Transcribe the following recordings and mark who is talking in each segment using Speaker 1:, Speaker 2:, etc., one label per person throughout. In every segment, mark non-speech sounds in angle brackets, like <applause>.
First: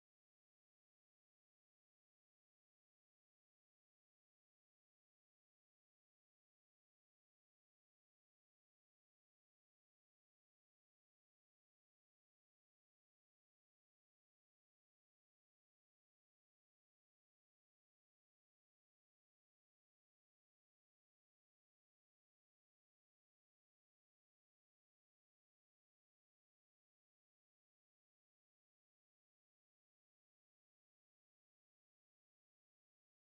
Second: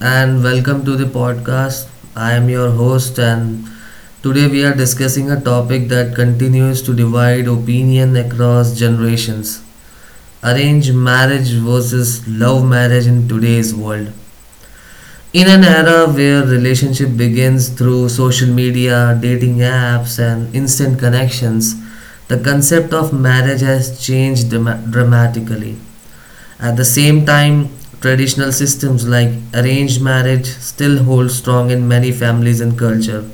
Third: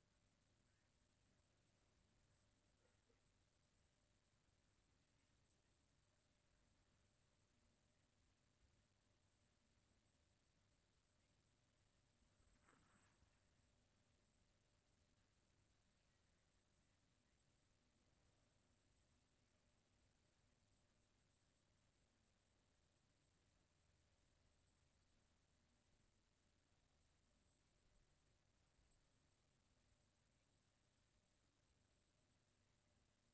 Speaker 1: and welcome to the podcast. I am your host, and today we are discussing a topic that continues to divide opinion across generations, arranged marriage versus love marriage in today's world. In an era where relationship begins through social media, dating apps, and instant connections, the concept of marriage has changed dramatically. At the same time, traditional systems like arranged marriage still hold strong in many families and culture.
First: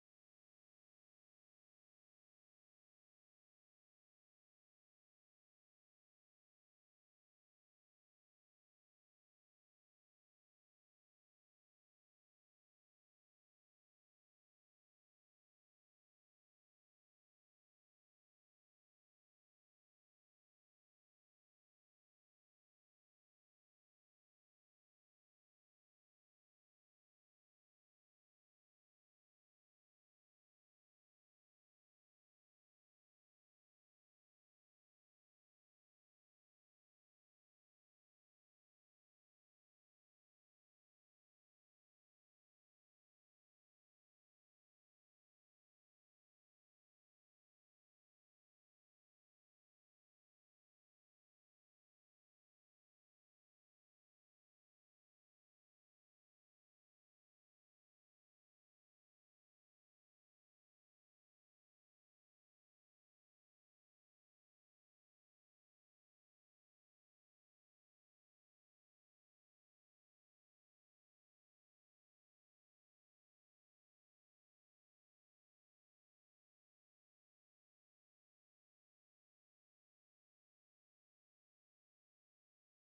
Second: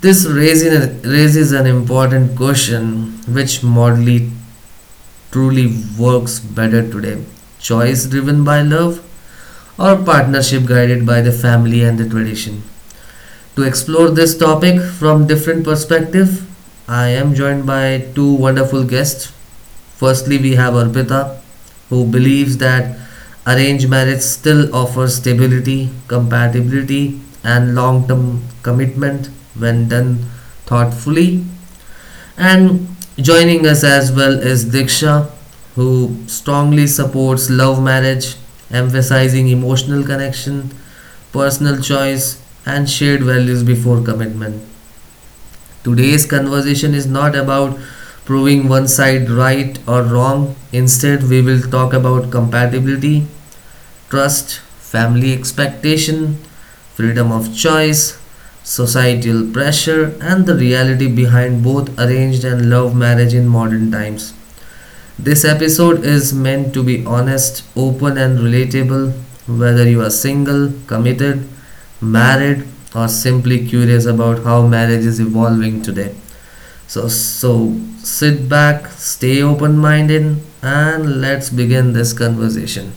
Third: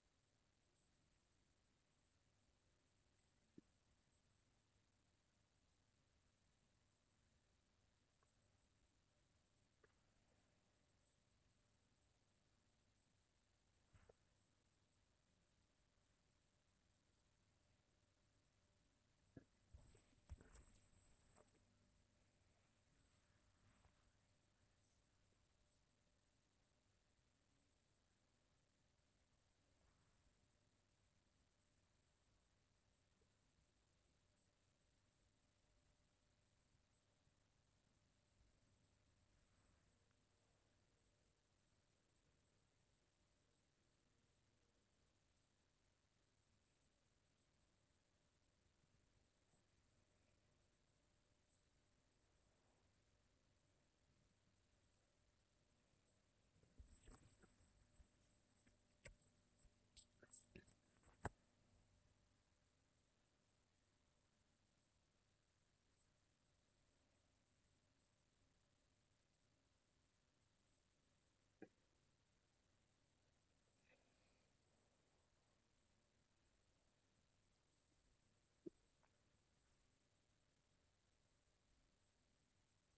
Speaker 1: This raises an important question: which model truly works better today? Choice driven by love, or partnership guided by the family and the tradition. To explore this topic from different perspective, I am joined by two wonderful guests. Firstly, we have Arpita, who believes that arranged marriage still offers stability, compatibility, and long term commitment when done thoughtfully. And joining us as well is Diksha, who strongly supports love marriage, emphasizing emotional connection, personal choice, and shared values before commitment. Today's conversation is not about proving one side right or wrong. Instead, we will talk about compatibility, trust, family expectation, freedom of choice, societal pressure, and the reality behind both arranged and love marriage in modern times. This episode is meant to be honest, open, and relatable, whether you are single, committed, married, or simply curious about how marriage is evolving today. So sit back, stay open minded, and let's begin this conversation.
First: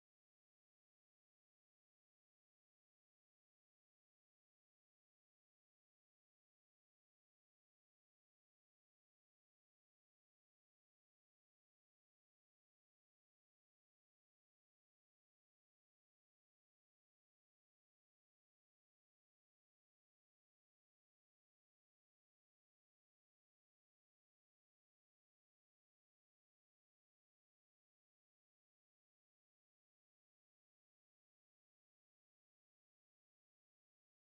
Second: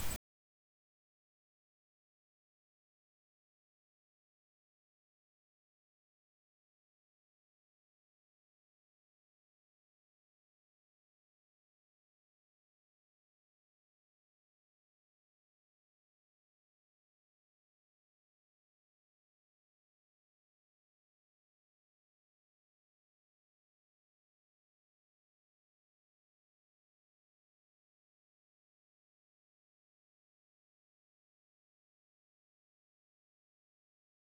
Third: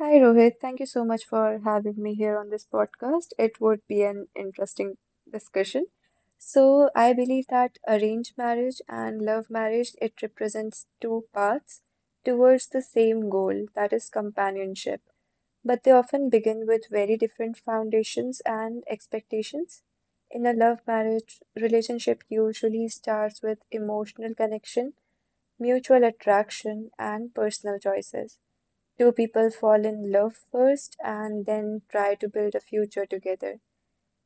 Speaker 2: Hi, Rohit. Thank you so much for having me here on this podcast. It would be an interesting discussion. So, I believe that arranged marriage and love marriage, it represents two paths towards the same goal, that is companionship. But they often begin with very different foundations and expectations. In a love marriage, relationship usually starts with emotional connection, mutual attraction, and personal choices. Two people fall in love first and then try to build a future together,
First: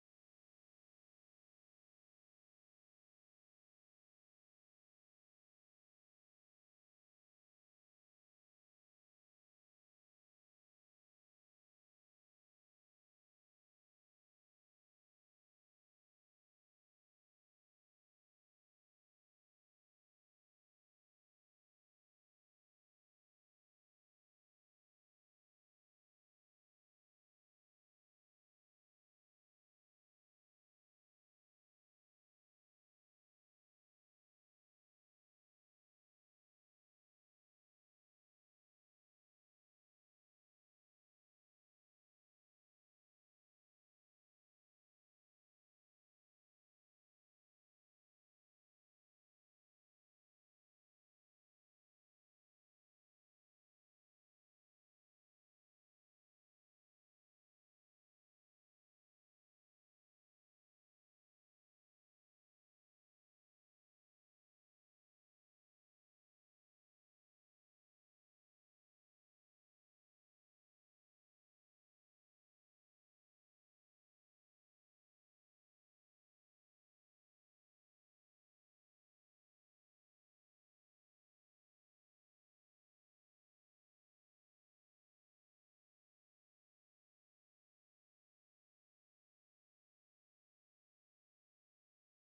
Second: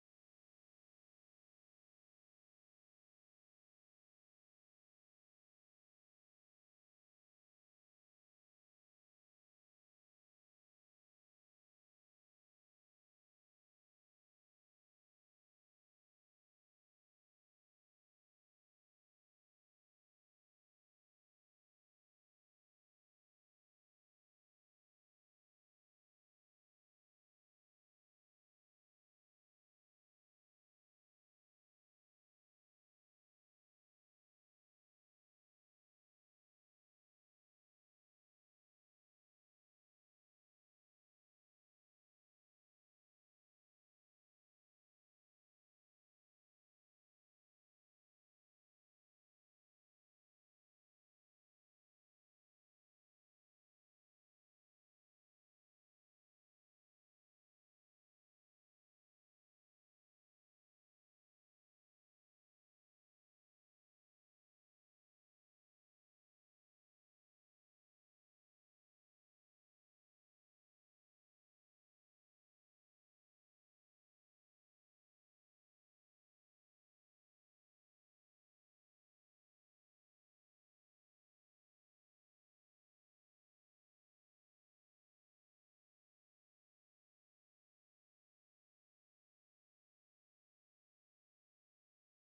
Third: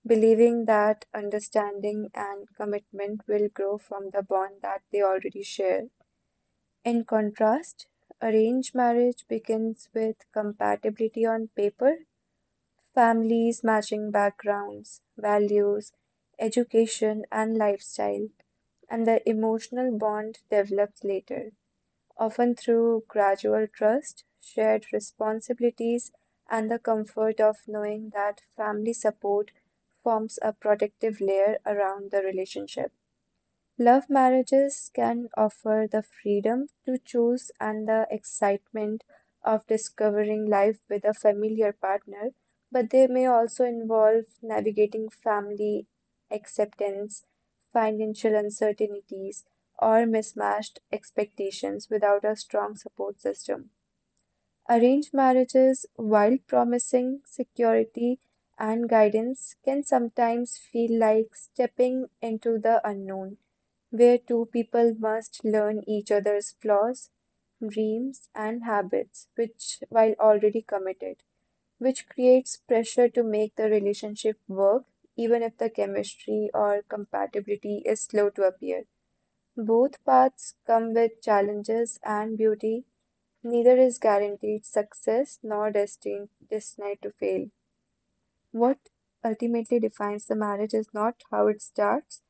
Speaker 2: believing that understanding and commitment will grow from the bond that they already share. In contrast, arranged marriage begins with compatibility on paper, families matching backgrounds, values, education, and lifestyle, and the emotional bond develops later often through gradual trust, shared responsibilities, and the comfort of knowing that family support forms a protective layer around the relationship. Love marriages can offer the freedom to choose and the excitement of discovering life with a familiar partner, but they may also involve navigating family acceptance, financial uncertainties, or mismatched expectations without a strong support system. Arranged marriages, while promising security and guidance, can sometimes feel like stepping into the unknown where two people must learn each other's flaws, dreams, and habits, which while already committed, which creates pressure to make the relationship work, even if the chemistry or compatibility is slow to appear. Both paths come with challenges and beauty. Neither is guaranteed success nor destined to fail. What ultimately defines the marriage is not how it starts,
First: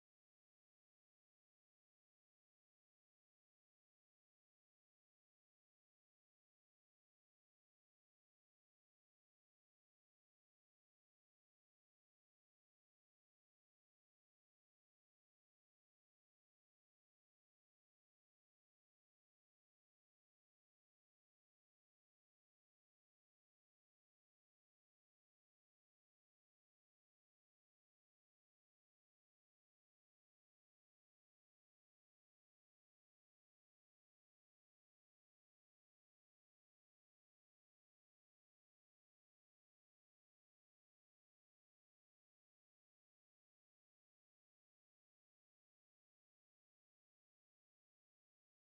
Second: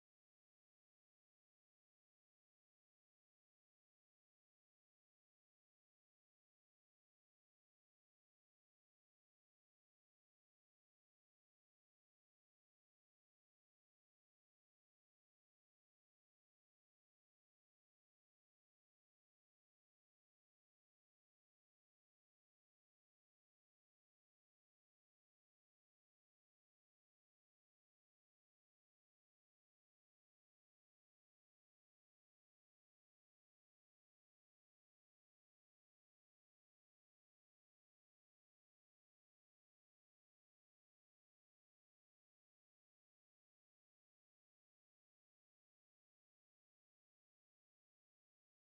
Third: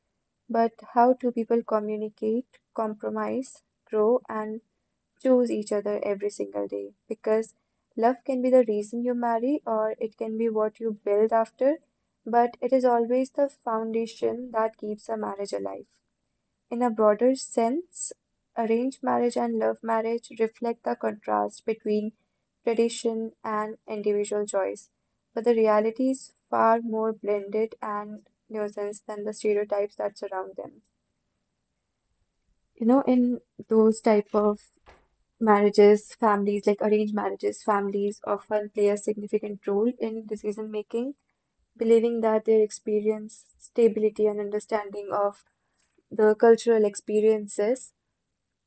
Speaker 2: but how two people communicate, compromise, grow, and choose each other every single day. Because love can be the reason you marry, or it can be what you build after, but it is always the foundation that keeps a marriage alive. In a broader sense, arranged marriage and love marriage reflect the contrast between tradition and individual choice, but the reality is far more blended and nuanced than the stereotypes that surround them. In those type of marriages, families like arranged marriages, families often play a significant role in decision making, believing that their experience, stability, and understanding of the cultural experiences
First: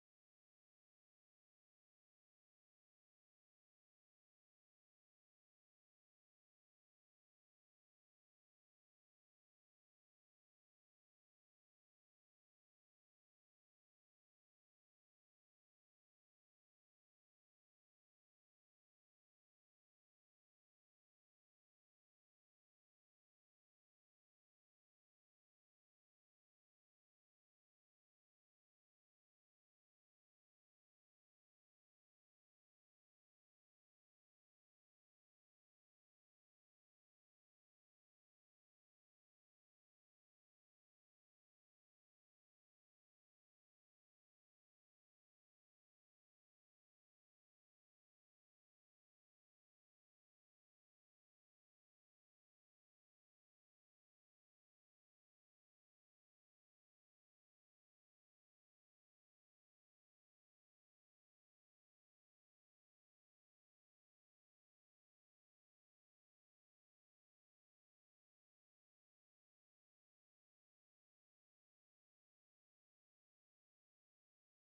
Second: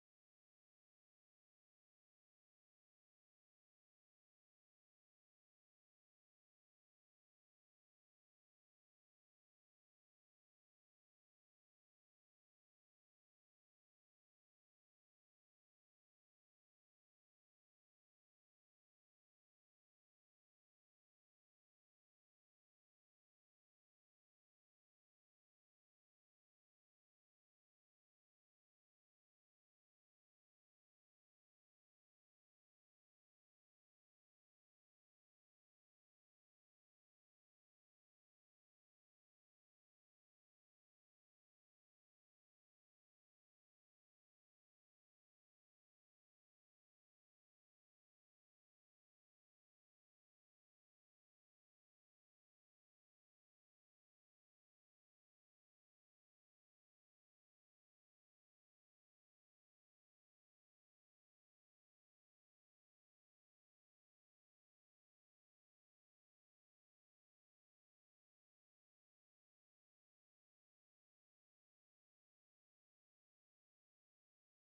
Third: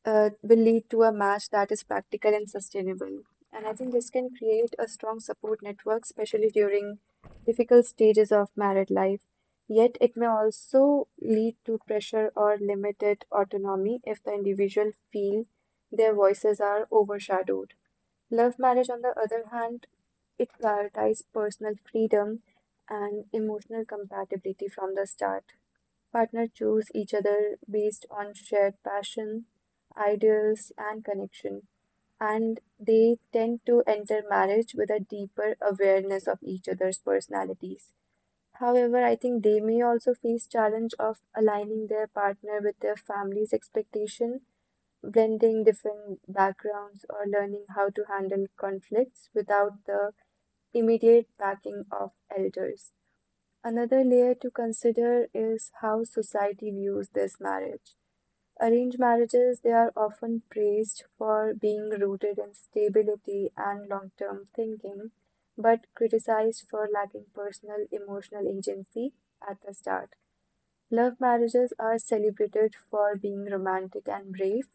Speaker 2: will lead to a match that is practical and sustainable. And I think this can create a strong support network, especially during difficult stages of married life. Yet, it may also lead to pressure or limited autonomy if the individual feel their voices are overshadowed. Love marriage, on the other hand, it prioritizes personal freedom and emotional compatibility from the start. Partners choose each other based on shared passion, ideals, and connection. And they tend to enter marriage with a deeper awareness of each other's personalities. However, I think they may also face challenge of aligning their partner with their family's expectation, blending different backgrounds or learning how to handle conflicts without the immediate backing of elders. Another layer to consider is how society views this marriage. Arranged marriages, they are often praised for being rooted in stability and long-term thinking, but criticized for lacking personal emotional agency at the start. Love marriages are celebrated for being romantic and brave,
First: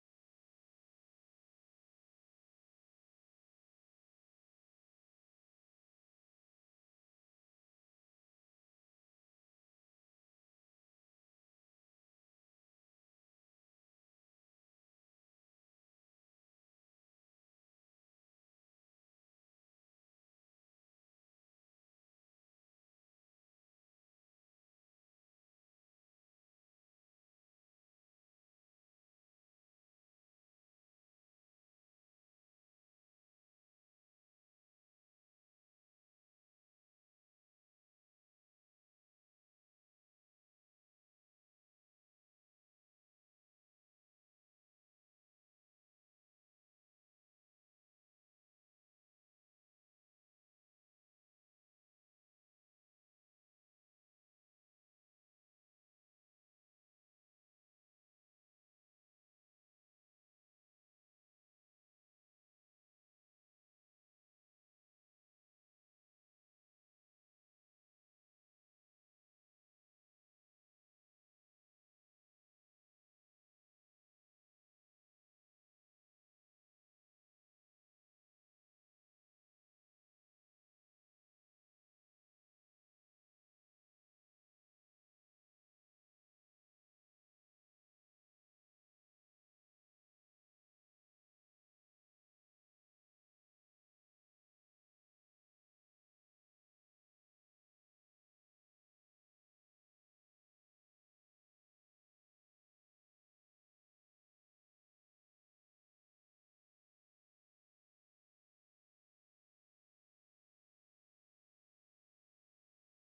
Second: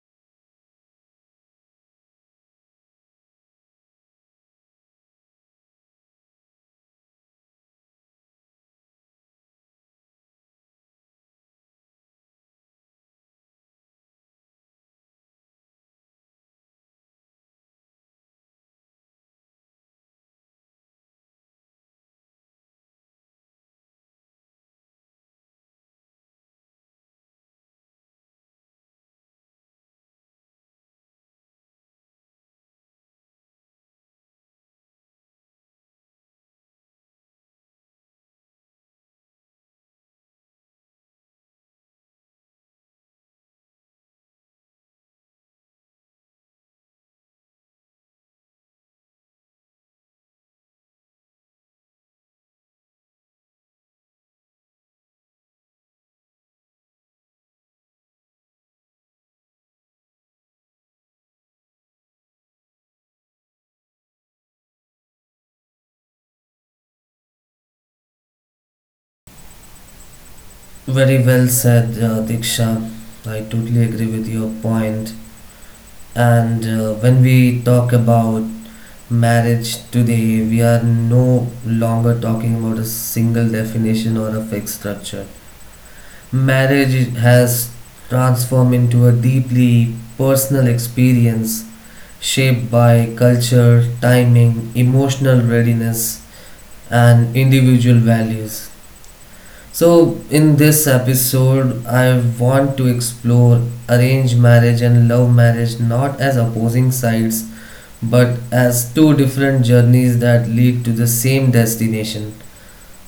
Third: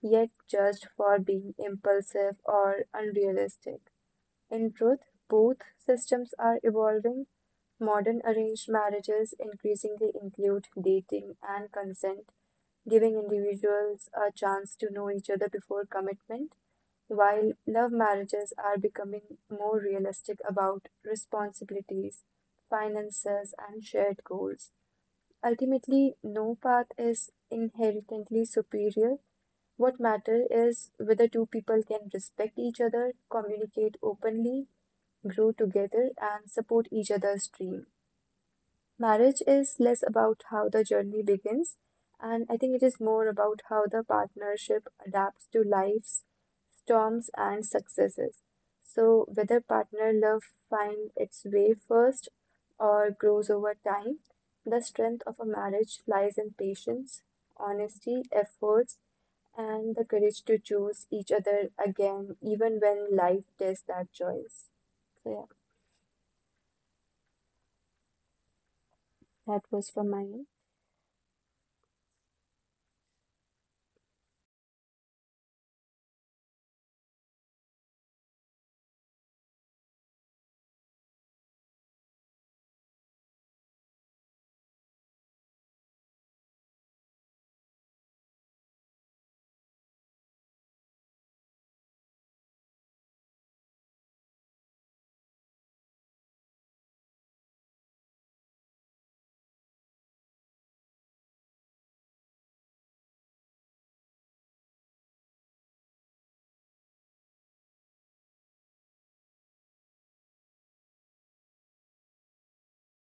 Speaker 2: yet judged for being impulsive or unrealistic. In truth, both systems are evolving. Modern arranged marriages increasingly include dating and consent, giving individuals a chance to know each other before commitment, while love marriages are becoming more realistic about responsibilities, finances, and shared goals. Ultimately, no path is inherently superior. What matters is whether two people can respect each other, communicate openly, grow together, and support each other's dreams. Marriage is less about how the journey begins, and I think it is more about how the partnership adapts to life's storms and successes. So, whether partner love finds its way first or grows over time, the strength of a marriage lies in patience, honesty, efforts, and the courage to choose each other again, even when life tests that choice. So, yeah, that was from my end.
Speaker 1: Very well said, Diksha. I totally agree with your point. And when we talk about marriage today, we are no longer talking about a single definition or a fixed structure. Marriage has transformed into a deeply personal experience shaped by culture, timing, emotional readiness, and individual values. So, in this episode, I want to explore arranged marriage and love marriage not as opposing sides but as two different journeys that lead to the same destination,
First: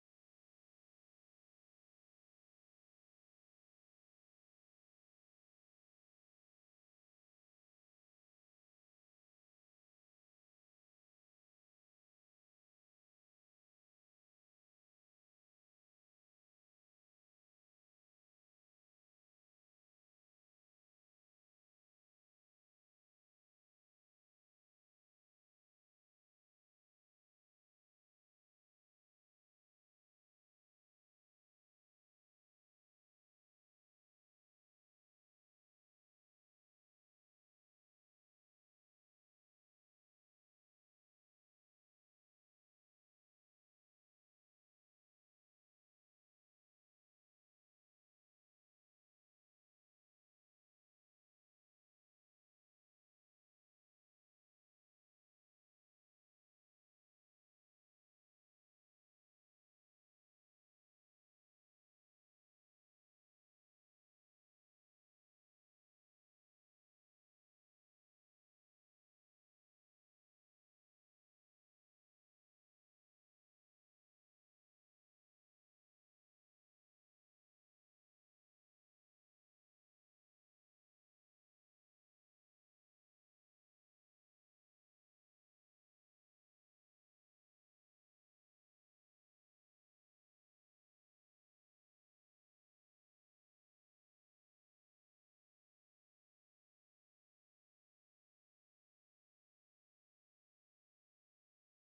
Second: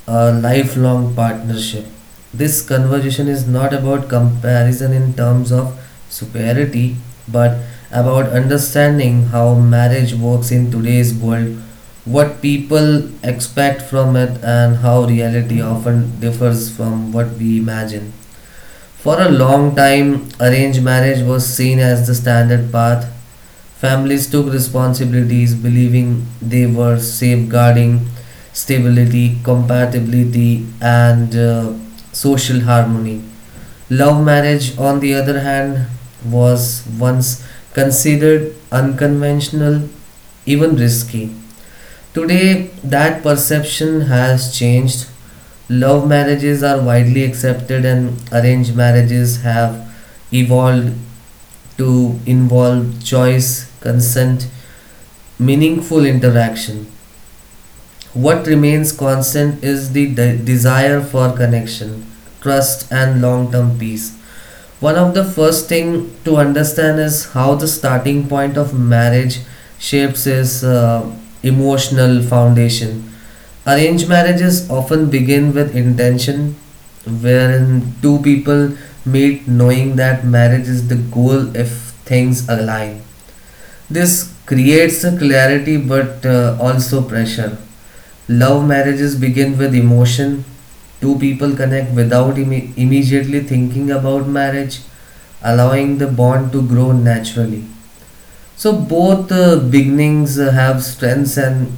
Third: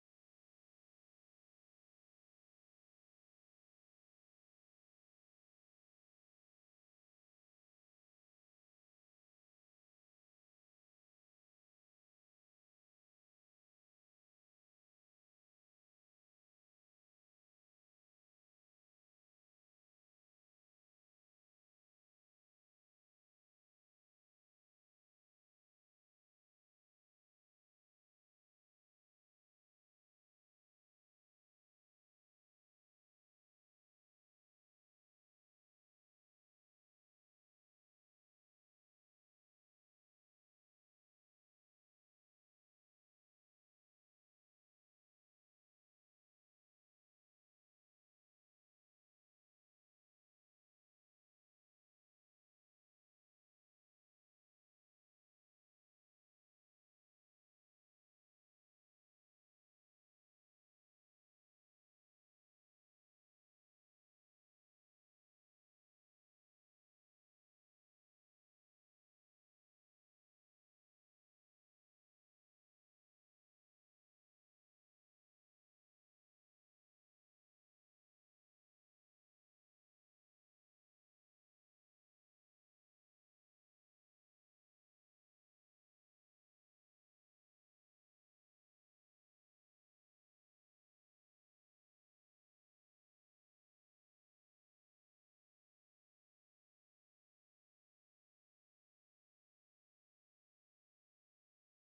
Speaker 1: a lifelong partnership. This conversation is not about comparison in terms of superiority, but about understanding how marriage works in today's world, what people expect from it, and how reality often differs from what we imagine. For a long time, arranged marriage was seen as the standard path. Families took responsibilities believing they were safeguarding stability, compatibility, and social harmony. Love marriage, on the other hand, was once considered unconventional, even risky. Today, that perception has changed. Love marriages are widely accepted, and arranged marriages have evolved to involve choice, consent, meaningful interaction. What remains constant is the desire for connection, trust, and long term peace. One of the first thing to understand is how the starting point of marriage shapes its emotional foundation. Arranged marriages often begin with intention, wherein two people meet knowing that marriage is the goal if things align. This creates a clarity but also pressure. Love marriages begin with emotion. Two people connect without immediately thinking about marriage, allowing the bond to grow naturally. So, both beginnings have strengths and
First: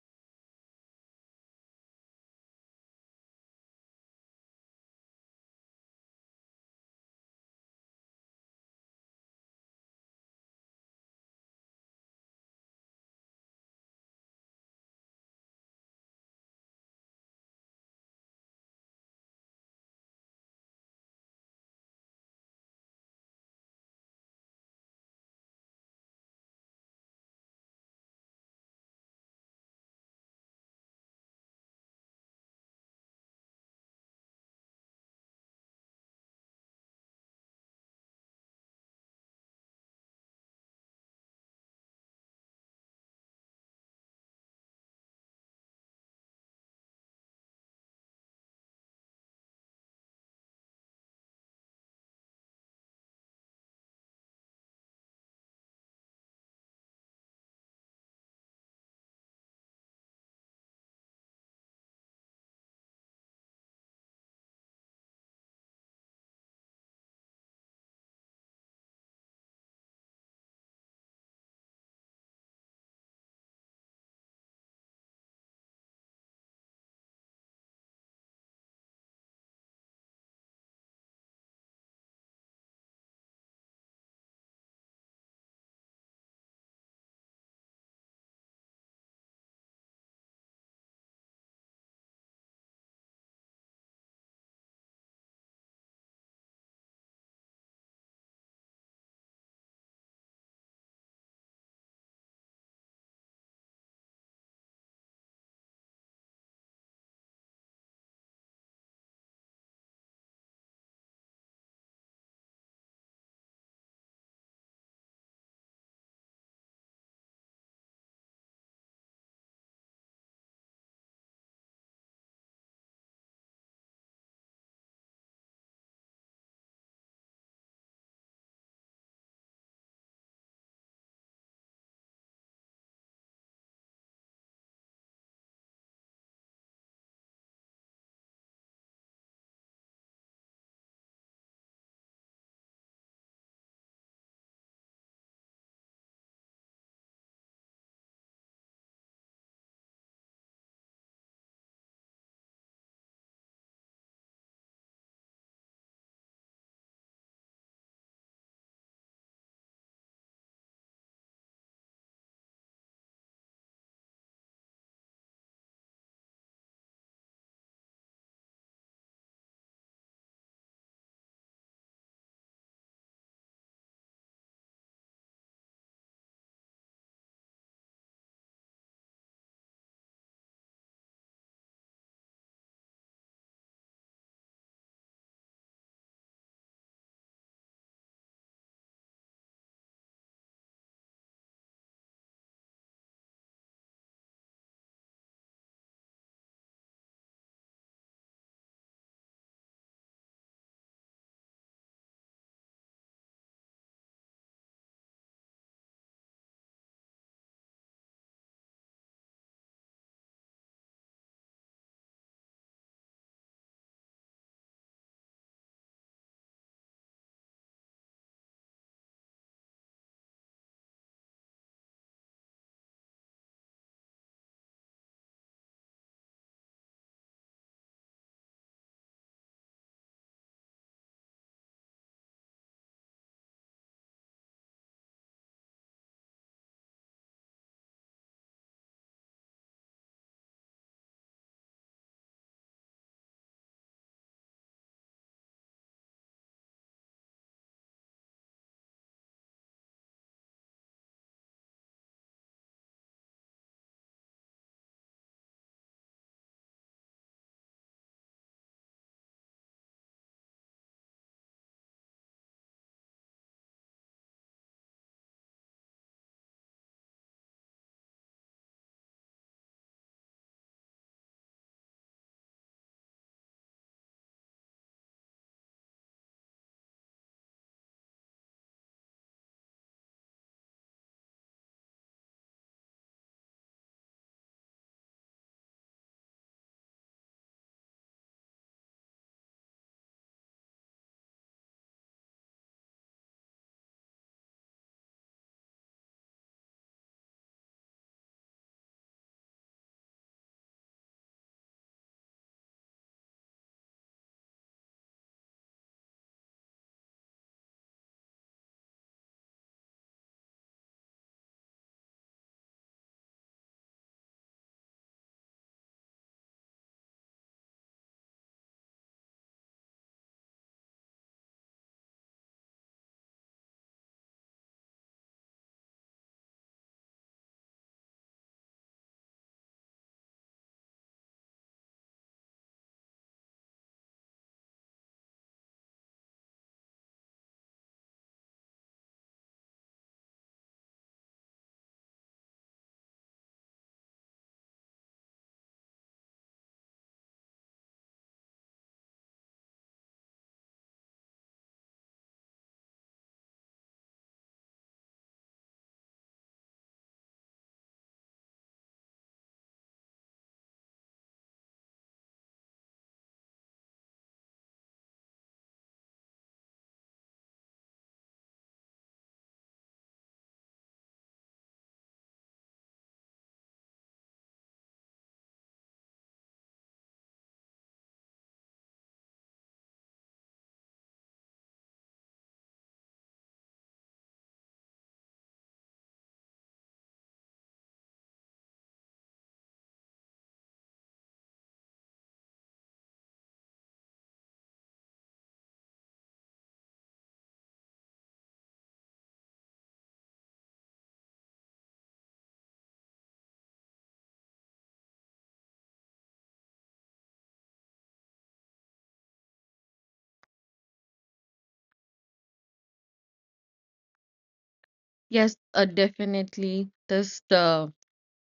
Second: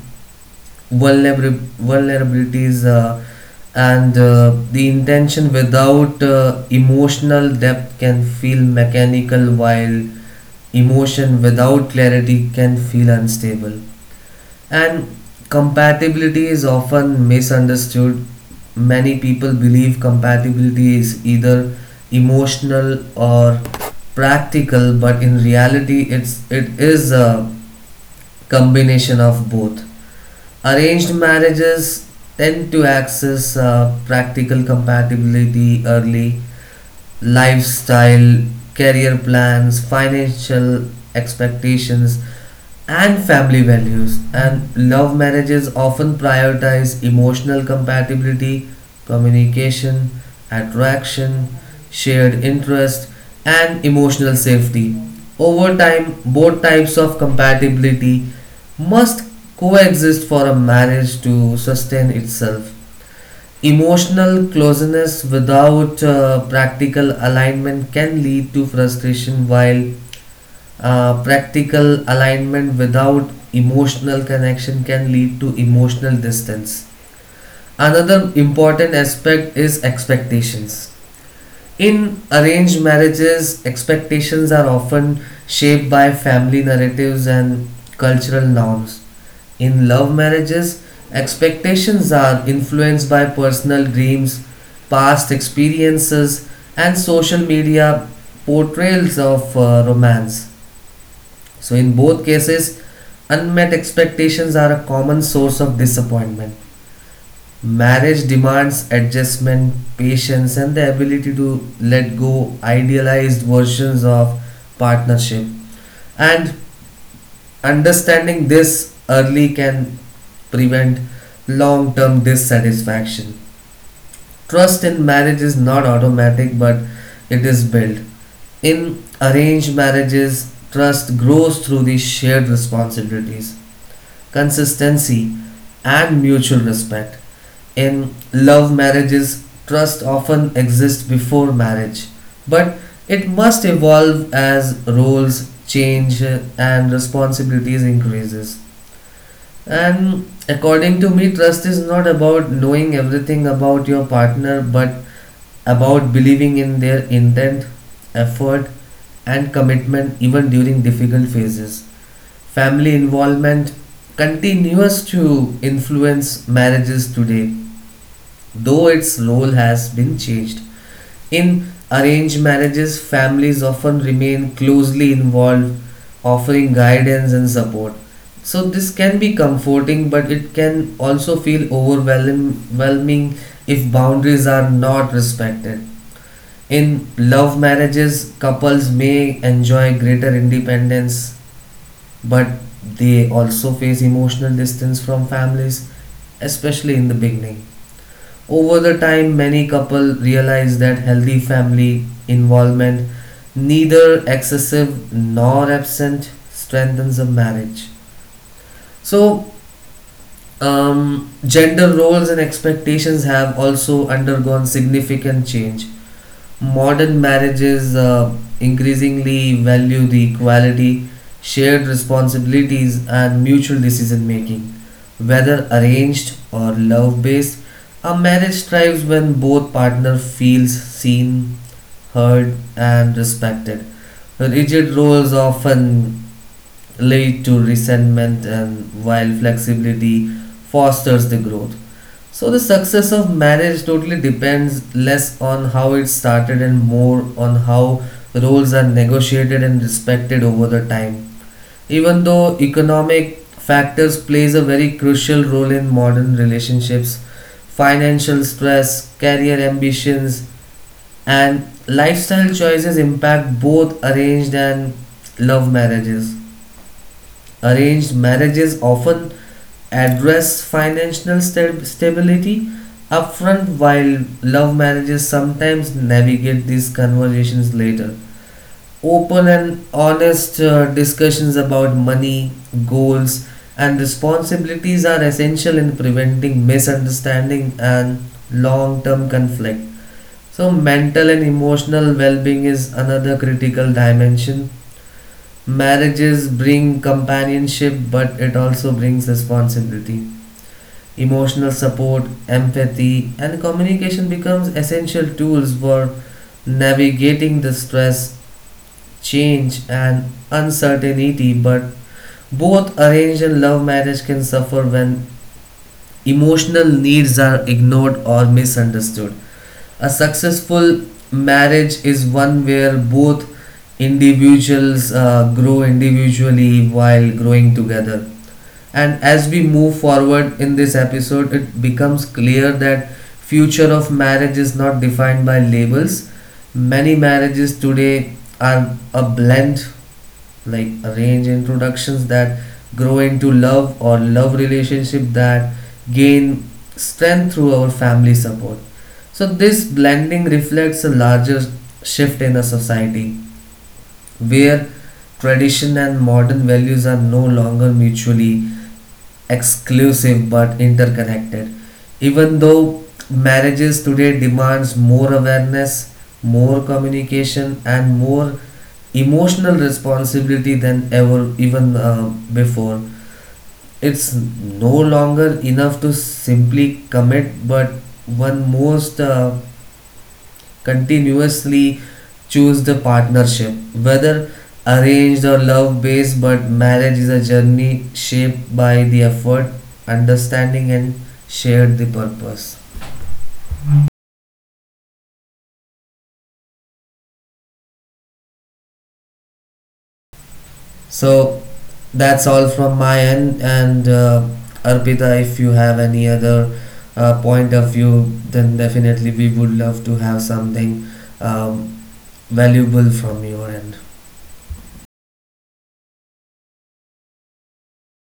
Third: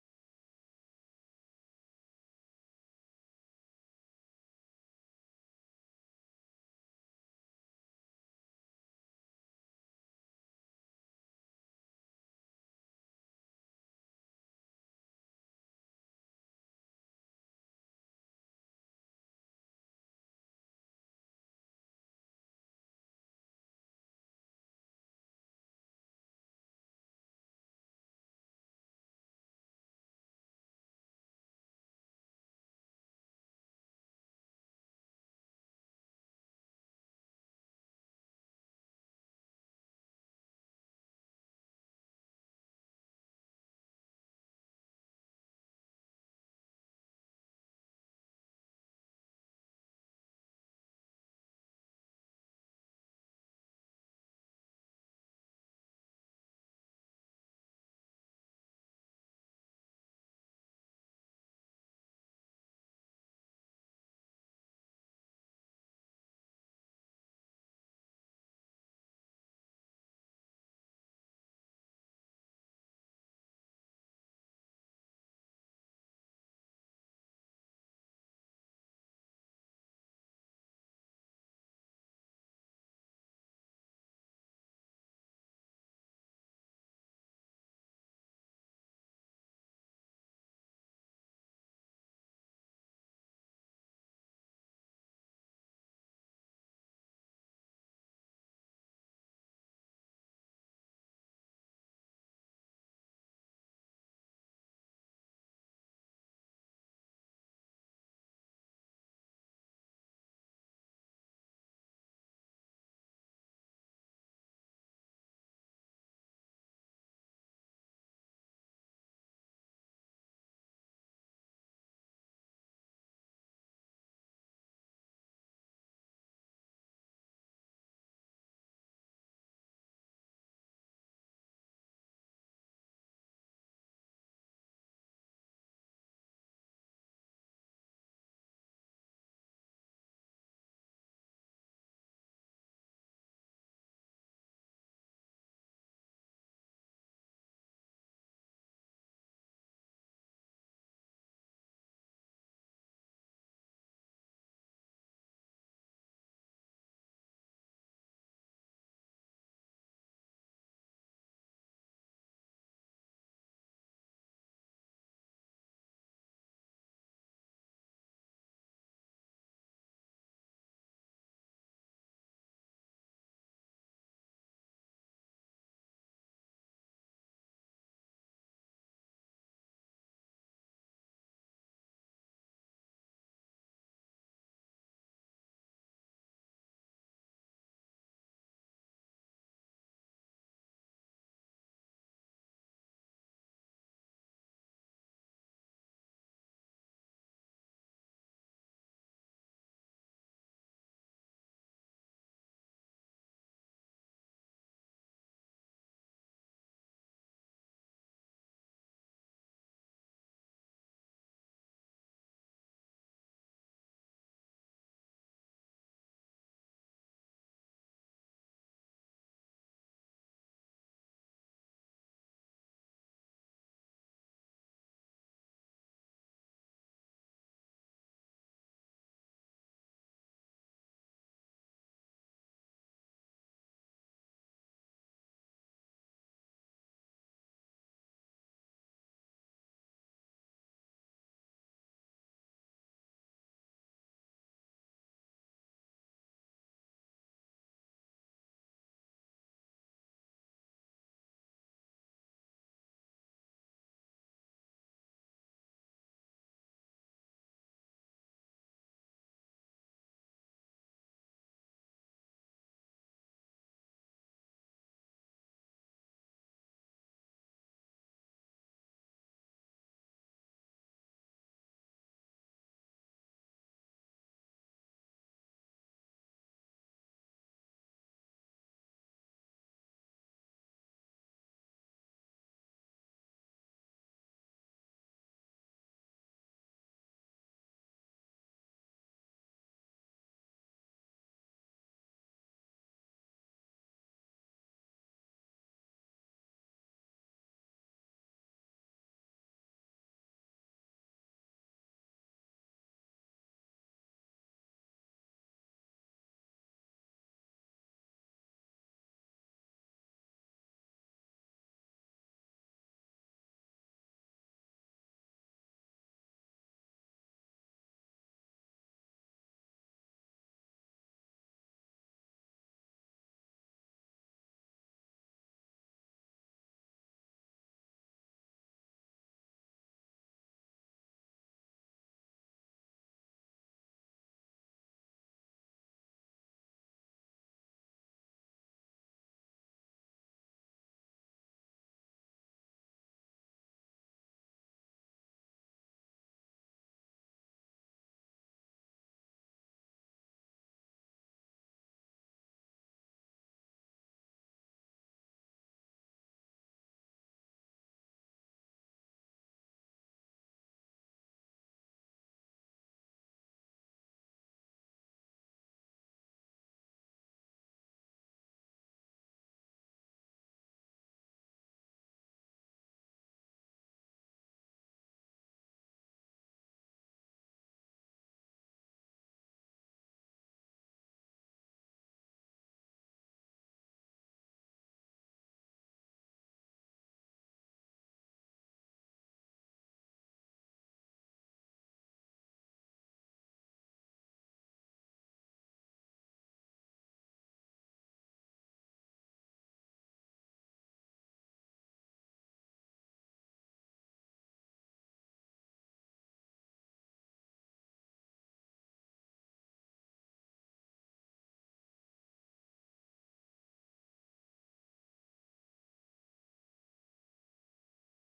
Speaker 1: vulnerabilities and the intention without emotional depth can feel mechanical, while emotion without clarity can feel unstable, and compatibility is often misunderstood. Many people believe compatibility is either emotional or practical, but in reality it is a combination of both. Arranged marriages tend to access practical compatibility early: lifestyle, career plans, financial expectations, and family values. And love marriages often prioritize emotional compatibility, communication, attraction, shared interest, and emotional safety. Over time, both types of compatibility must coexist for a marriage to sustain itself. Emotional closeness without practical alignment can lead to frustration, while practical alignment without emotional connection can lead to emotional distance. Another important aspect is expectations. In arranged marriages, expectations are often shaped by family narratives and cultural norms. In love marriages, expectations are influenced by personal dreams, past experiences, and social media portrayals of romance. So, in both cases, unmet expectations are a common source of disappointment. Marriage demands adjustment, patience, and the ability to let go idealized versions of partnership. And understanding this early can prevent long term dissatisfaction. Trust in marriage is not automatic, but it is built. In arranged marriages, trust grows through the shared responsibilities, consistency, and mutual respect. In love marriages, trust often exists before marriage, but it must evolve as roles change and responsibilities increases. And according to me, trust is not about knowing everything about your partner, but about believing in their intent, effort, and commitment even during difficult phases. Family involvement continues to influence marriages today. Though its role has been changed, in arranged marriages, families often remain closely involved, offering guidance and support. So, this can be comforting, but it can also feel overwhelming if boundaries are not respected. In love marriages, couples may enjoy greater independence, but they also face emotional distance from families, especially in the beginning. Over the time, many couples realize that healthy family involvement, neither excessive nor absent, strengthens a marriage. So, gender roles and expectations have also undergone significant change. Modern marriages increasingly value the equality, shared responsibilities, and mutual decision making. Whether arranged or love based, a marriage thrives when both partners feels seen, heard, and respected. Rigid roles often lead to resentment, and while flexibility fosters the growth, so the success of marriage totally depends less on how it started and more on how roles are negotiated and respected over the time. Even though economic factors plays a very crucial role in modern relationships, financial stress, career ambitions, and lifestyle choices impact both arranged and love marriages. Arranged marriages often address financial stability upfront, while love marriages sometimes navigate these conversations later. Open and honest discussions about money, goals, and responsibilities are essential in preventing misunderstanding and long term conflict. So, mental and emotional well being is another critical dimension. Marriages bring companionship, but it also brings responsibility. Emotional support, empathy, and communication becomes essential tools for navigating the stress, change, and uncertainty. But both arranged and love marriage can suffer when emotional needs are ignored or misunderstood. A successful marriage is one where both individuals grow individually while growing together. And as we move forward in this episode, it becomes clear that future of marriage is not defined by labels. Many marriages today are a blend, like arrange introductions that grow into love, or love relationship that gain strength through our family support. So this blending reflects a larger shift in a society where tradition and modern values are no longer mutually exclusive but interconnected. Even though marriages today demands more awareness, more communication, and more emotional responsibility than ever even before, it's no longer enough to simply commit, but one most continuously choose the partnership. Whether arranged or love based, but marriage is a journey shaped by the effort, understanding, and shared the purpose. So that's all from my end. And Arpita, if you have any other point of view, then definitely we would love to have something um, valuable from your end.
Speaker 3: Yes, definitely. This the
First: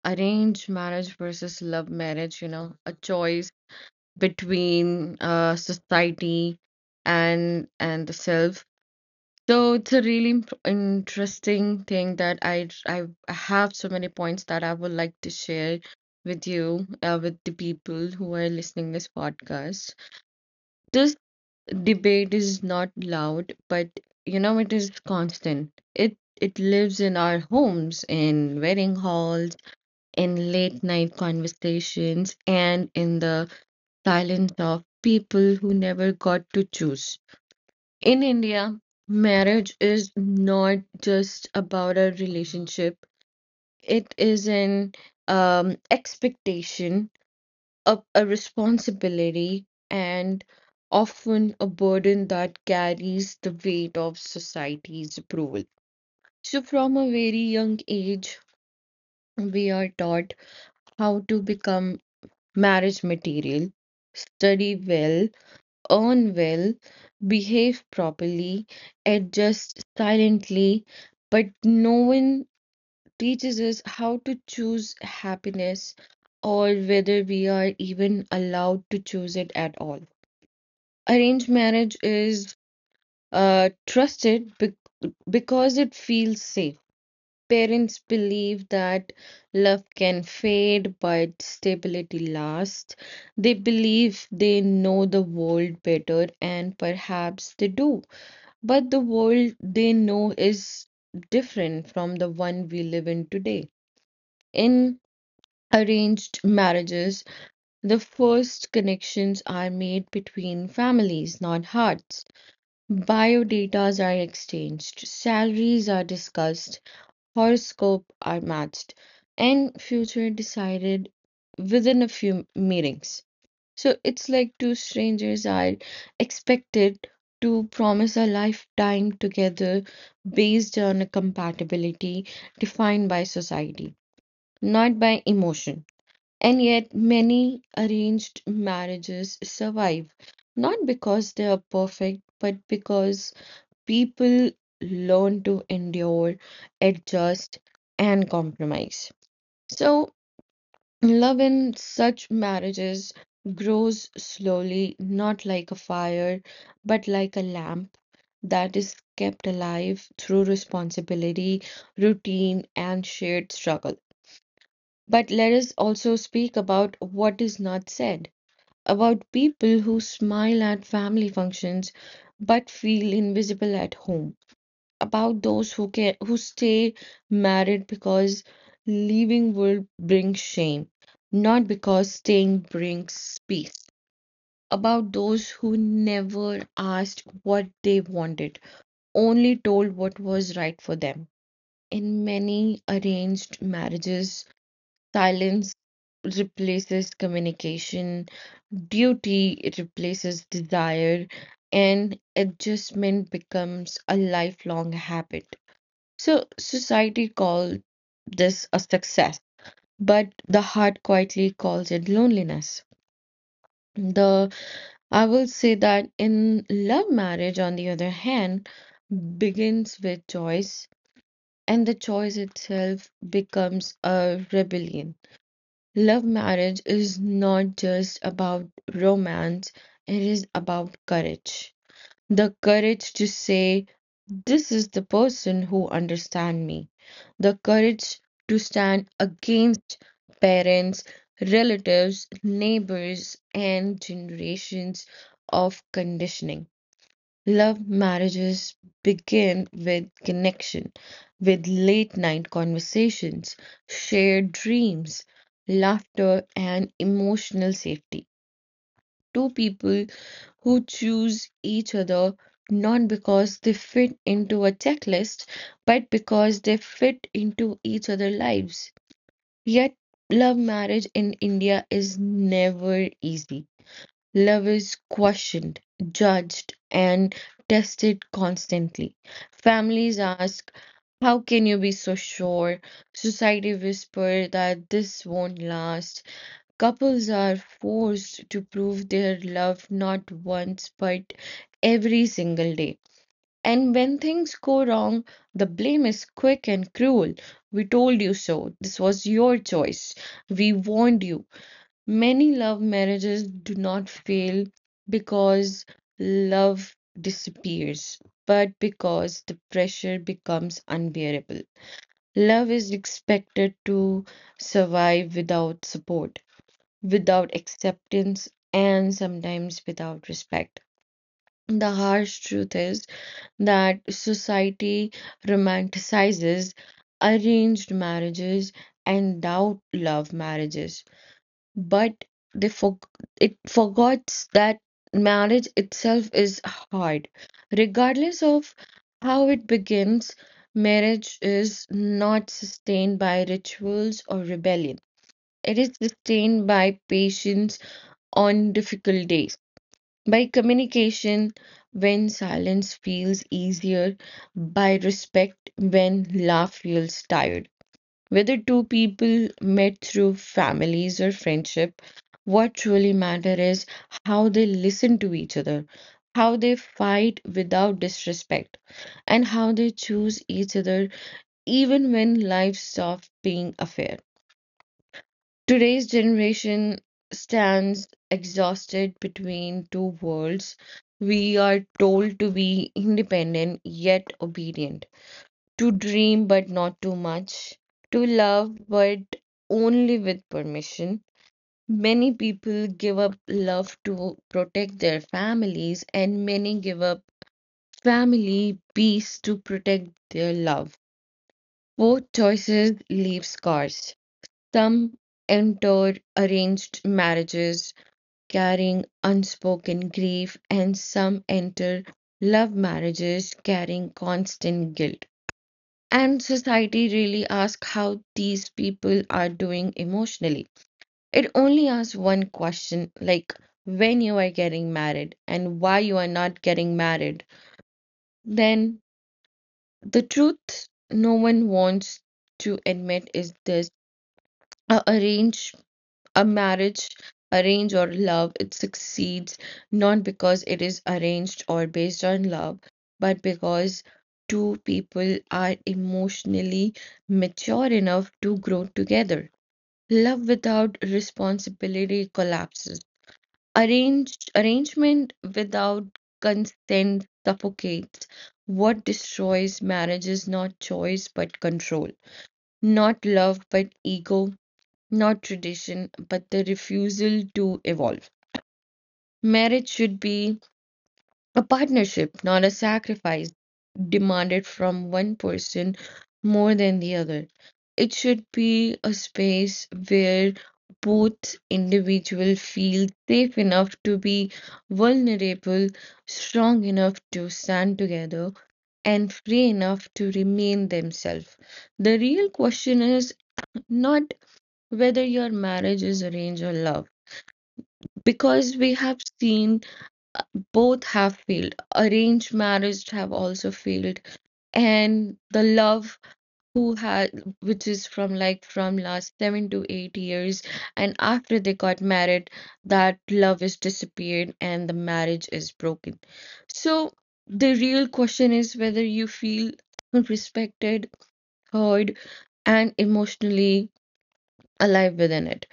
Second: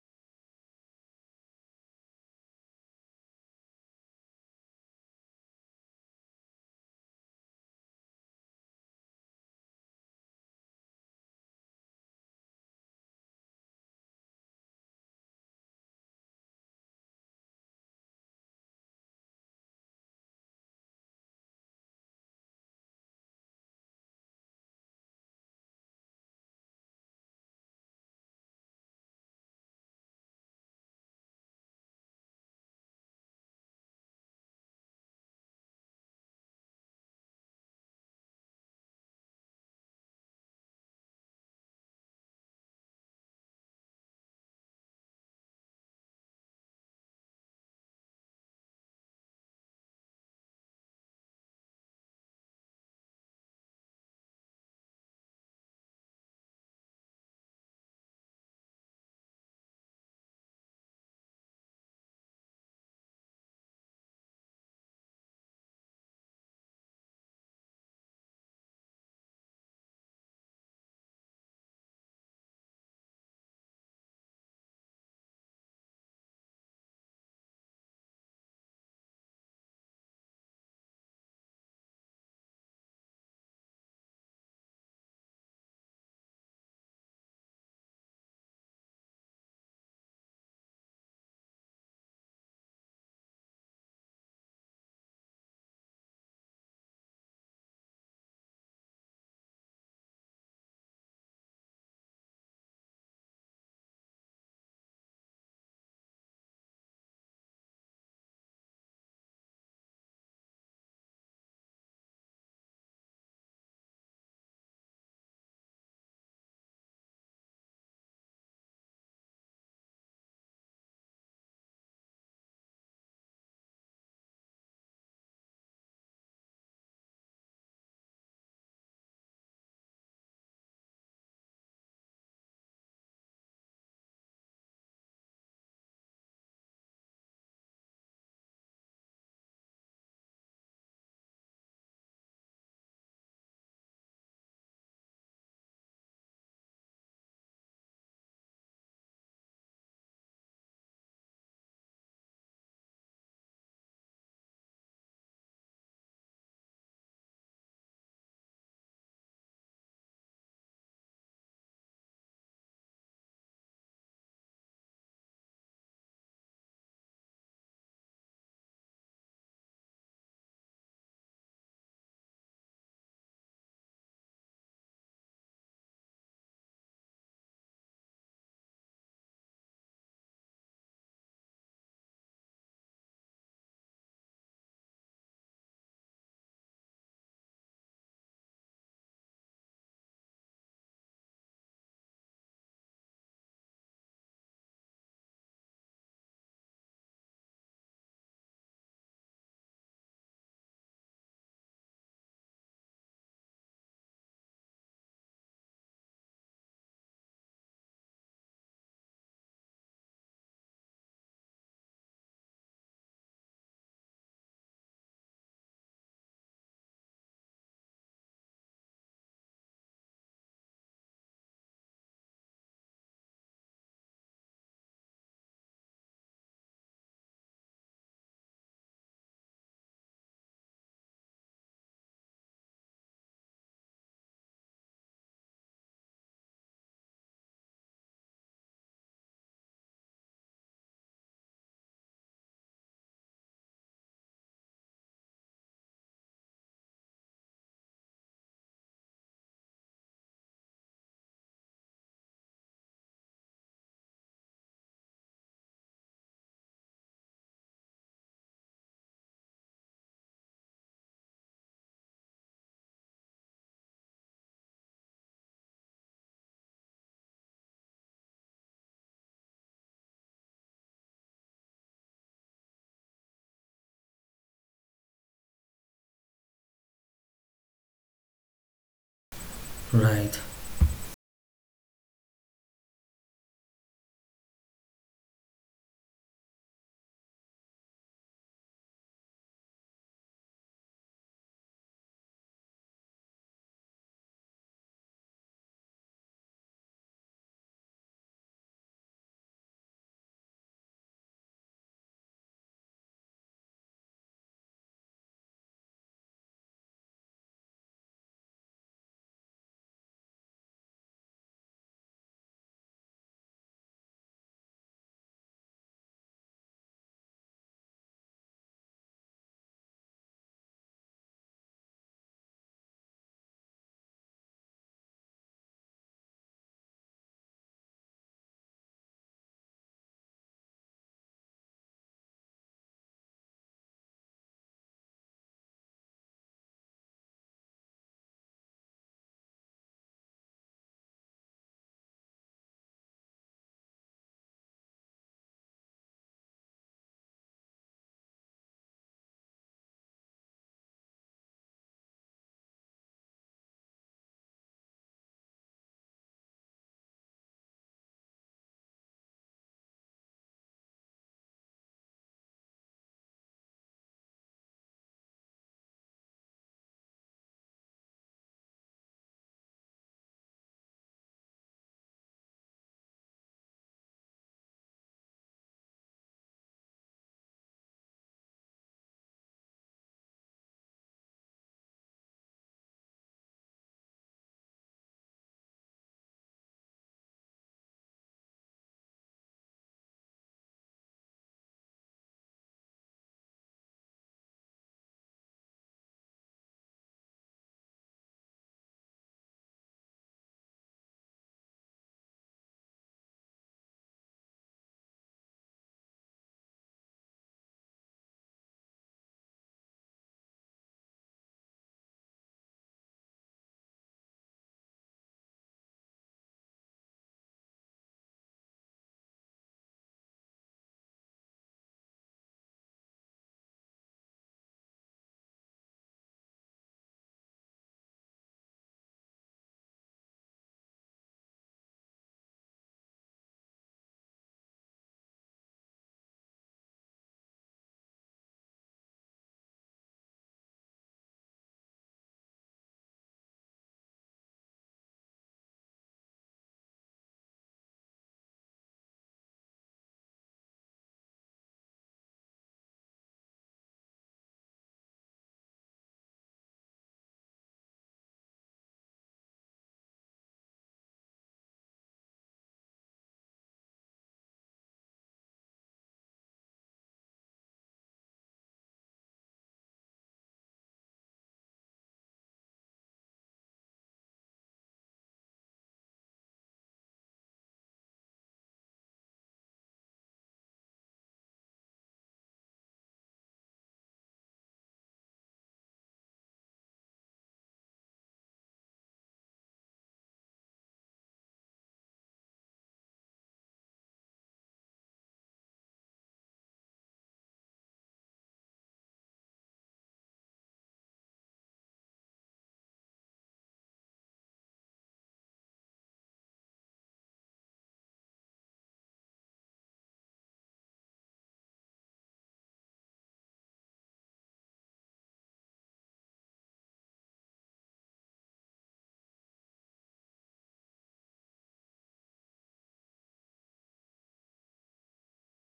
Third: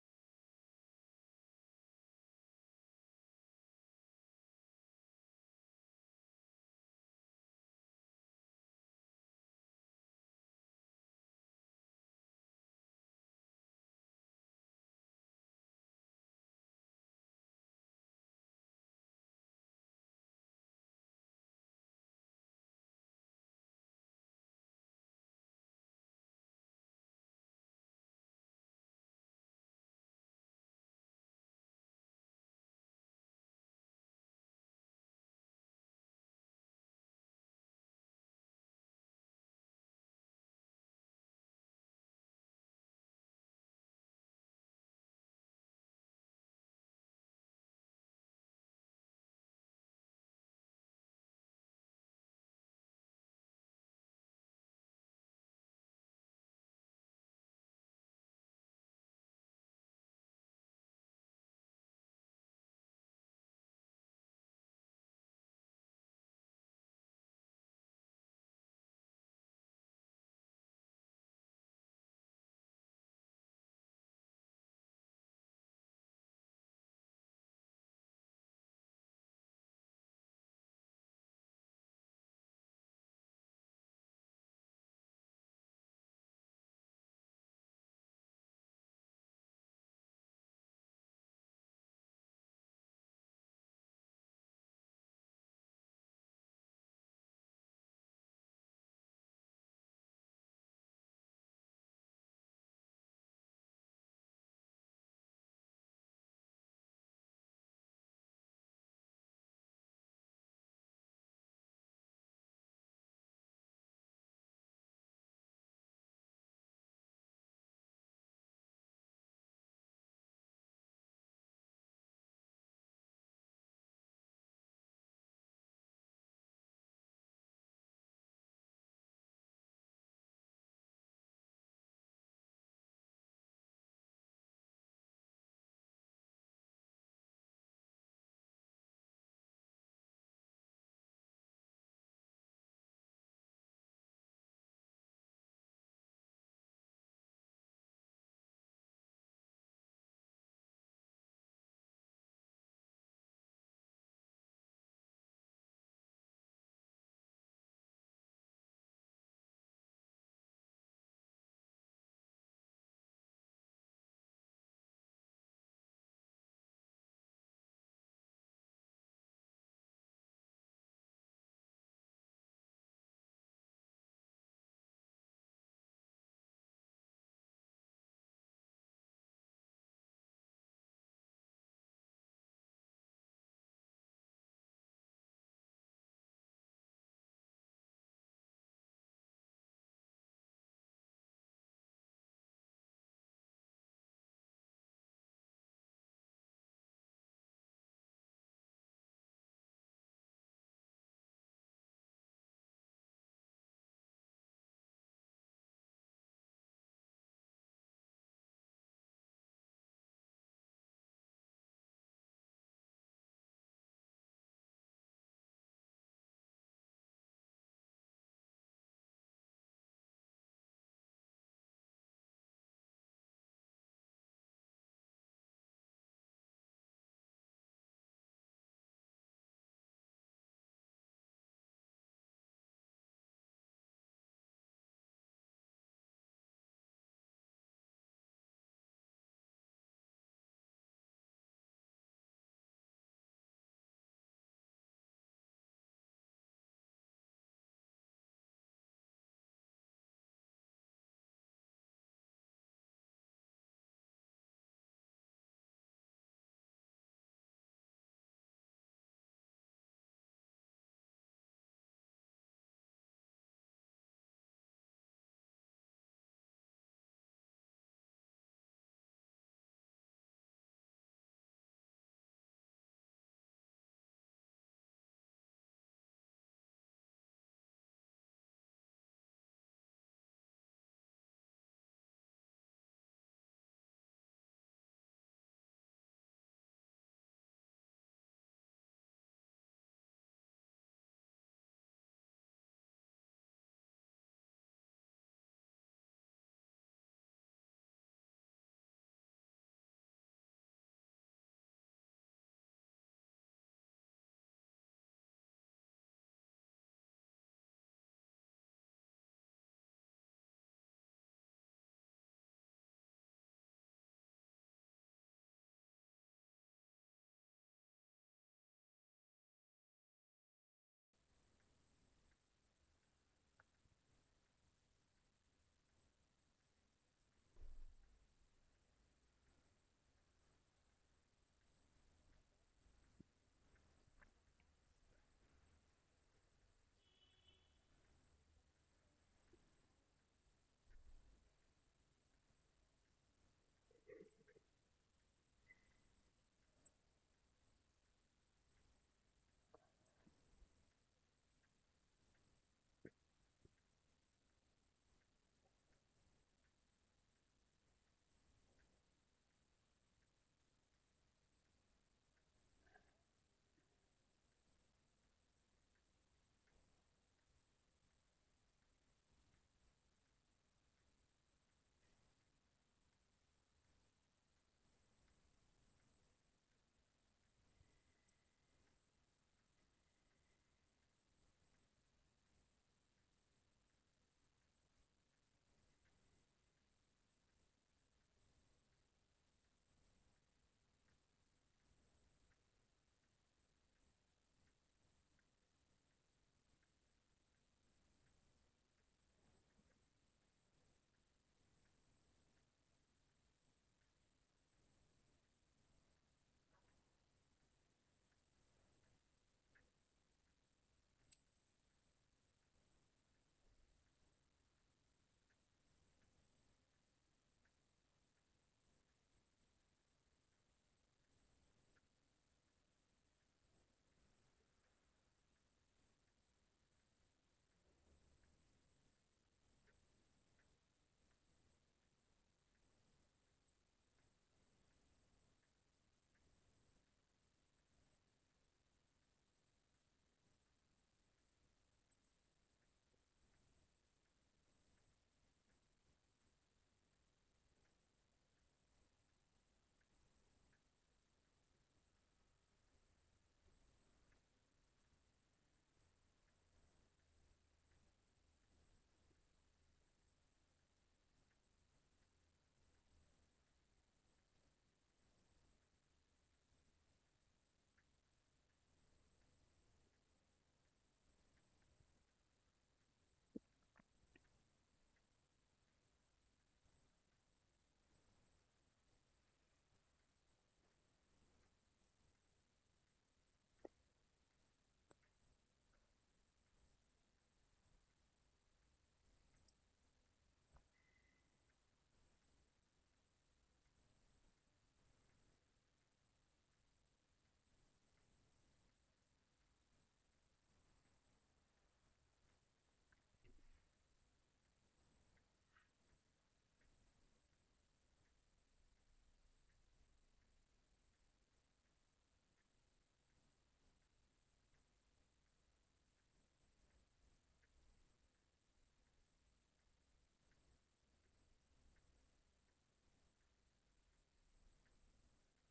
Speaker 3: arranged marriage versus love marriage, you know, a choice between society and the self. So it's a really interesting thing that I have so many points that I would like to share with you, with the people who are listening this podcast. This debate is not loud, but you know it is constant. It lives in our homes, in wedding halls, in late night conversations, and in the silence of people who never got to choose. In India, marriage is not just about a relationship. It is an expectation, a responsibility, and often a burden that carries the weight of society's approval. So, from a very young age, we are taught how to become marriage material, study well, earn well, behave properly, adjust silently, but no one teaches us how to choose happiness or whether we are even allowed to choose it at all. Arranged marriage is trusted because it feels safe. Parents believe that love can fade, but stability lasts. They believe they know the world better, and perhaps they do. But the world they know is different from the one we live in today. In arranged marriages, the first connections are made between families, not hearts. Biodatas are exchanged, salaries are discussed, horoscopes are matched, and future decided within a few meetings. So it's like two strangers are expected to promise a lifetime together based on a compatibility defined by society, not by emotion. And yet, many arranged marriages survive, not because they are perfect, but because people learn to endure, adjust, and compromise. So, love in such marriages grows slowly, not like a fire, but like a lamp that is kept alive through responsibility, routine, and shared struggle. But let us also speak about what is not said, about people who smile at family functions but feel invisible at home, about those who stay married because leaving will bring shame, not because staying brings peace. About those who never asked what they wanted, only told what was right for them. In many arranged marriages, silence replaces communication, duty replaces desire, and adjustment becomes a lifelong habit. So society calls this a success, but the heart quietly calls it loneliness. The I will say that in love marriage, on the other hand, begins with choice, and the choice itself becomes a rebellion. Love marriage is not just about romance, it is about courage. The courage to say, "This is the person who understands me." The courage to stand against parents, relatives, neighbors, and generations of conditioning. Love marriages begin with connection, with late night conversations, shared dreams, laughter, and emotional safety. Two people who choose each other not because they fit into a checklist, but because they fit into each other's lives. Yet, love marriage in India is never easy. Love is questioned, judged, and tested constantly. Families
Speaker 1: Right,
Speaker 3: ask, "How can you be so sure?" Society whispers that this won't last. Couples are forced to prove their love not once but every single day. And when things go wrong, the blame is quick and cruel. "We told you so. This was your choice. We warned you." Many love marriages do not fail because love disappears, but because the pressure becomes unbearable. Love is expected to survive without support, without acceptance, and sometimes without respect. The harsh truth is that society romanticizes arranged marriages and doubt love marriages, but they for- it forgets that marriage itself is hard. Regardless of how it begins, marriage is not sustained by rituals or rebellion. It is sustained by patience on difficult days. By communication, when silence feels easier, by respect, when love feels tired. Whether two people met through families or friendship, what truly matters is how they listen to each other, how they fight without disrespect, and how they choose each other even when life stops being a fair. Today's generation stands exhausted between two worlds. We are told to be independent yet obedient, to dream but not too much, to love but only with permission. Many people give up love to protect their families, and many give up family peace to protect their love. Both choices leave scars. Some enter arranged marriages carrying unspoken grief, and some enter love marriages carrying constant guilt. And society really asks how these people are doing emotionally. It only asks one question like when you are getting married and why you are not getting married. Then the truth no one wants to admit is this. A arranged a marriage, arrange or love, it succeeds not because it is arranged or based on love, but because two people are emotionally mature enough to grow together. Love without responsibility collapses. Arranged arrangement without consent suffocates. What destroys marriage is not choice but control, not love but ego, not tradition, but the refusal to evolve. Marriage should be a partnership, not a sacrifice demanded from one person more than the other. It should be a space where both individuals feel safe enough to be vulnerable, strong enough to stand together, and free enough to remain themselves. The real question is not whether your marriage is arranged or love, because we have seen, uh, both have failed, arranged marriage have also failed, and the love who had, which is from like from last 7 to 8 years, and after they got married that love is disappeared and the marriage is broken. So the real question is whether you feel respected, heard, and emotionally alive within it,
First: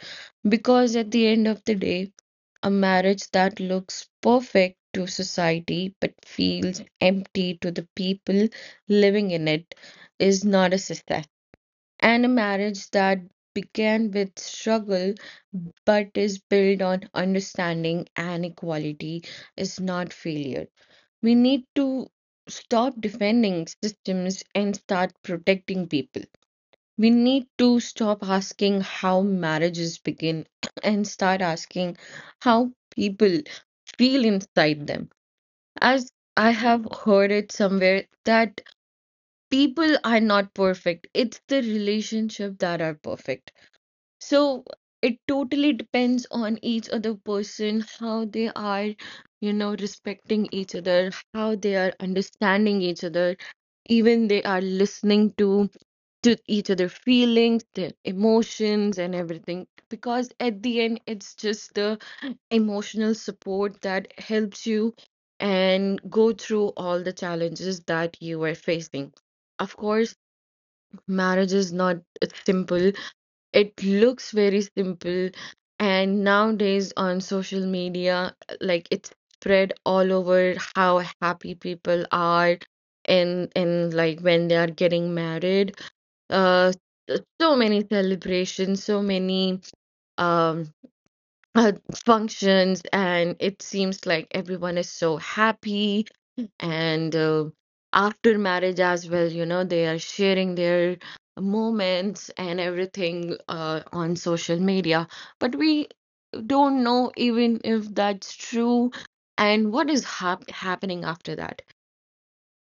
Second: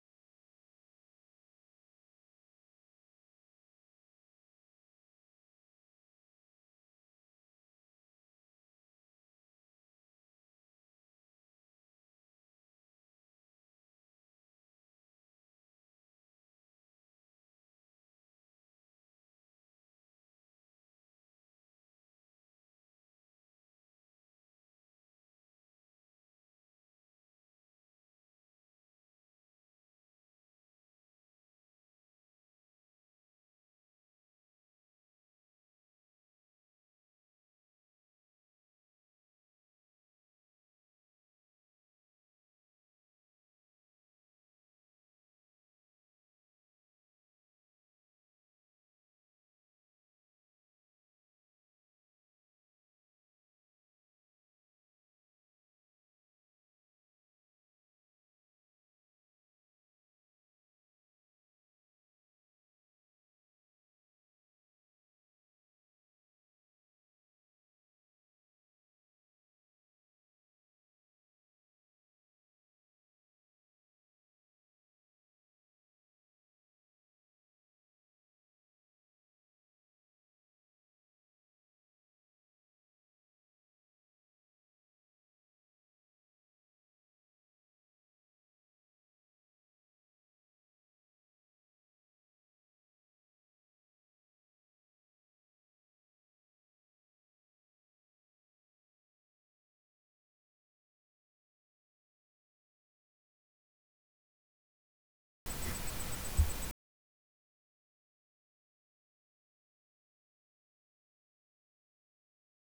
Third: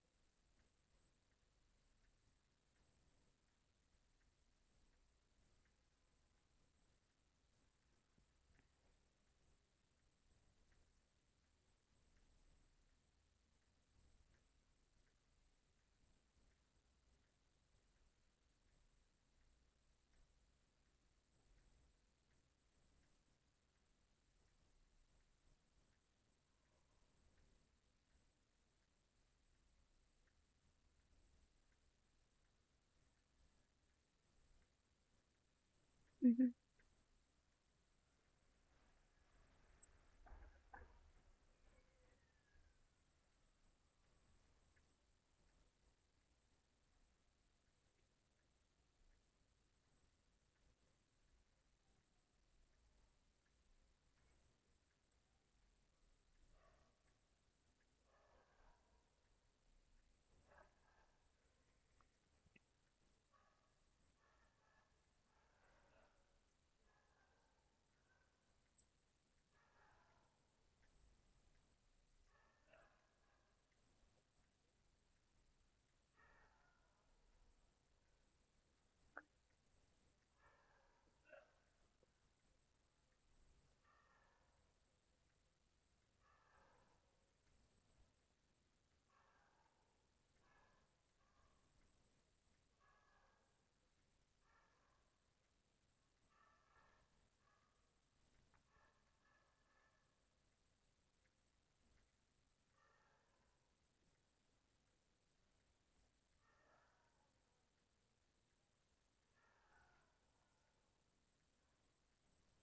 Speaker 3: because at the end of the day, a marriage that looks perfect to society but feels empty to the people living in it is not a success. And a marriage that began with struggle but is built on understanding and equality is not failure. We need to stop defending systems and start protecting people. We need to stop asking how marriages begin <clears throat> and start asking how people feel inside them. As
Speaker 2: Mm-hmm.
Speaker 3: I have heard it somewhere that people are not perfect, it's the relationship that are perfect. So it totally depends on each other person, how they are, you know, respecting each other, how they are understanding each other, even they are listening to each other feelings, their emotions and everything, because at the end it's just the emotional support that helps you and go through all the challenges that you are facing. Of course, marriage is not simple. It looks very simple, and nowadays on social media, like, it's spread all over how happy people are in like when they are getting married, uh, so many celebrations, so many um, uh, functions, and it seems like everyone is so happy. And after marriage as well, you know, they are sharing their moments and everything on social media. But we don't know even if that's true and what is happening after that.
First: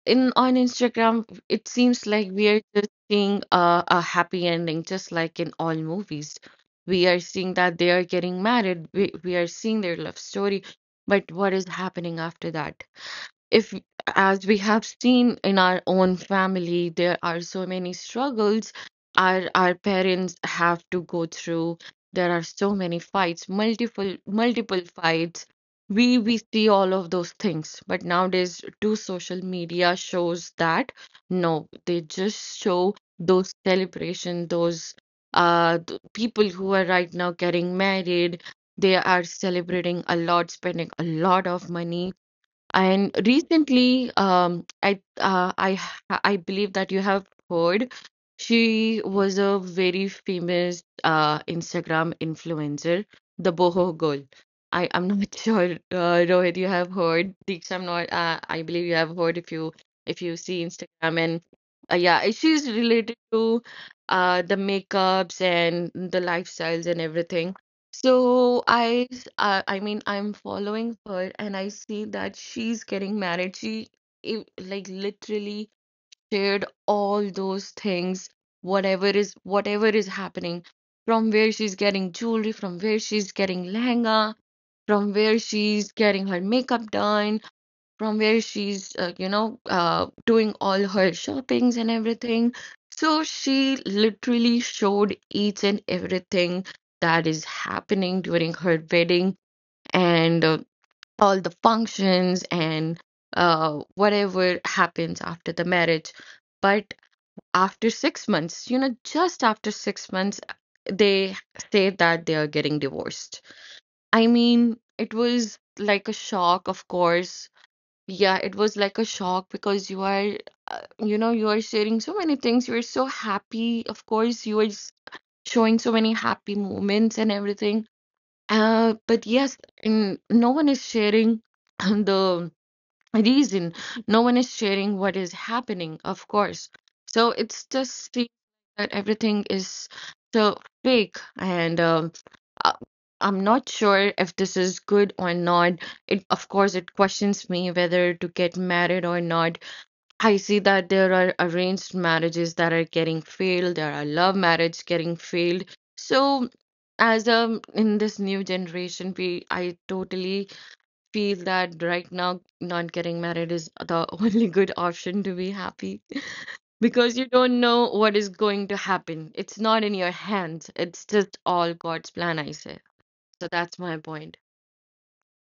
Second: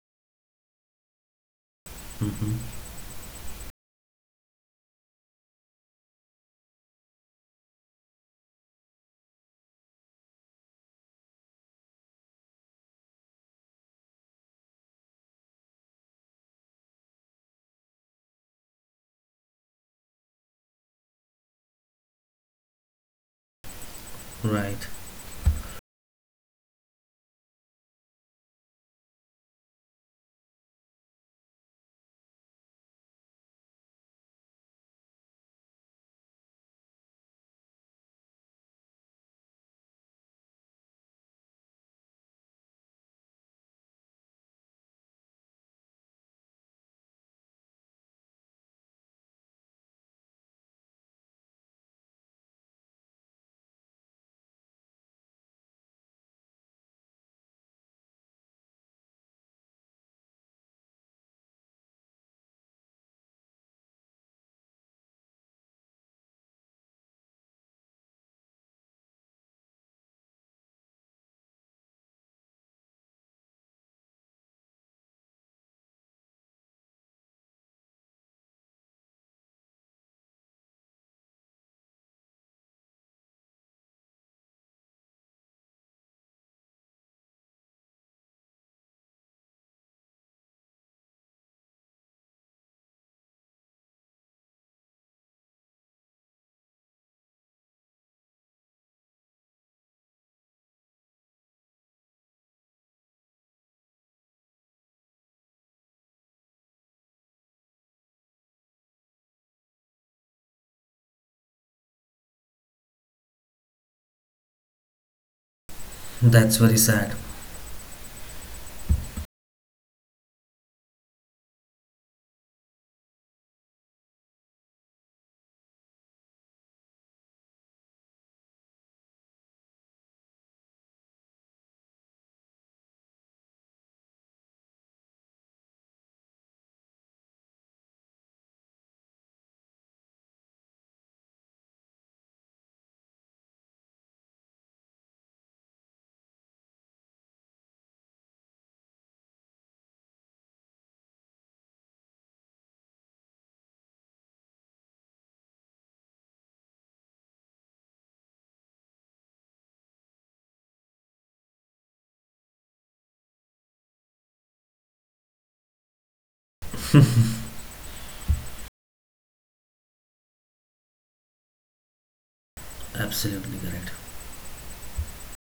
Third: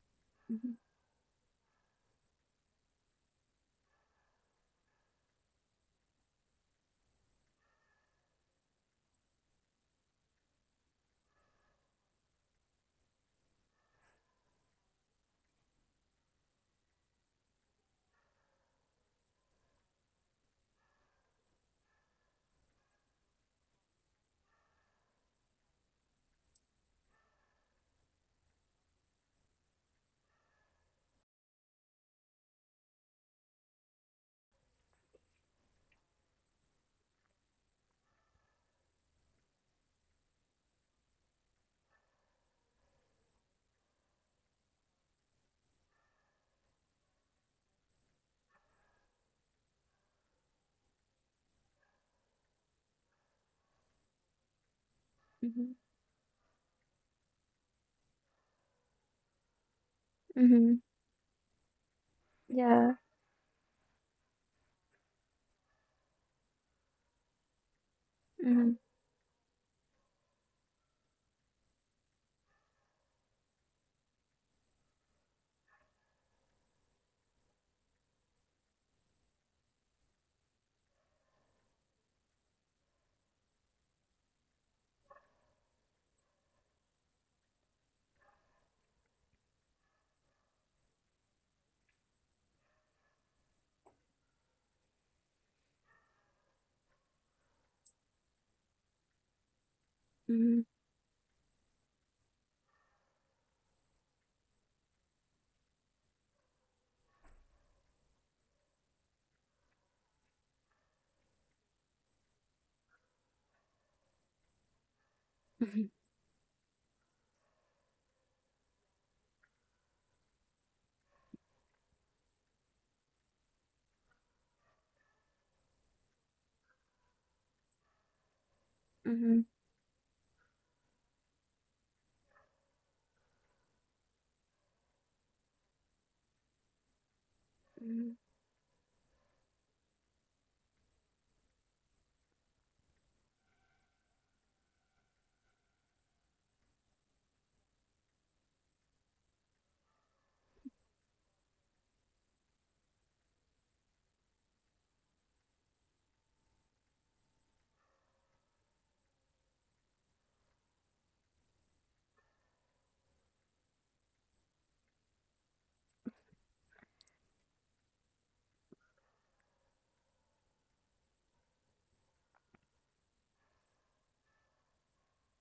Speaker 3: In on Instagram, it seems like we are just seeing a happy ending, just like in all movies. We are seeing that they are getting married. We are seeing their love story. But what is happening after that? If, as we have seen in our own family, there are so many struggles our parents have to go through, there are so many fights, multiple
Speaker 1: right.
Speaker 3: fights. We see all of those things, but nowadays too social media shows that, no, they just show those celebration, those people who are right now getting married. They are celebrating a lot, spending a lot of money. And recently, I, I believe that you have heard, she was a very famous Instagram influencer, the boho girl. I'm not <laughs> sure,
Speaker 2: Mm-hmm.
Speaker 3: Rohit, you have heard. Deeksha, I'm not. I believe you have heard if you see
Speaker 2: Mm-hmm.
Speaker 3: Instagram and yeah, she's
Speaker 2: Yeah.
Speaker 3: related to the makeups and the lifestyles and everything. So
Speaker 2: Mhm.
Speaker 3: I mean, I'm following her and I see that she's getting married. She, like, literally shared all those things, whatever is happening, from where she's getting jewelry, from where she's getting lehenga, from where she's getting her makeup done, from where she's you know, doing all her shoppings and everything. So she literally showed each and everything that is happening during her wedding and
Speaker 2: Mhm.
Speaker 3: all the functions and whatever happens after the marriage. But after 6 months, you know, just after 6 months, they say that they are getting divorced. I mean, it was
Speaker 2: Mhm.
Speaker 3: like a
Speaker 1: That's
Speaker 3: shock,
Speaker 1: very
Speaker 3: of
Speaker 1: sad.
Speaker 3: course. Yeah, it was like a shock because you are, you know, you are sharing so many things. You're so happy. Of course, you are showing so many happy moments and everything. But
Speaker 2: Mhm.
Speaker 3: yes, and no one is sharing <clears throat> the reason. No one is sharing what is happening, of course. So it's just
Speaker 2: Mhm.
Speaker 3: seems that everything is so fake. And uh, I'm not sure if this is good or not. It, of course, it questions me whether to get married or not. I see that there are arranged marriages that are getting failed, there are love marriage getting failed. So, as in this new generation, we I totally feel that right now not getting married is the <laughs> only good option to be happy <laughs> because you don't know what is going to happen. It's not in your hands. It's just all God's plan, I say. So
Speaker 1: Absolutely
Speaker 3: that's
Speaker 1: correct.
Speaker 3: my point.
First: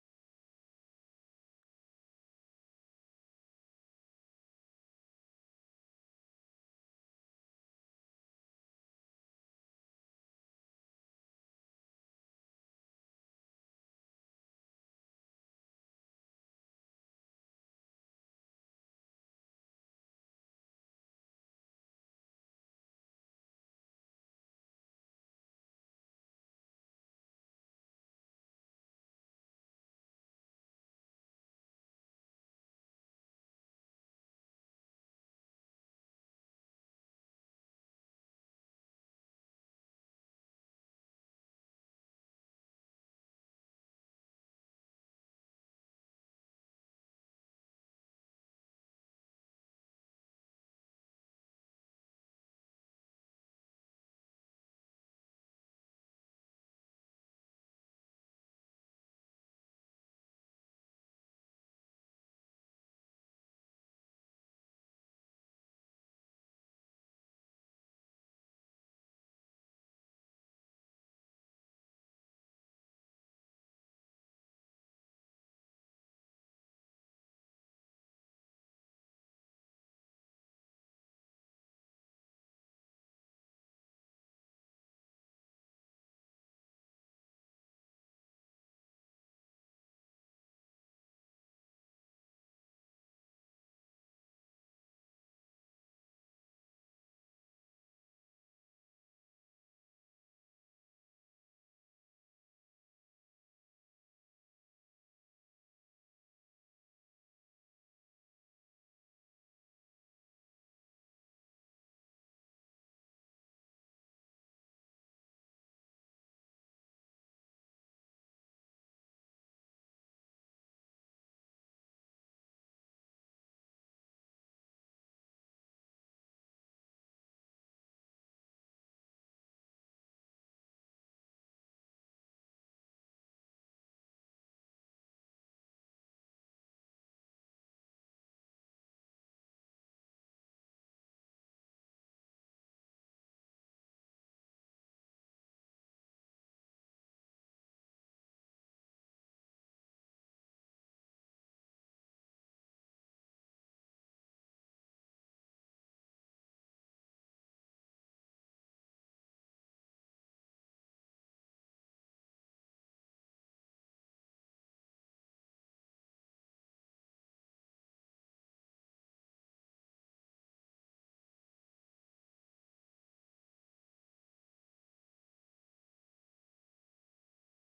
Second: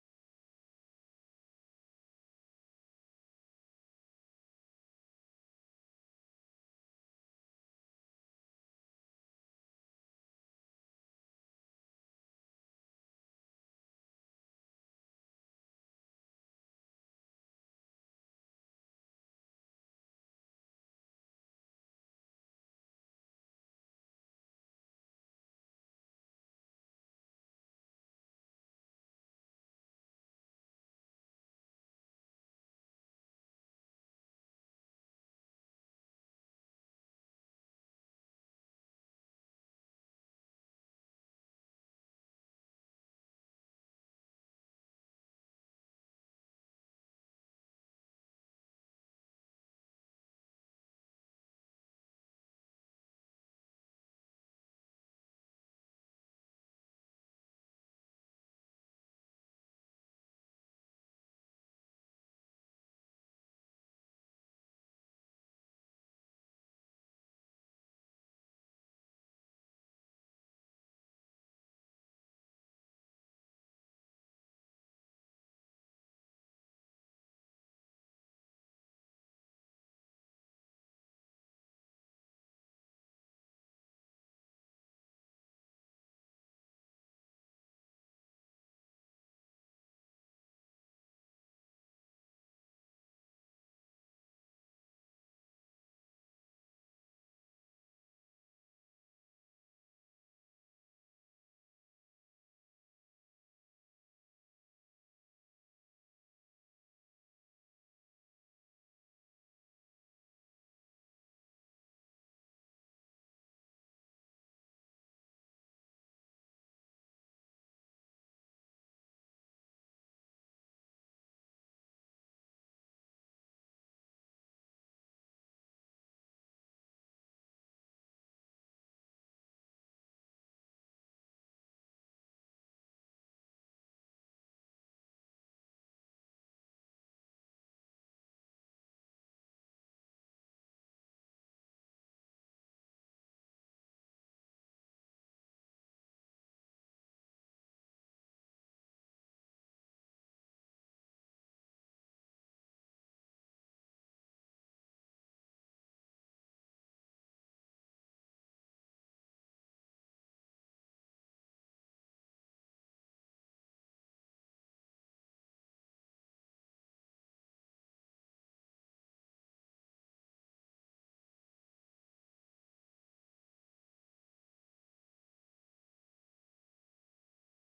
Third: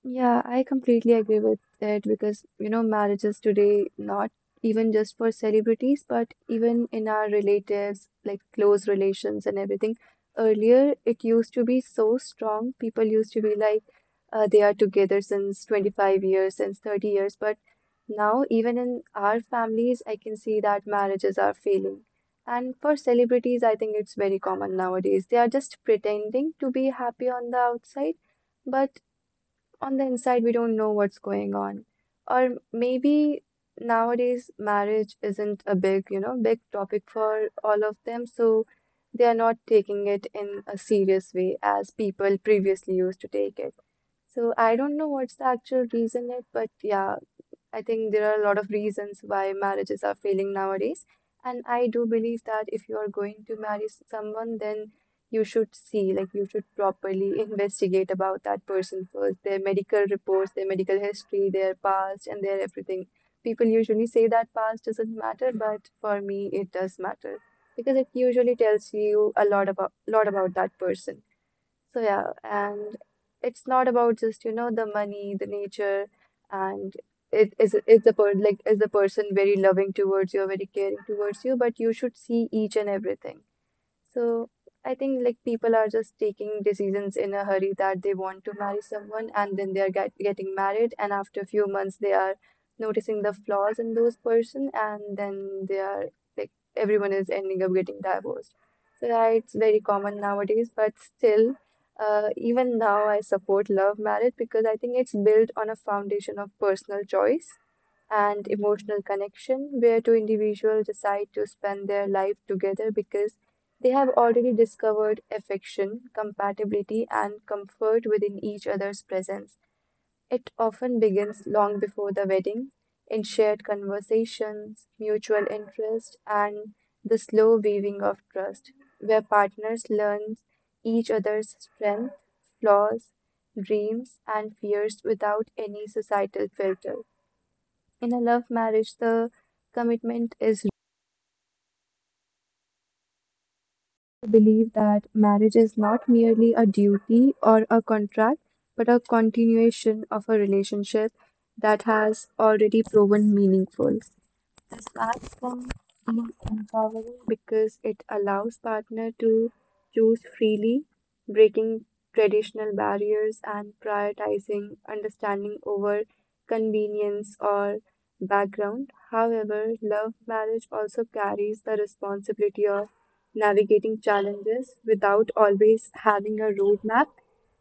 Speaker 2: Yeah, I completely agree with it because marriages today, not even just for celebrities, but even in our relatives, like close relations and everything. Earlier, it used to be so strong. People used to be like, they are together since 25 years, since 30 years. But now, even in our families, I can see that marriages are failing. And for celebrities, I think it's very common nowadays. They are just pretending to be happy on the outside. But on the inside, we don't know what's going on. Or maybe nowadays marriage isn't a big topic for all of them, so they are not taking it in a serious way as people previously used to take it. So I don't know what's the actual reason it, but yeah, I think there are a lot of reasons why marriages are failing nowadays. And I do believe that if you are going to marry someone, then you should see, like, you should properly investigate about that person first, their medical reports, their medical history, their past, and their everything. People usually say that past doesn't matter, but for me, it does matter because it usually tells you a lot about that person. So yeah, and it's not about just the money, the nature, and it is the per like is the person very loving towards you, or very caring towards you, but you should see each and everything. So I think like people are just taking decisions in a hurry that they want to marry someone and then they are getting married and after a few months they are noticing the flaws in those person and then they are like everyone is ending up getting divorced. So yeah, it's very common nowadays, but still, even now I support love marriage because I think it's built on a foundation of personal choice and emotional connection where two individuals decide to spend their life together because they have already discovered affection, compatibility, and comfort within each other's presence. It often begins long before the wedding, in shared conversations, mutual interest, and the slow weaving of trust, where partners learn each other's strengths, flaws, dreams, and fears without any societal filter. In a love marriage, the commitment is believe that marriage is not merely a duty or a contract, but a continuation of a relationship that has already proven meaningful. This platform is empowering because it allows partner to choose freely, breaking traditional barriers and prioritizing understanding over convenience or background. However, love marriage also carries the responsibility of navigating challenges without always having a roadmap,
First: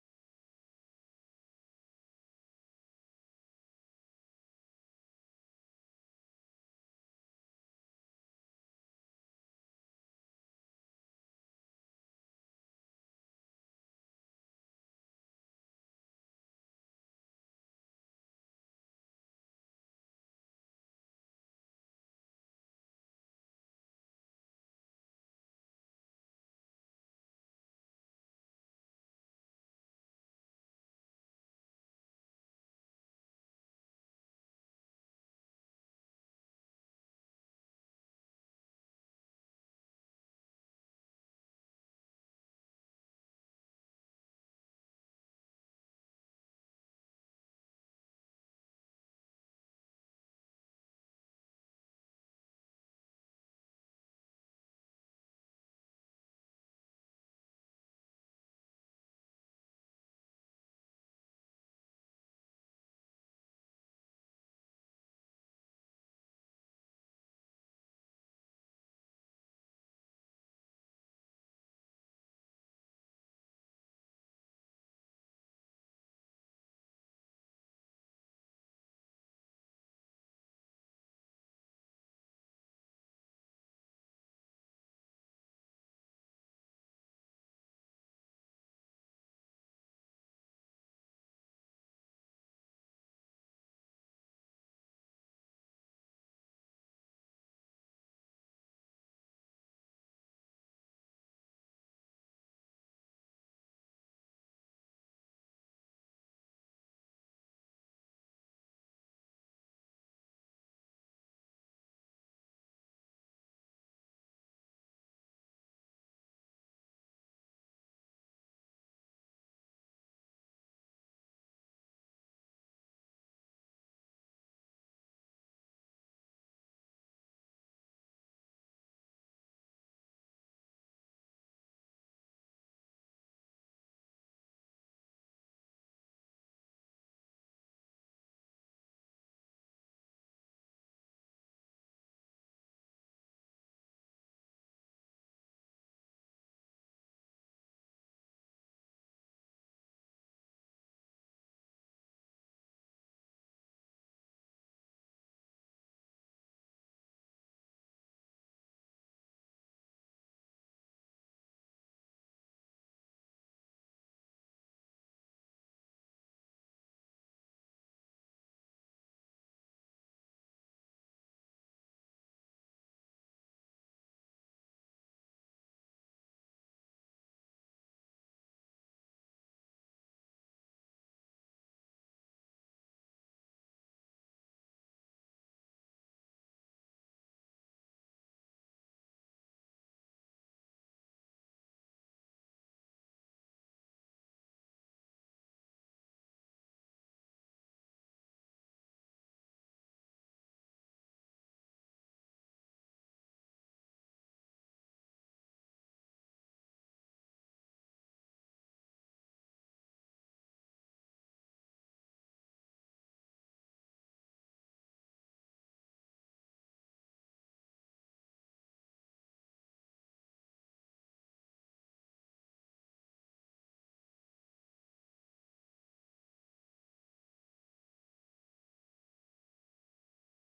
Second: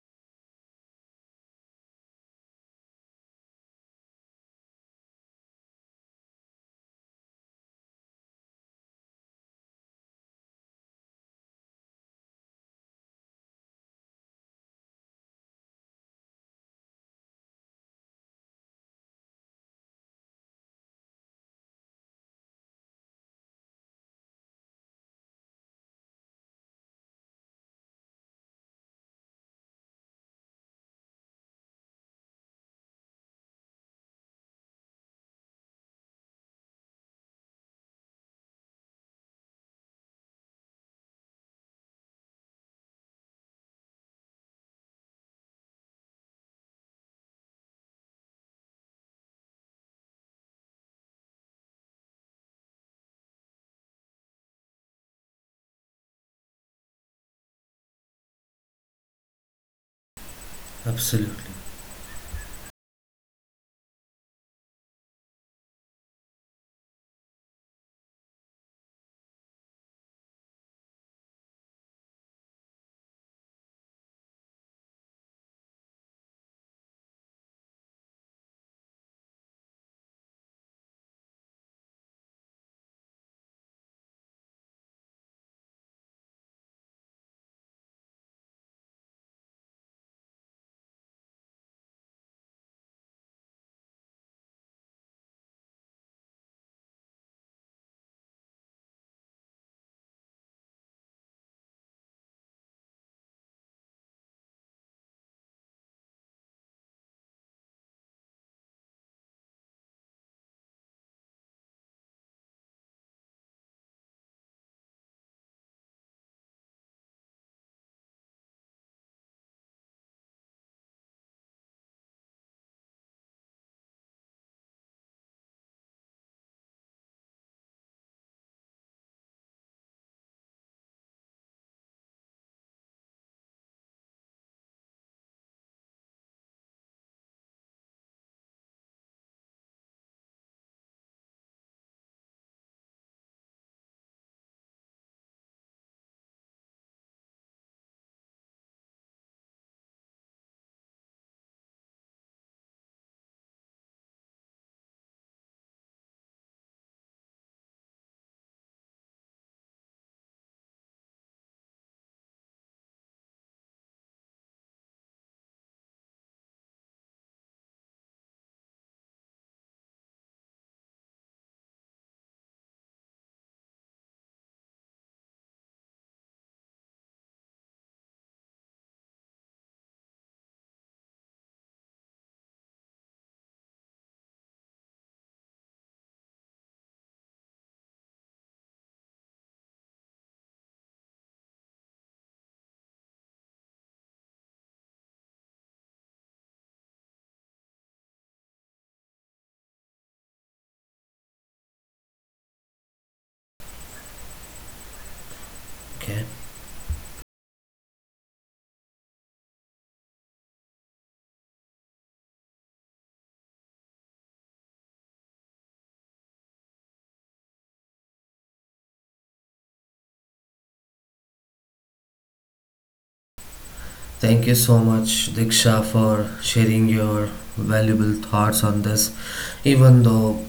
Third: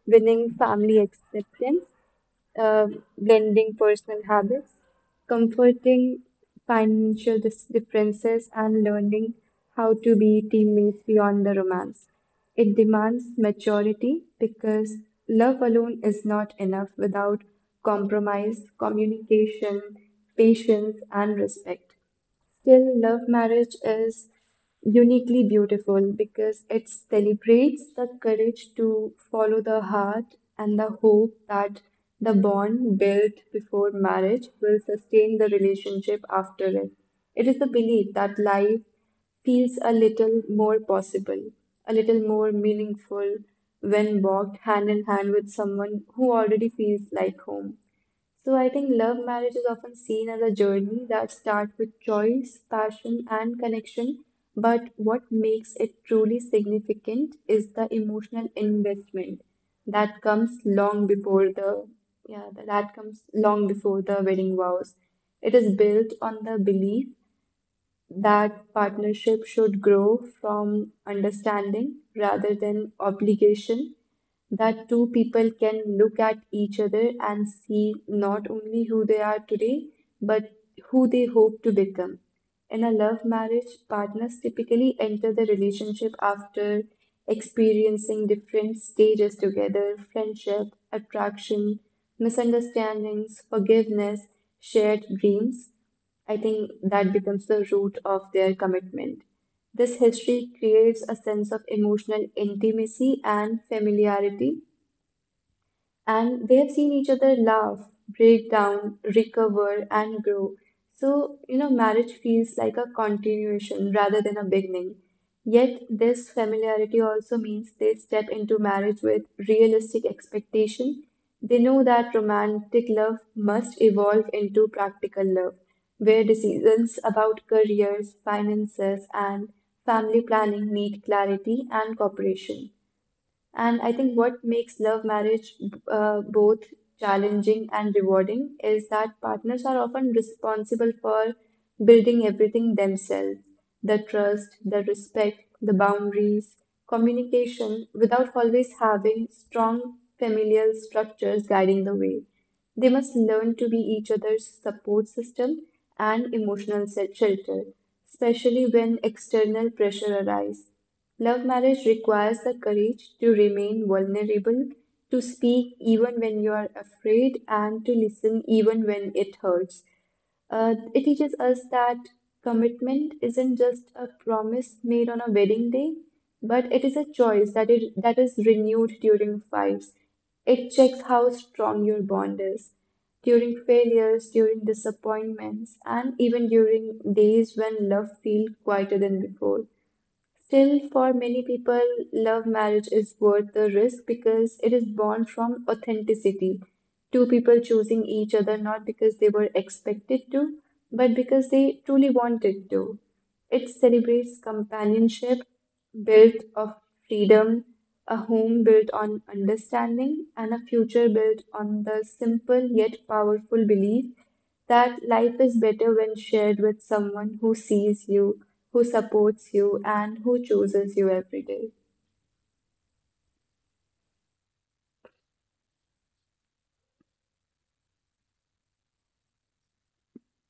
Speaker 2: winning family acceptance uh, blending personal habits, comforting financial differences, and learning how to be teammates beyond the romance. It demands maturity because love alone is not enough without compromise, communication, patience, and respect. Still, love marriage is uniquely beautiful because it celebrates the courage to follow the heart and the hope that the bond built before marriage will sustain the relationship after it. It is the belief that life feels a little more possible, a little more meaningful when walked hand in hand with someone who already feels like home. So I think love marriage is often seen as a journey that starts with choice, passion, and connection. But what makes it truly significant is the emotional investment that comes long
Speaker 1: Absolutely.
Speaker 2: before the yeah that comes long before the wedding vows. It is built on the belief that partnership should grow from understanding rather than obligation, that two people can look at each other and see not only who they are today, but who they hope to become. In a love marriage, partners typically enter the relationship after experiencing different stages together friendship, attraction, misunderstandings, forgiveness, shared dreams. I think that becomes the root of their commitment. This history creates a sense of emotional intimacy and familiarity and they have seen each other laugh, break down, recover, and grow. So, marriage feels like a continuation rather than a beginning. Yet, this familiarity also means they step into marriage with realistic expectation. They know that romantic love must evolve into practical love, where decisions about careers, finances, and family planning need clarity and cooperation. And I think what makes love marriage both challenging and rewarding is that partners are often responsible for building everything themselves, the trust, the respect, the boundaries, communication, without always having strong familial structures guiding the way. They must learn to be each other's support system and emotional shelter, especially when external pressure arises. Love marriage requires the courage to remain vulnerable, to speak even when you are afraid, and to listen even when it hurts. It teaches us that commitment isn't just a promise made on a wedding day, but it is a choice that is renewed during fights. It checks how strong your bond is during failures, during disappointments, and even during days when love feels quieter than before. Still, for many people, love marriage is worth the risk because it is born from authenticity. Two people choosing each other not because they were expected to, but because they truly wanted to. It celebrates companionship
Speaker 1: Okay.
Speaker 2: built of freedom, a home built on understanding, and a future built on the simple yet powerful belief that life is better when shared with someone who sees you, who supports you, and who chooses you every day.
Speaker 1: Thank you so much, Diksha, for sharing your valuable thoughts on this. Even though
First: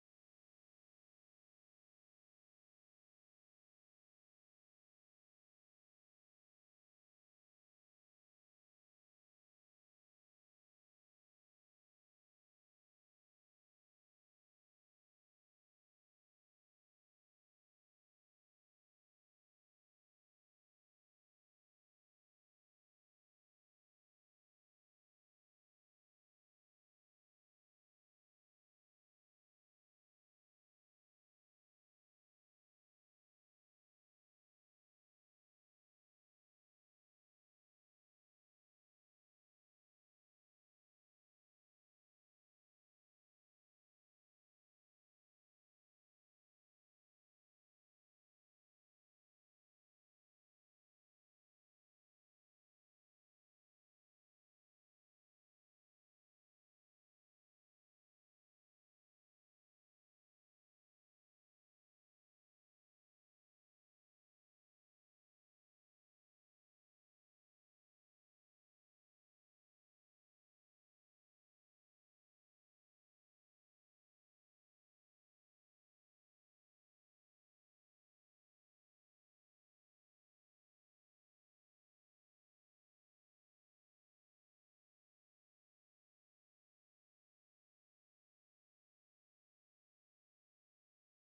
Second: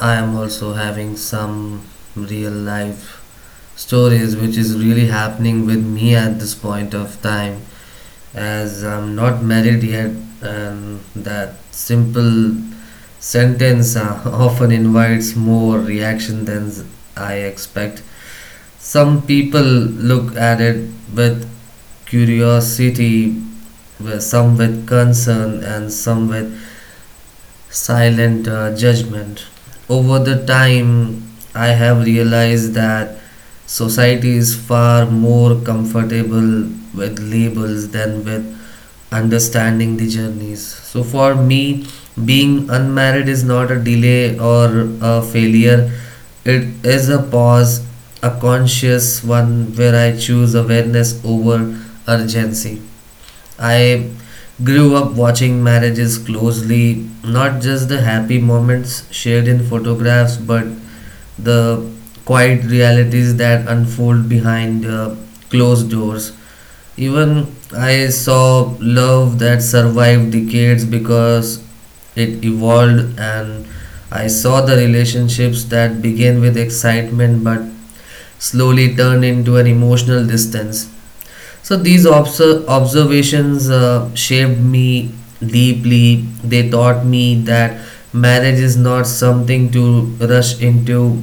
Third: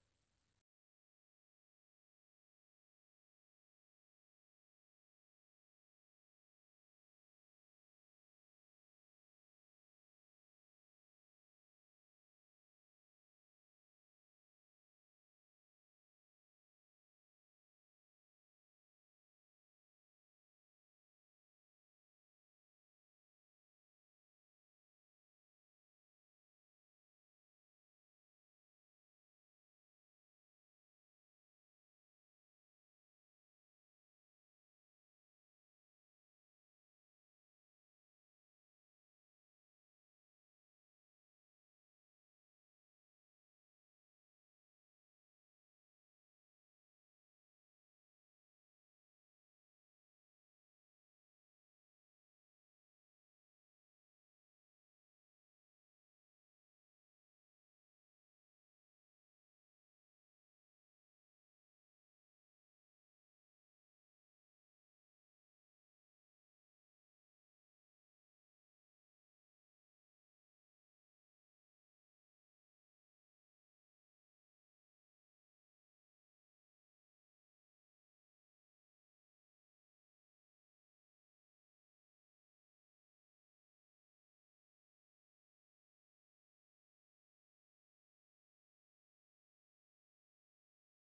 Speaker 1: I am also having some real life stories which is really happening with me at this point of time, as I'm not married yet, and that simple sentence <laughs> often invites more reaction than I expected. Some people look at it with curiosity, some with concern, and some with silent judgment. Over the time, I have realized that society is far more comfortable with labels than with understanding the journeys. So for me, being unmarried is not a delay or a failure. It is a pause, a conscious one where I choose awareness over urgency. I grew up watching marriages closely, not just the happy moments shared in photographs, but the quiet realities that unfold behind closed doors. Even I saw love that survived decades because it evolved, and I saw the relationships that began with excitement but slowly turned into an emotional distance. So these observations shaped me deeply. They taught me that marriage is not something to rush into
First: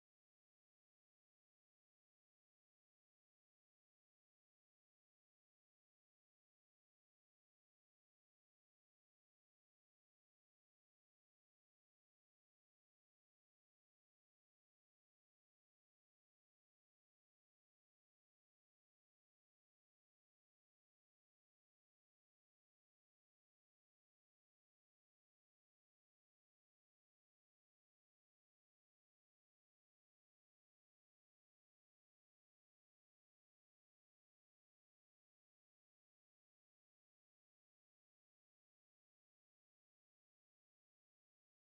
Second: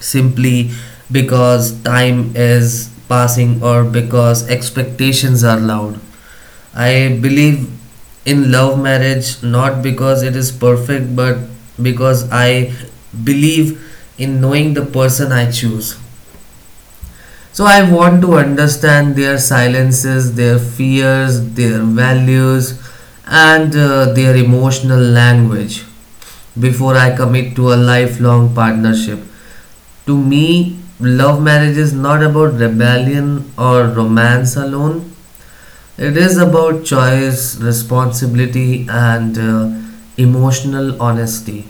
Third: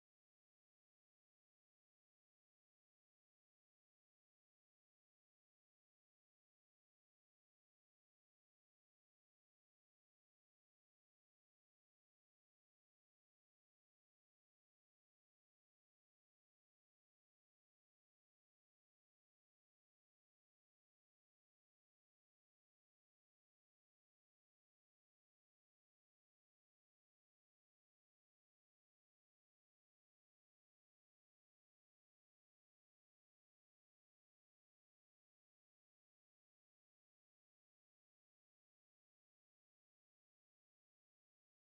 Speaker 1: simply because time is passing or because expectations are loud. I believe in love marriage not because it is perfect but because I believe in knowing the person I choose. So I want to understand their silences, their fears, their values, and their emotional language before I commit to a lifelong partnership. To me, love marriage is not about rebellion or romance alone, it is about choice, responsibility, and emotional honesty.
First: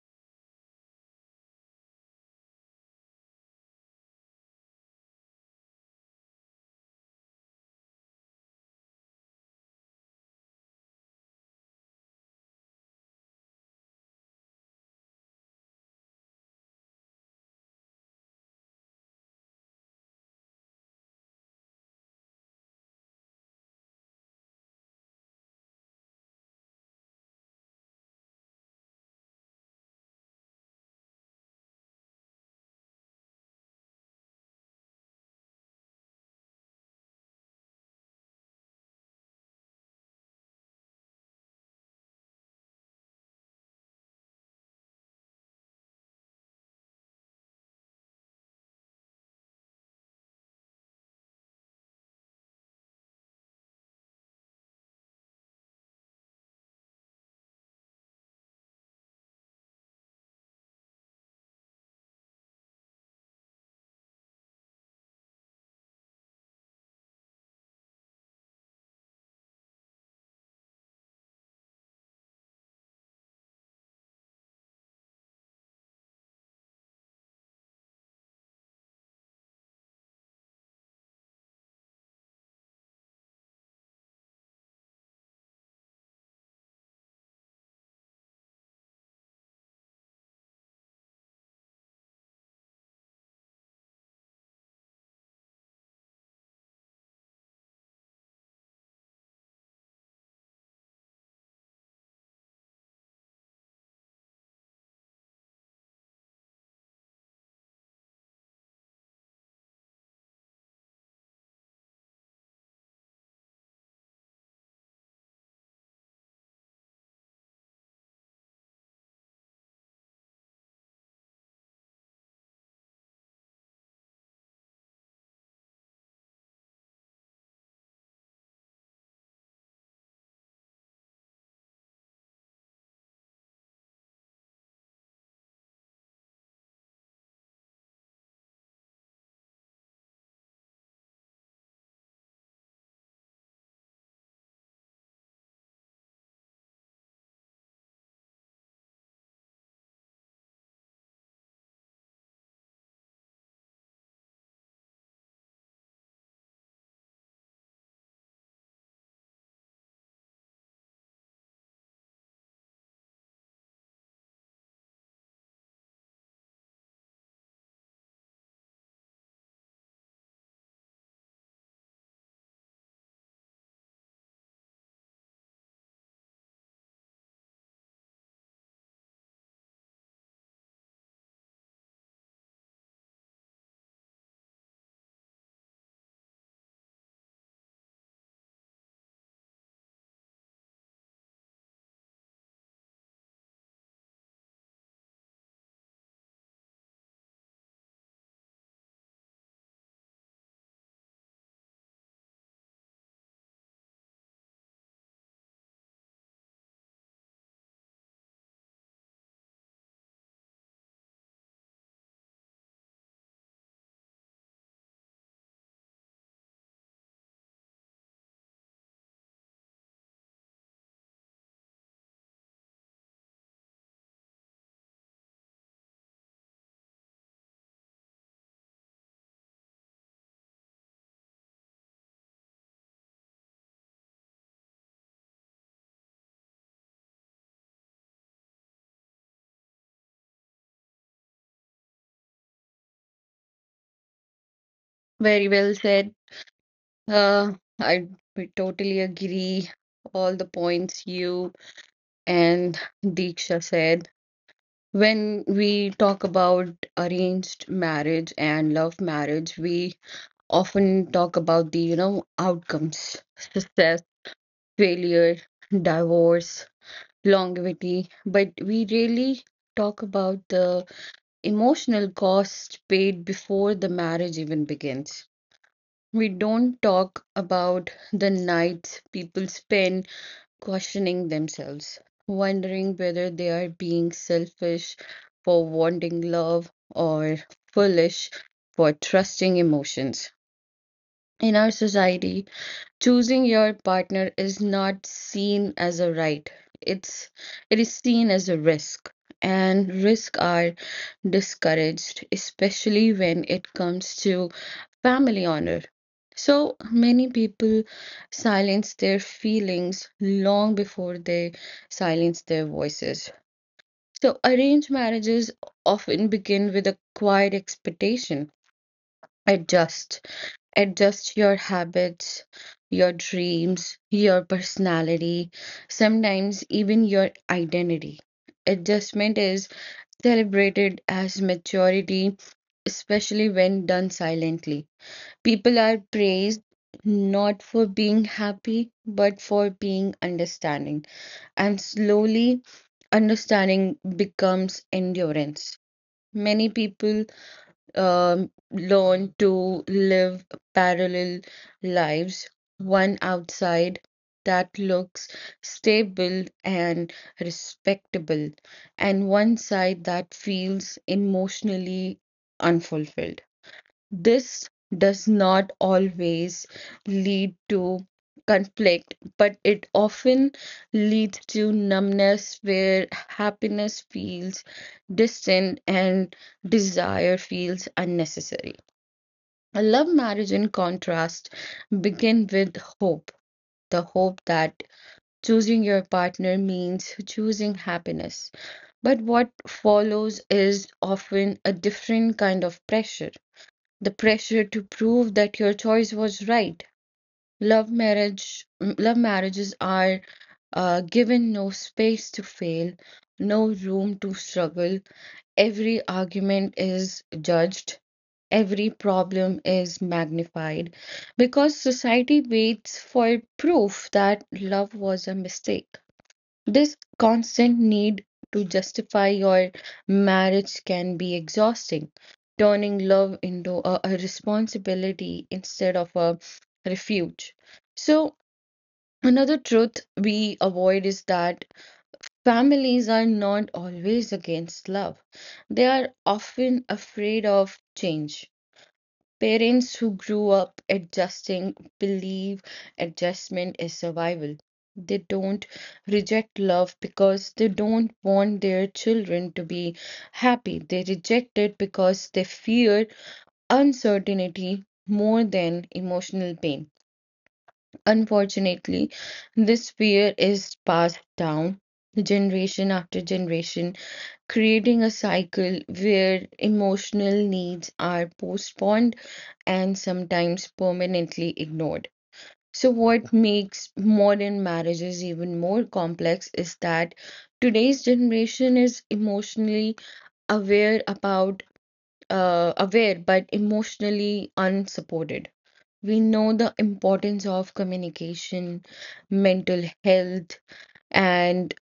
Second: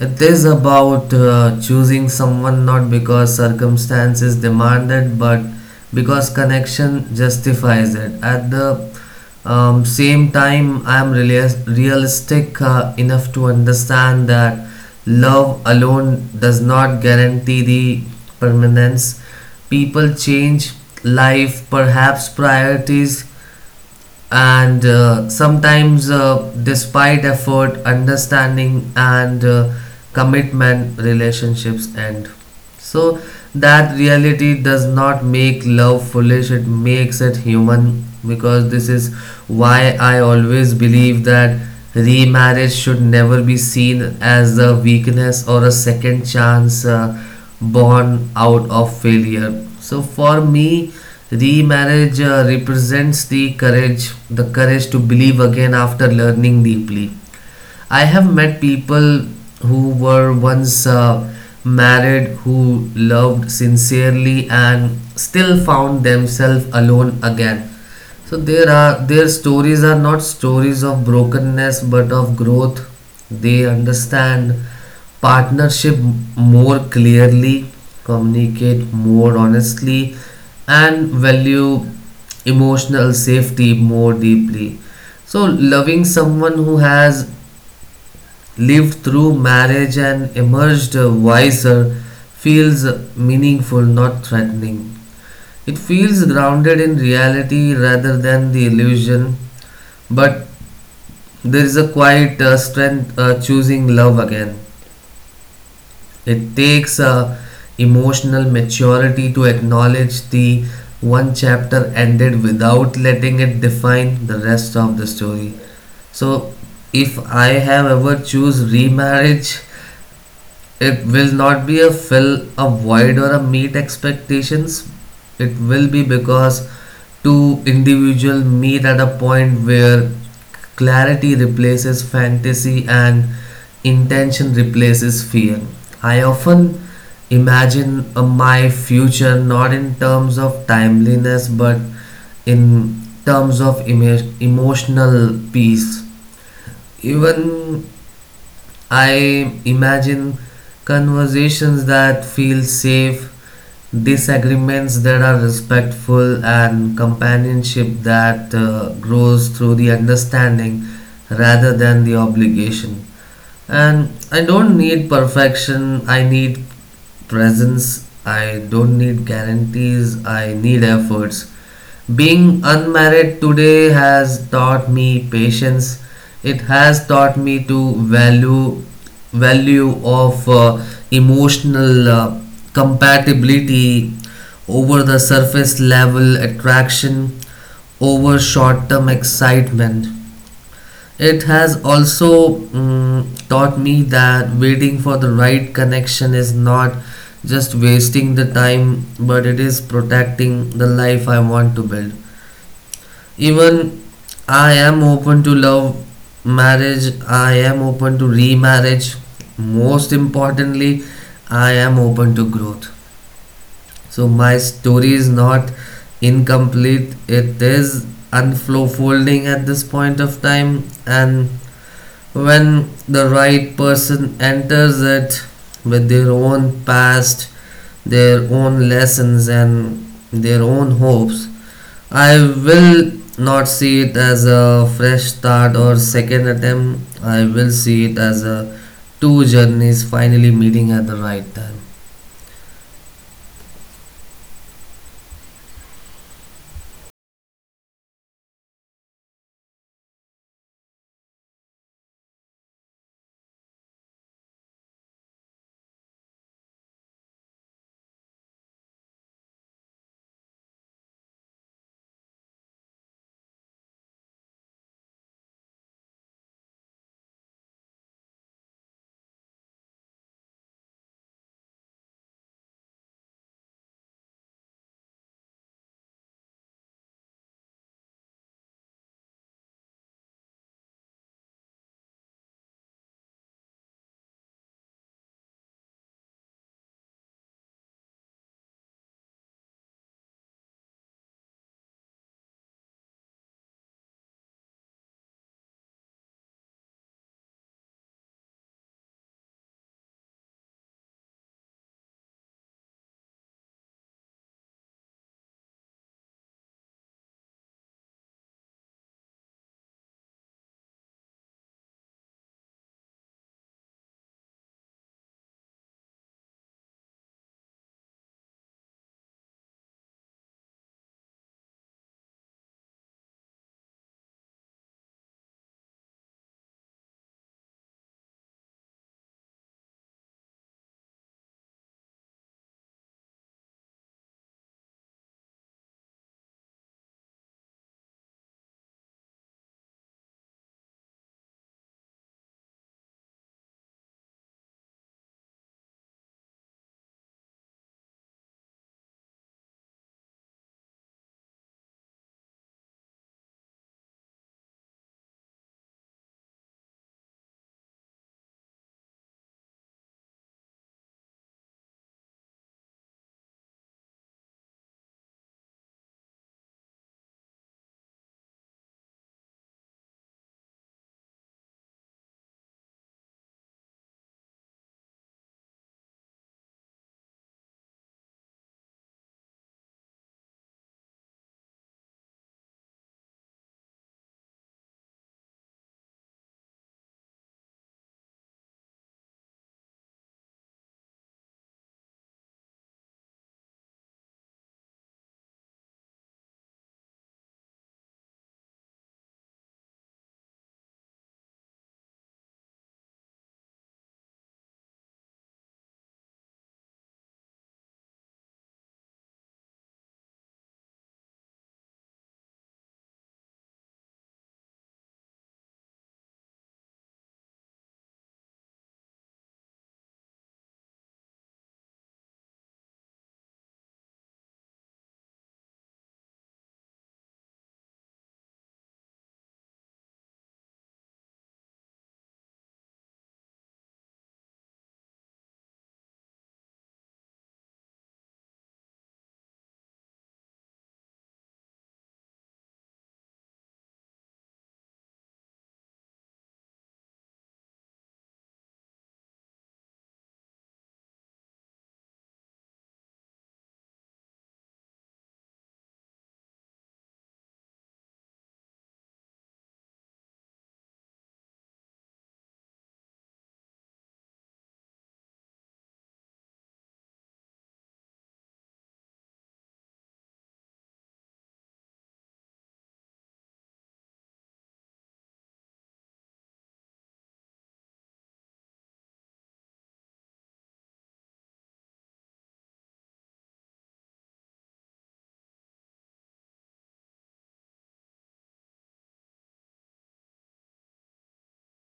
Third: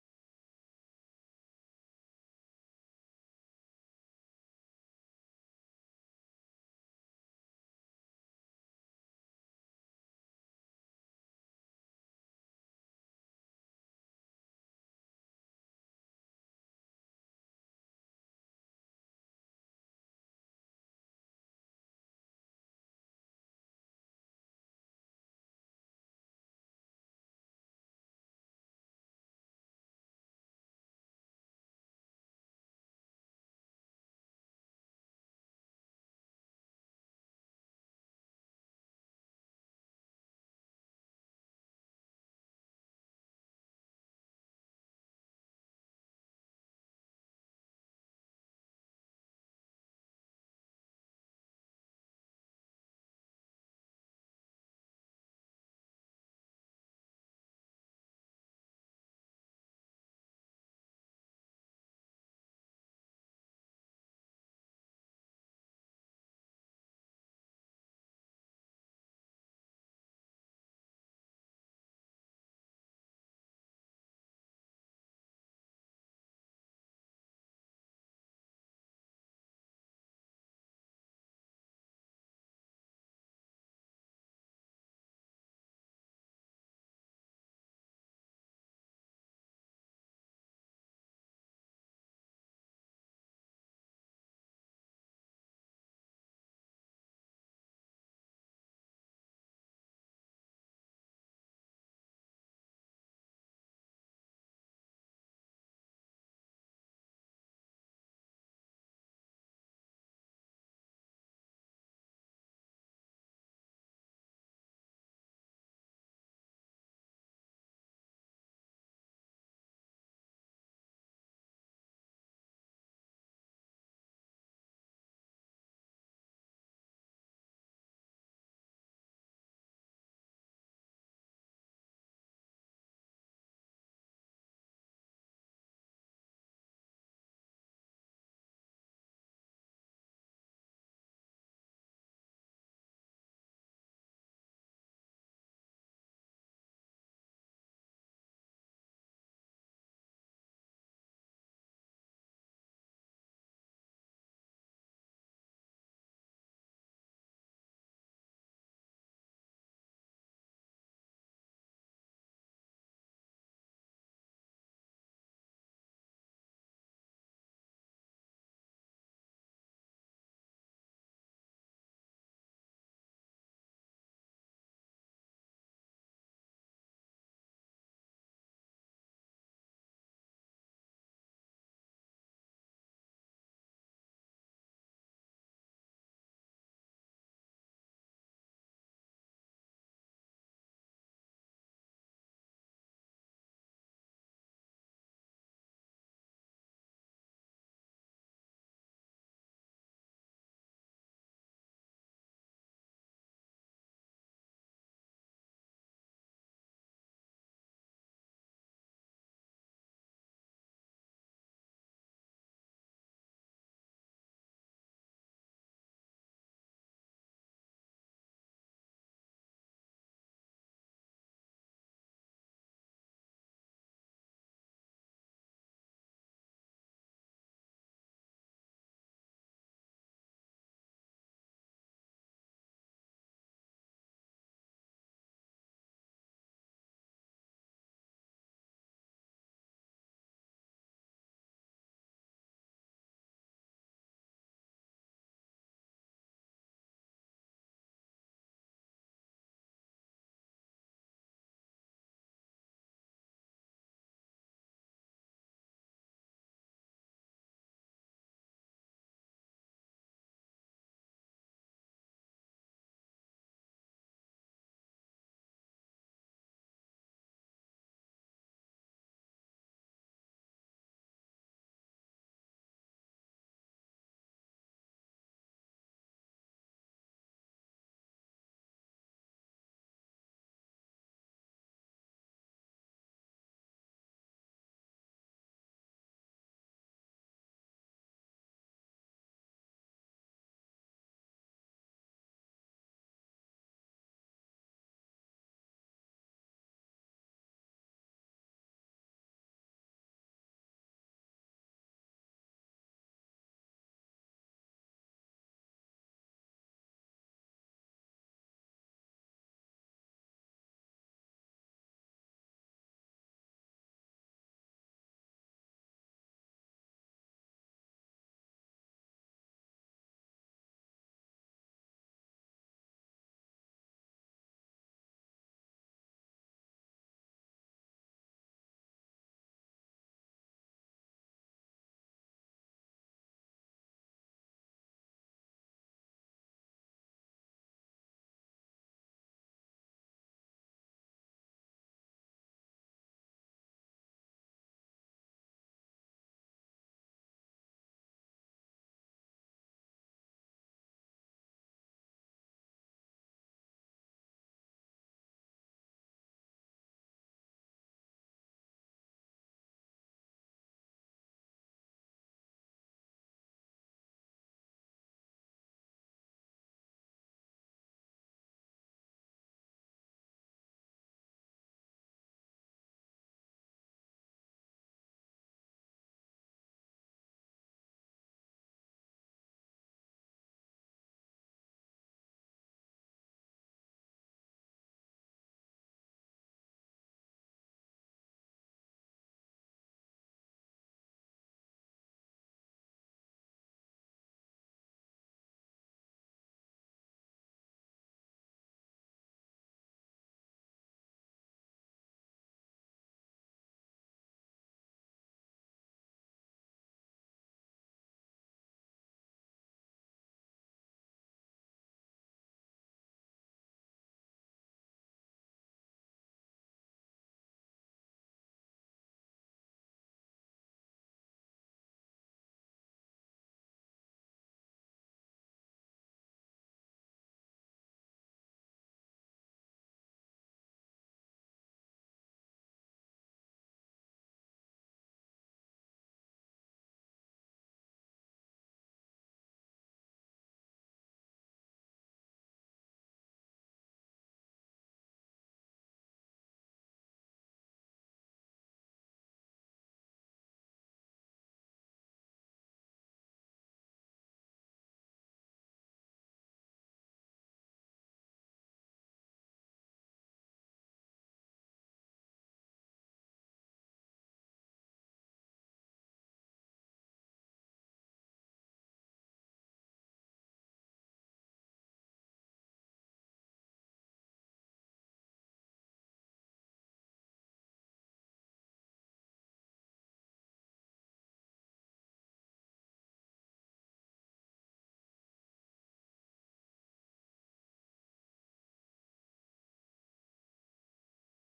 Speaker 1: It is about choosing someone not because circumstances demand it, but because connection justifies it. At the same time, I am realistic enough to understand that love alone does not guarantee the permanence. People change, life, perhaps priorities, and sometimes, despite effort, understanding, and commitment, relationships end. So that reality does not make love foolish, it makes it human, because this is why I always believe that remarriage should never be seen as a weakness or a second chance born out of failure. So for me, remarriage represents the courage to believe again after learning deeply. I have met people who were once married, who loved sincerely and still found themselves alone again. So there are their stories are not stories of brokenness but of growth. They understand partnership more clearly, communicate more honestly, and value emotional safety more deeply. So, loving someone who has lived through marriage and emerged wiser feels meaningful, not threatening. It feels grounded in reality rather than the illusion, but there is a quiet strength choosing love again. It takes a emotional maturity to acknowledge the one chapter ended without letting it define the rest of the story. So if I have ever choose remarriage, it will not be a fill a void or a meet expectations. It will be because two individuals meet at a point where clarity replaces fantasy and intention replaces fear. I often imagine my future not in terms of timeliness but in terms of emotional peace. Even I imagine conversations that feel safe, disagreements that are respectful, and companionship that grows through the understanding rather than the obligation. And I don't need perfection, I need presence. I don't need guarantees, I need efforts. Being unmarried today has taught me patience. It has taught me to value of emotional compatibility over the surface level attraction, over short term excitement. It has also taught me that waiting for the right connection is not just wasting the time, but it is protecting the life I want to build. Even I am open to love marriage, I am open to remarriage. Most importantly, I am open to growth. So my story is not incomplete, it is unfolding at this point of time, and when the right person enters it with their own past, their own lessons, and their own hopes, I will not see it as a fresh start or second attempt. I will see it as a two journeys finally meeting at the right time.
Speaker 3: Very well said. Uh, I we totally agree all the points you and Deeksha said. When we talk about arranged marriage and love marriage, we often talk about the, you know, outcomes, success, failure, divorce, longevity, but we really talk about the emotional cost paid before the marriage even begins. We don't talk about the nights people spend questioning themselves, wondering whether they are being selfish for wanting love or foolish for trusting emotions. In our society, choosing your partner is not seen as a right. It's it is seen as a risk. And risks are discouraged, especially when it comes to family honor. So many people silence their feelings long before they silence their voices. So arranged marriages often begin with a quiet expectation. Adjust adjust your habits, your dreams, your personality, sometimes even your identity. Adjustment is celebrated as maturity, especially when done silently. People are praised not for being happy, but for being understanding. And slowly, understanding becomes endurance. Many people learn to live parallel lives, one outside that looks stable and respectable, and one side that feels emotionally unfulfilled. This does not always lead to conflict, but it often leads to numbness where happiness feels distant and desire feels unnecessary. A love marriage, in contrast, begin with hope, the hope that choosing your partner means choosing happiness. But what follows is often a different kind of pressure. The pressure to prove that your choice was right. Love marriages are given no space to fail, no room to struggle. Every argument is judged, every problem is magnified because society waits for proof that love was a mistake. This constant need to justify your marriage can be exhausting, turning love into a responsibility instead of a refuge. So, another truth we avoid is that families are not always against love, they are often afraid of change. Parents who grew up adjusting believe adjustment is survival. They don't reject love because they don't want their children to be happy. They reject it because they fear uncertainty more than emotional pain. Unfortunately, this fear is passed down generation after generation, creating a cycle where emotional needs are postponed and sometimes permanently ignored. So, what makes modern marriages even more complex is that today's generation is emotionally aware about aware but emotionally unsupported. We know the importance of communication, mental health, and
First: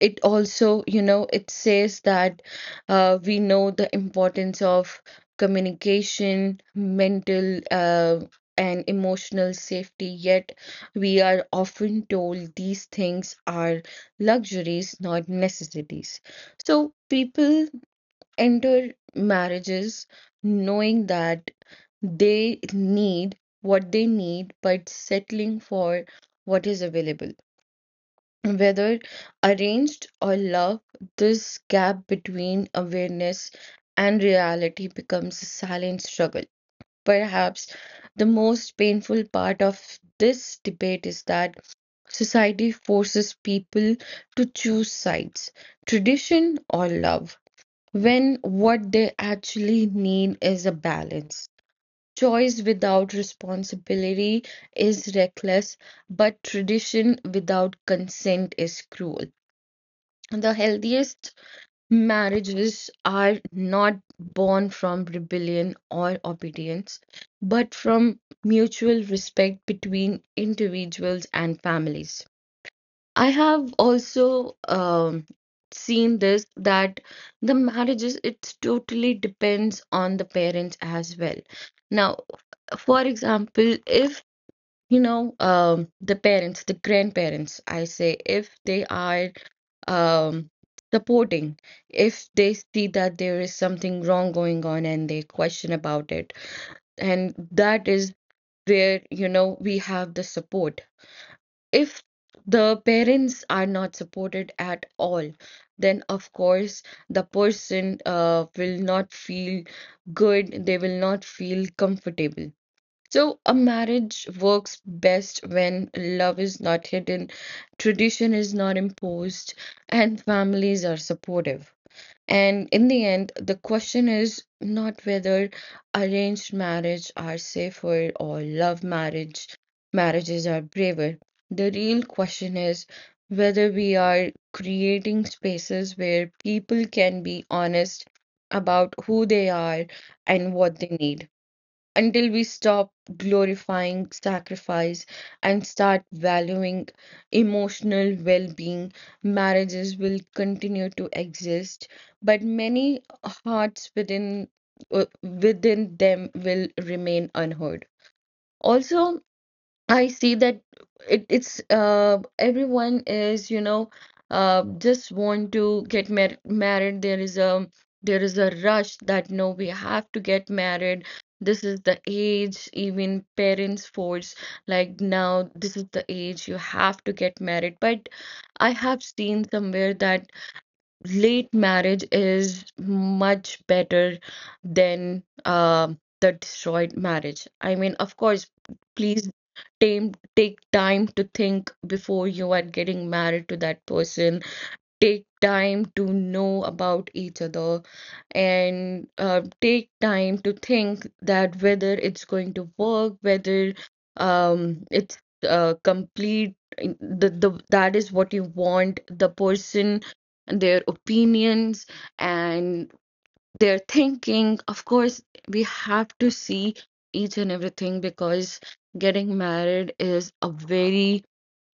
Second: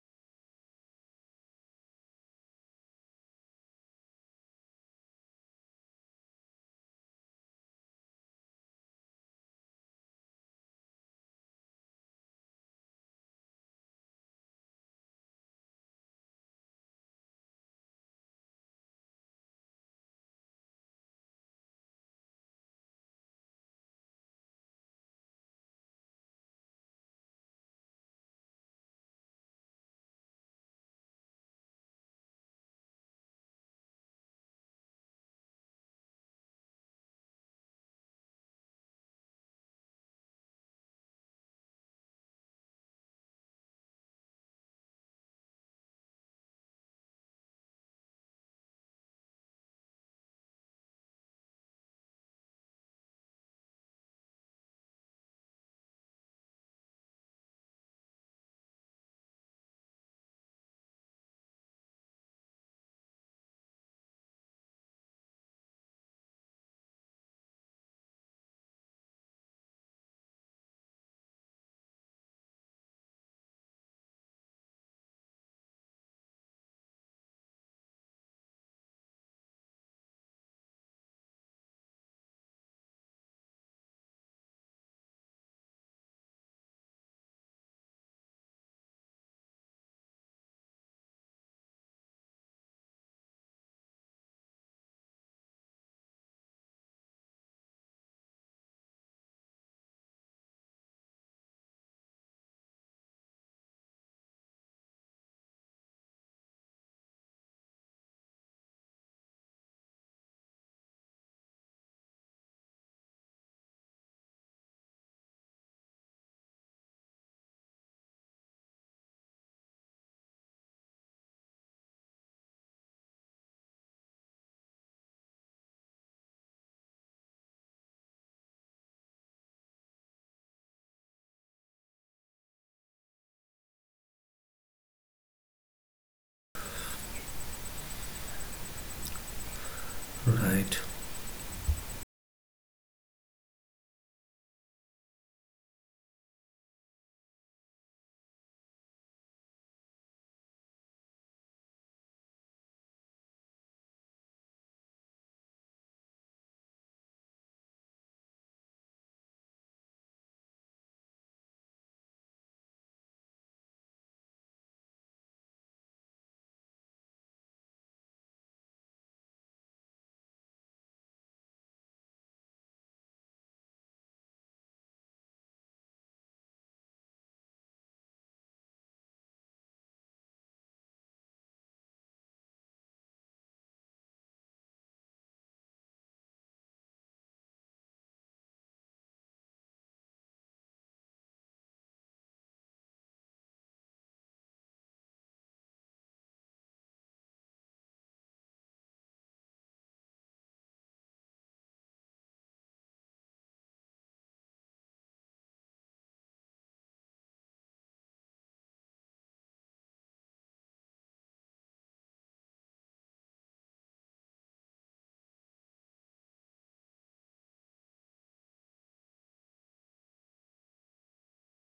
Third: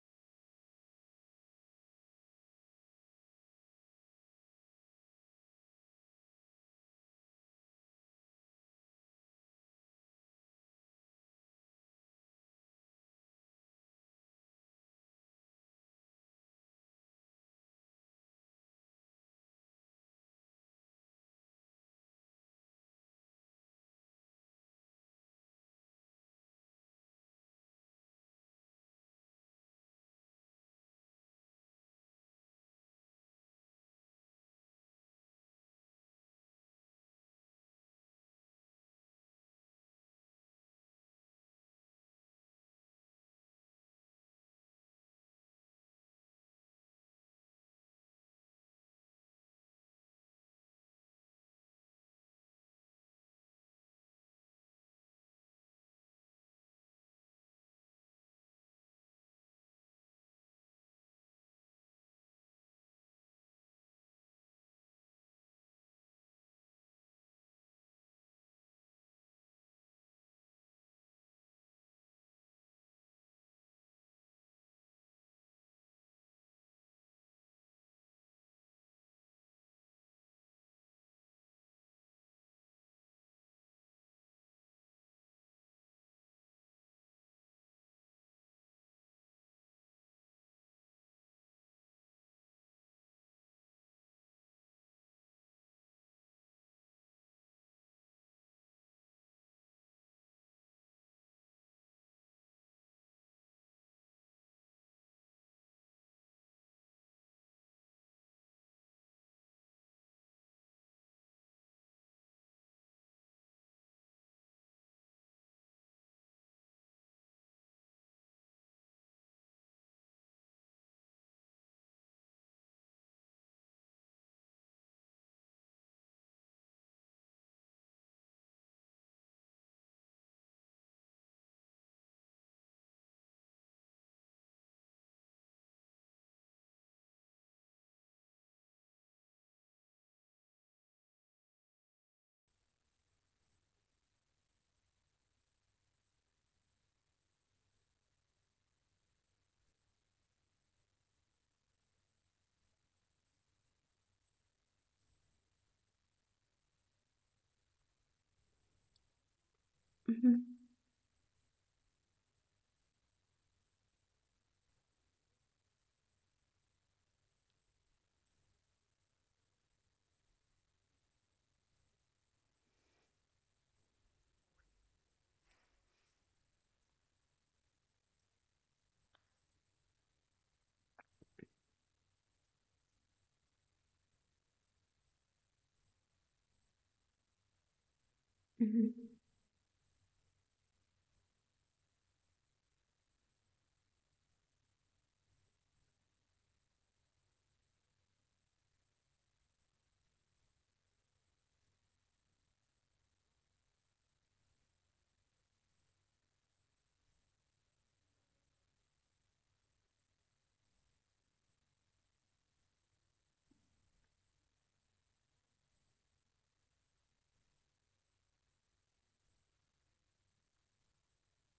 Speaker 3: it also, you know, it says that we know the importance of communication, mental, and emotional safety, yet we are often told these things are luxuries, not necessities. So people enter marriages knowing that they need what they need, but settling for what is available. Whether arranged or love, this gap between awareness and reality becomes a silent struggle. Perhaps the most painful part of this debate is that society forces people to choose sides, tradition or love, when what they actually need is a balance. Choice without responsibility is reckless, but tradition without consent is cruel. The healthiest marriages are not born from rebellion or obedience, but from mutual respect between individuals and families. I have also seen this that the marriages, it totally depends on the parents as well. Now, for example, if you know the parents the grandparents I say if they are um supporting if they see that there is something wrong going on and they question about it and that is where you know we have the support if the parents are not supported at all then of course the person will not feel good they will not feel comfortable so, a marriage works best when love is not hidden, tradition is not imposed, and families are supportive. And in the end, the question is not whether arranged marriage are safer or love marriage marriages are braver. The real question is whether we are creating spaces where people can be honest about who they are and what
Speaker 1: Right.
Speaker 3: they need until we stop glorifying sacrifice and start valuing emotional well being, marriages will continue to exist, but many hearts within them will remain unheard. Also, I see that
Speaker 2: Mhm,
Speaker 3: it's everyone is you know just want to get married. There is a rush that no, we have to get married. This is the age. Even parents force like now this is the age you have to get married. But I have seen somewhere that late marriage is much better than the destroyed marriage. I mean, of course, please
Speaker 2: mhm.
Speaker 3: take time to think before you are getting married to that person take time to know about each other and take time to think that whether it's going to work, whether it's complete, in- the that is what you want, the person, their opinions and their thinking. Of course, we have to see each and everything because getting married is a very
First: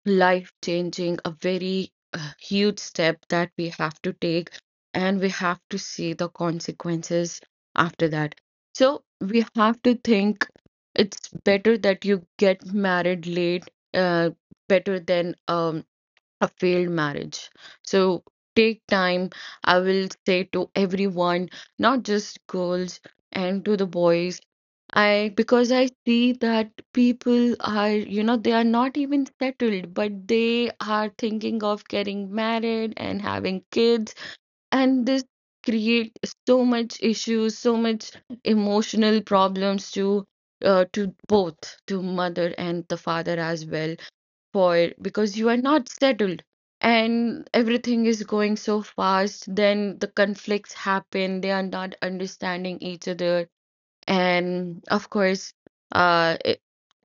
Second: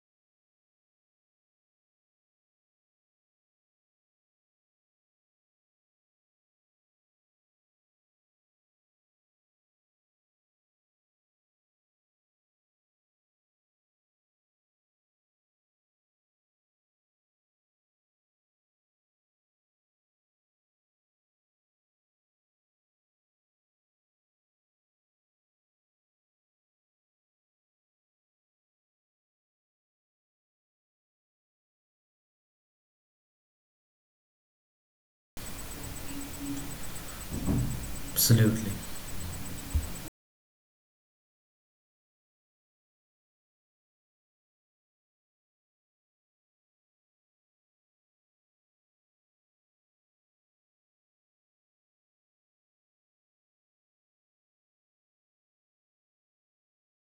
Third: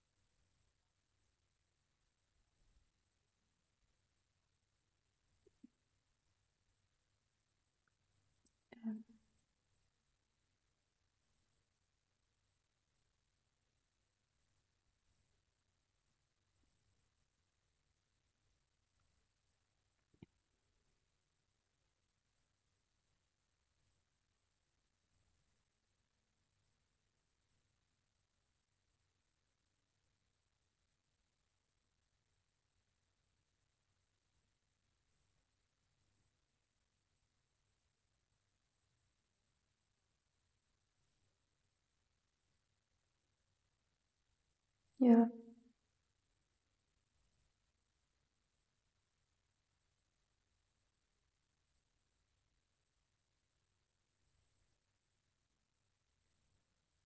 Speaker 3: life changing, a very huge step that we have to take, and we have to see the consequences after that. So we have to think it's better that you get married late, uh, better than a failed marriage. So take time, I will say to everyone, not just girls and to the boys. I because I see that people are, you know, they are not even settled, but they are thinking of getting married and having kids, and this create so much issues, so much
Speaker 1: Absolutely.
Speaker 3: emotional problems to both to mother and the father as well spoiled
Speaker 2: Yeah.
Speaker 3: because you are not settled and everything is going so fast. Then the conflicts happen, they are not understanding each other. And of course, uh,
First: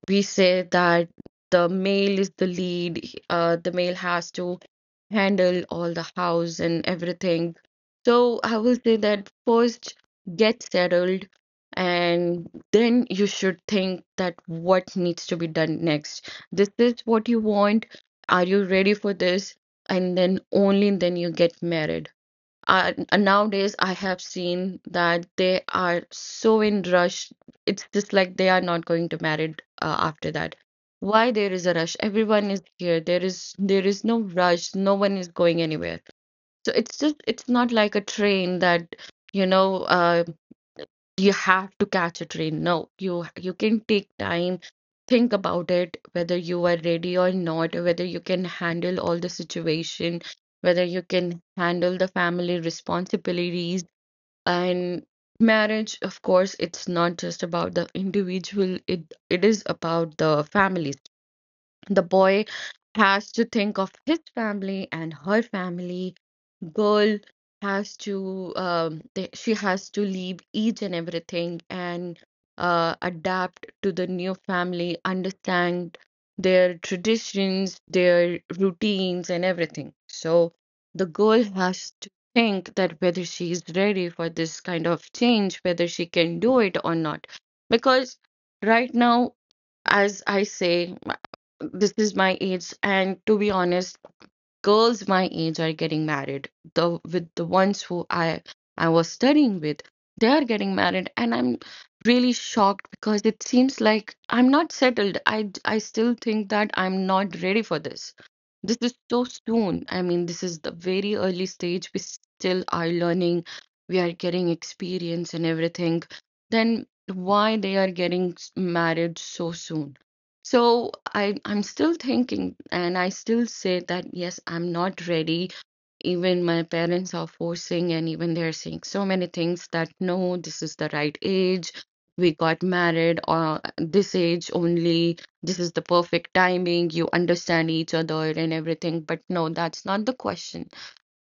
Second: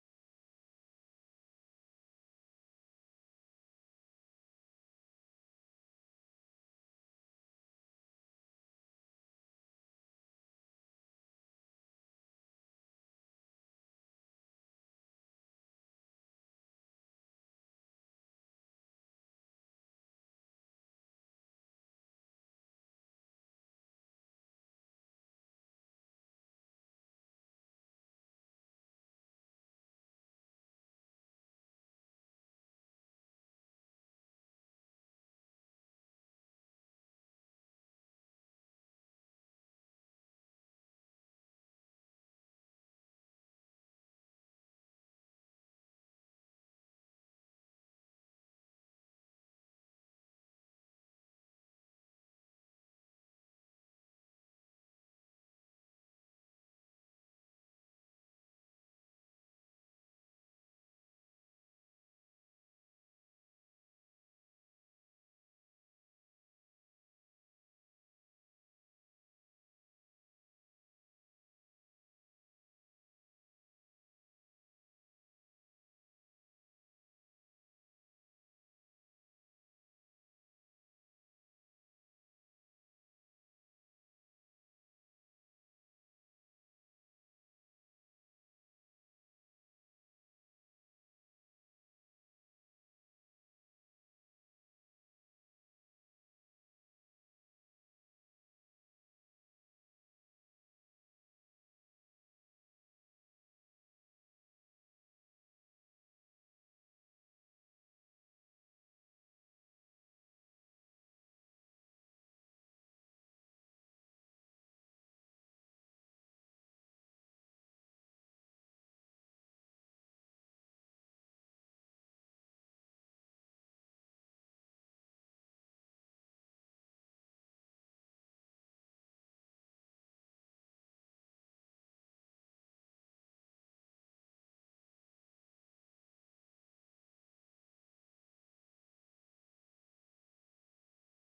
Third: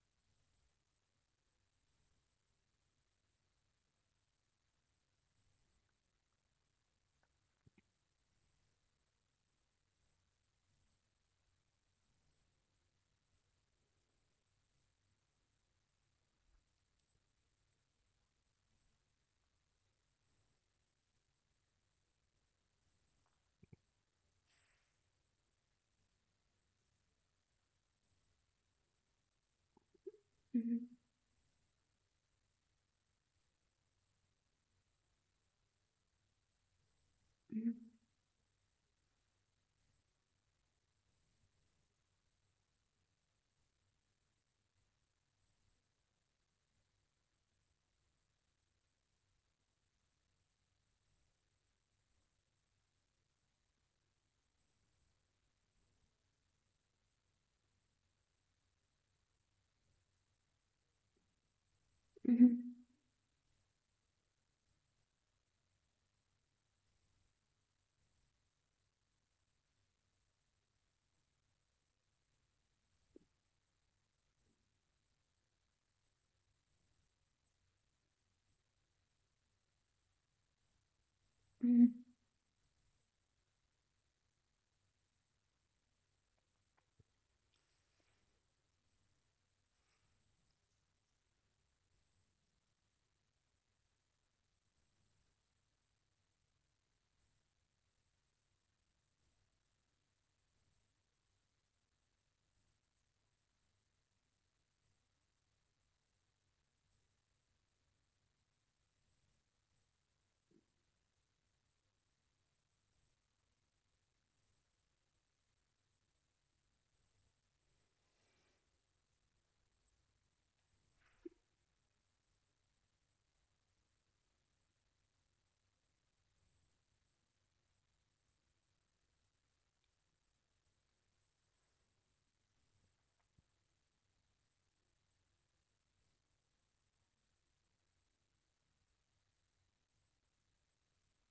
Speaker 3: we say that the male is the lead, the male has to handle all the house and everything. So I will say that first get settled and then you should think that what needs to be done next. This is what you want. Are you ready for this? And then only then you get married nowadays I have seen that they are so in rush it's just like they are not going to married after that
Speaker 2: Mhm,
Speaker 3: why there is a rush everyone is here there is no rush no one is going anywhere so it's not
Speaker 2: mhm,
Speaker 3: like a train that you know you have to catch a train. No, you can take time, think about it, whether you are ready or not, whether you can handle all the situation, whether you can handle the family responsibilities. And marriage, of course, it's not just about the individual, it is about the families. The boy
Speaker 2: mhm,
Speaker 3: has to think of his family and her family. Girl has to she has to leave each and everything and adapt to the new family, understand their traditions, their routines, and everything. So the girl
Speaker 2: mhm.
Speaker 3: has to think that whether she is ready for this kind of change, whether she can do it or not, because right now as I say, this is my age, and to be honest, girls my age are getting married. The With the ones who I was studying with, they are getting married, and I'm really shocked because it seems like I'm not settled. I still think that I'm not ready for this. This is so soon. I mean, this is the very early stage. We still are learning. We are getting experience and everything. Then why they are getting married so soon? So I'm still thinking, and I still say that yes, I'm not ready. Even my parents are forcing, and even they're saying so many things that no, this is the right age. We got married or this age only. This is the perfect timing. You understand each other and everything. But no, that's not the question.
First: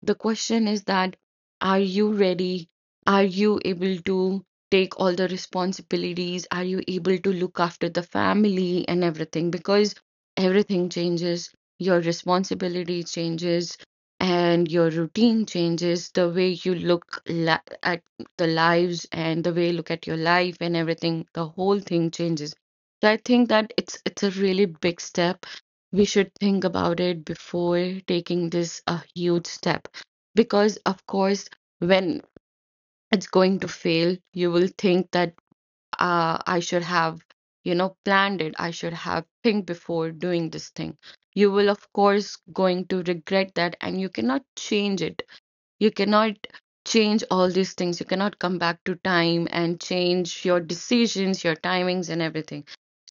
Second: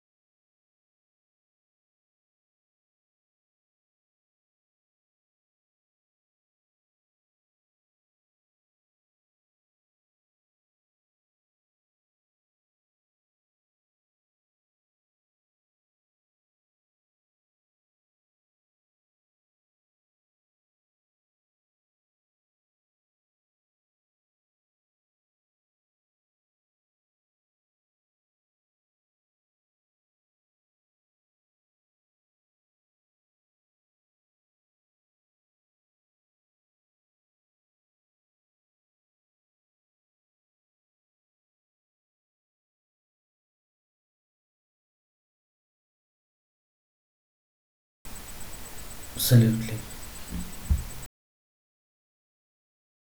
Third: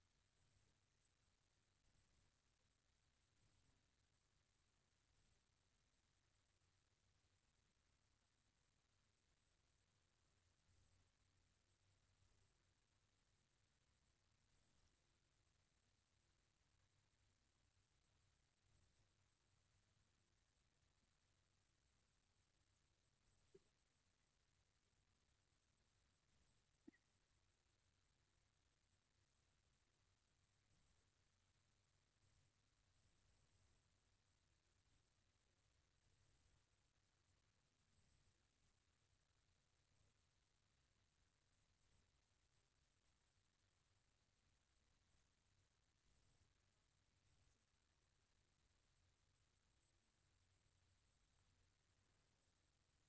Speaker 3: The question is that are you ready? Are you able to take all the responsibilities? Are you able to look after the family and everything? Because everything changes, your responsibility changes, and your routine changes, the way you look la at the lives and the way you look at your life and everything, the whole thing changes. So I think that it's a really big step. We should think about it before taking this a huge step. Because, of course, when it's going to fail, you will think that I should have, you know, planned it. I should have think before doing this thing. You will, of course, going to regret that, and you cannot change it. You cannot change all these things. You cannot come back to time and
Speaker 1: Absolutely.
Speaker 3: change your decisions, your timings, and everything.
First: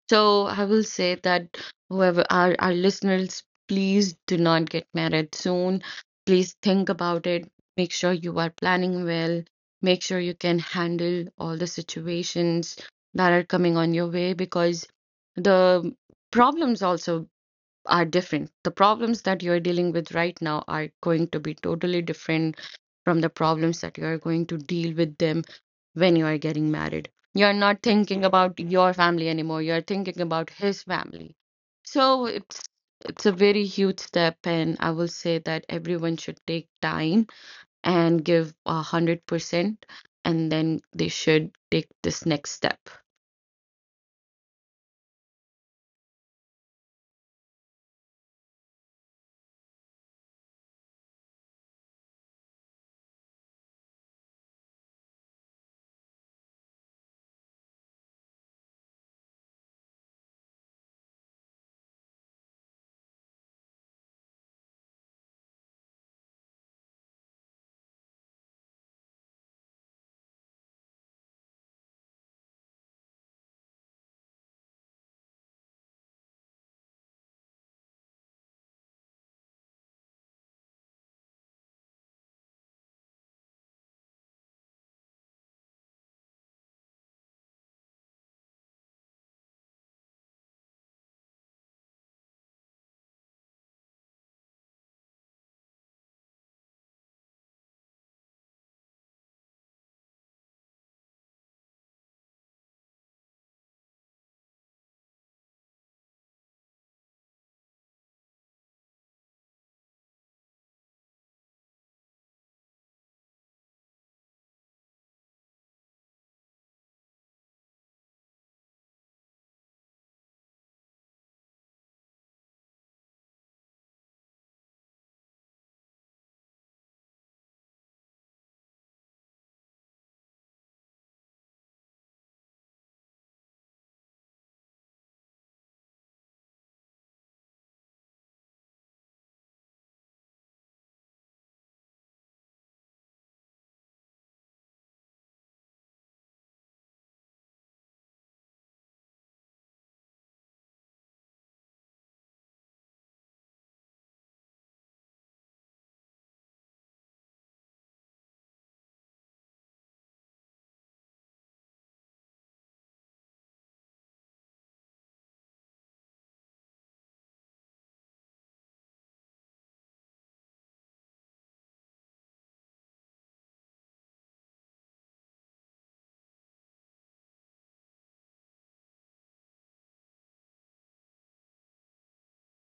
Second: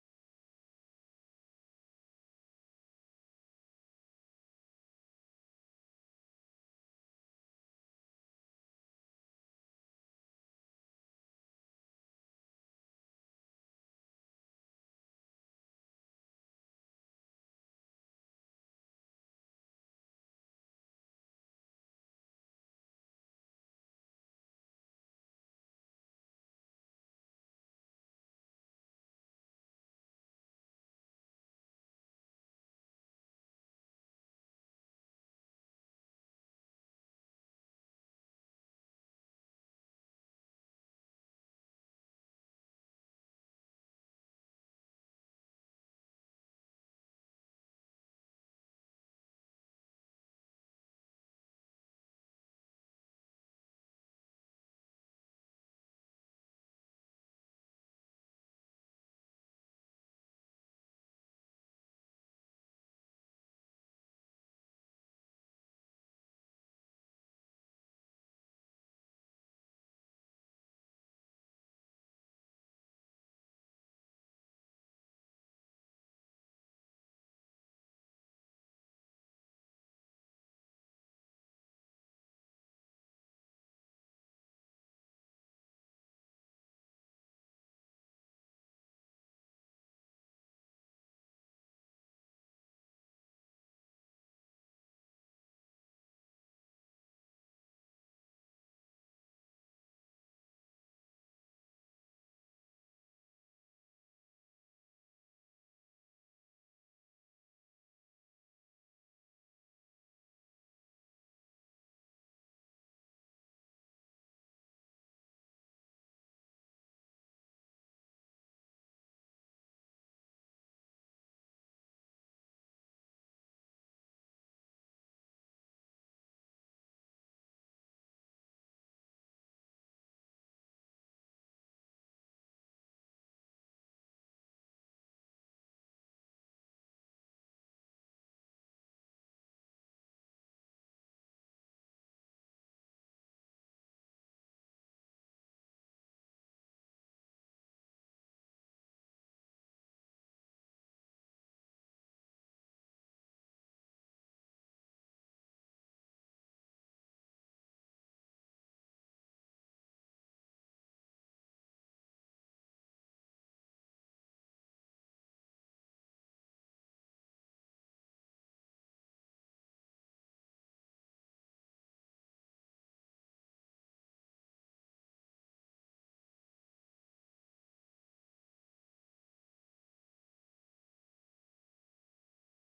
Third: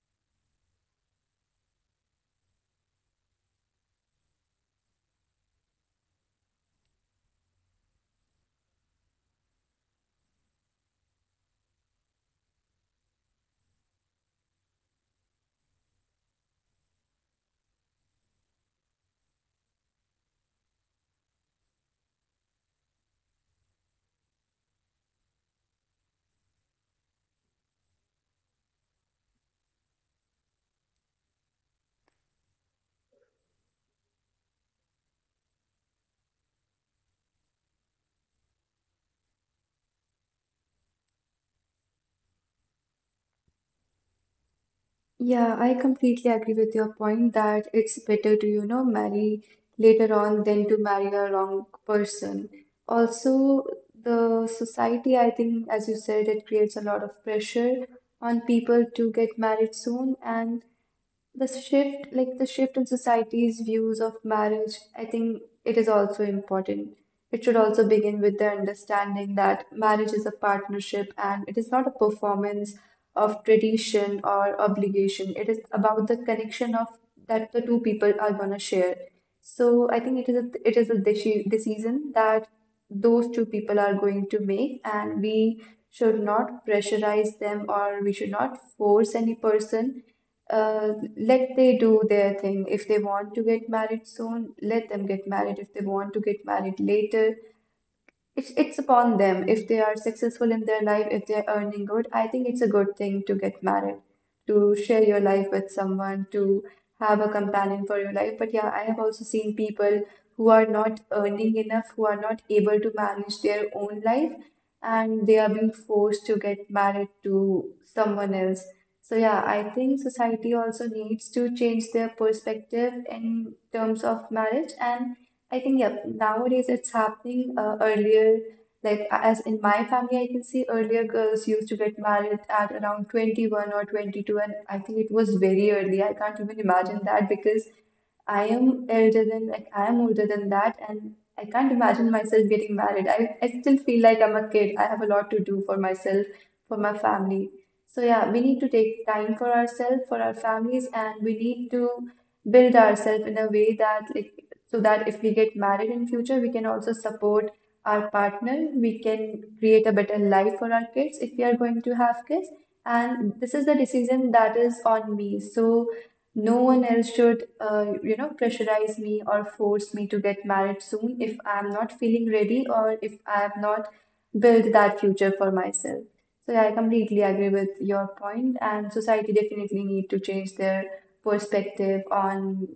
Speaker 3: So I will say that whoever our listeners, please do not get married soon. Please think about it. Make sure you are planning well. Make sure you can handle all the situations that are coming on your way because the problems also are different. The problems that you're dealing with right now are going to be totally different from the problems that you are going to deal with them when you are getting married. You're not thinking about your family anymore. You're thinking about his family. So it's a very huge step, and I will say that everyone should take time and give 100%, and then they should take this next step.
Speaker 2: Yeah, I completely agree with your point that it's better to, marry later on than to marry a wrong person. Also, the society, I think, as you said, it creates a lot of pressure on people to get married soon, and the shift in society's views of marriage, I think it is also important. It should also begin with the understanding that marriage is a partnership and it is not a performance of tradition or obligation. It is about the connection of that the two people are going to share. So I think it is it is a decision that those two people are going to make, and we should not pressurize them or we should not force any person. Let they do their thing. If they want to get married soon, let them get married. If they want to get married later, it's upon them. If they are successful in their life, if they're earning good, I think it's a good thing to get married, to share your life with someone, to have a companion for your life. But yeah, I have also seen people who are not earning enough, who are not able to manage their own life, and they are being forced to get married to someone else. So yeah, I think society also needs to change their perspective in terms of marriage, and I think, yeah, nowadays it's happening earlier. Like, as in my family, I can see earlier girls used to get married at around 21 or 22, and I think it was very early. I can't even imagine that because I am older than that, and I can't imagine myself getting married. I still feel like I'm a kid. I have a lot to do for myself, for my family. So yeah, we need to take time for ourselves, for our families, and we need to build ourselves in a way that so that if we get married in future, we can also support our partner. We can create a better life for our kids if we are going to have kids. And this is the decision that is on me. So no one else should, pressurize me or force me to get married soon if I'm not feeling ready or if I have not built that future for myself. So yeah, I completely agree with your point, and society definitely need to change their perspective on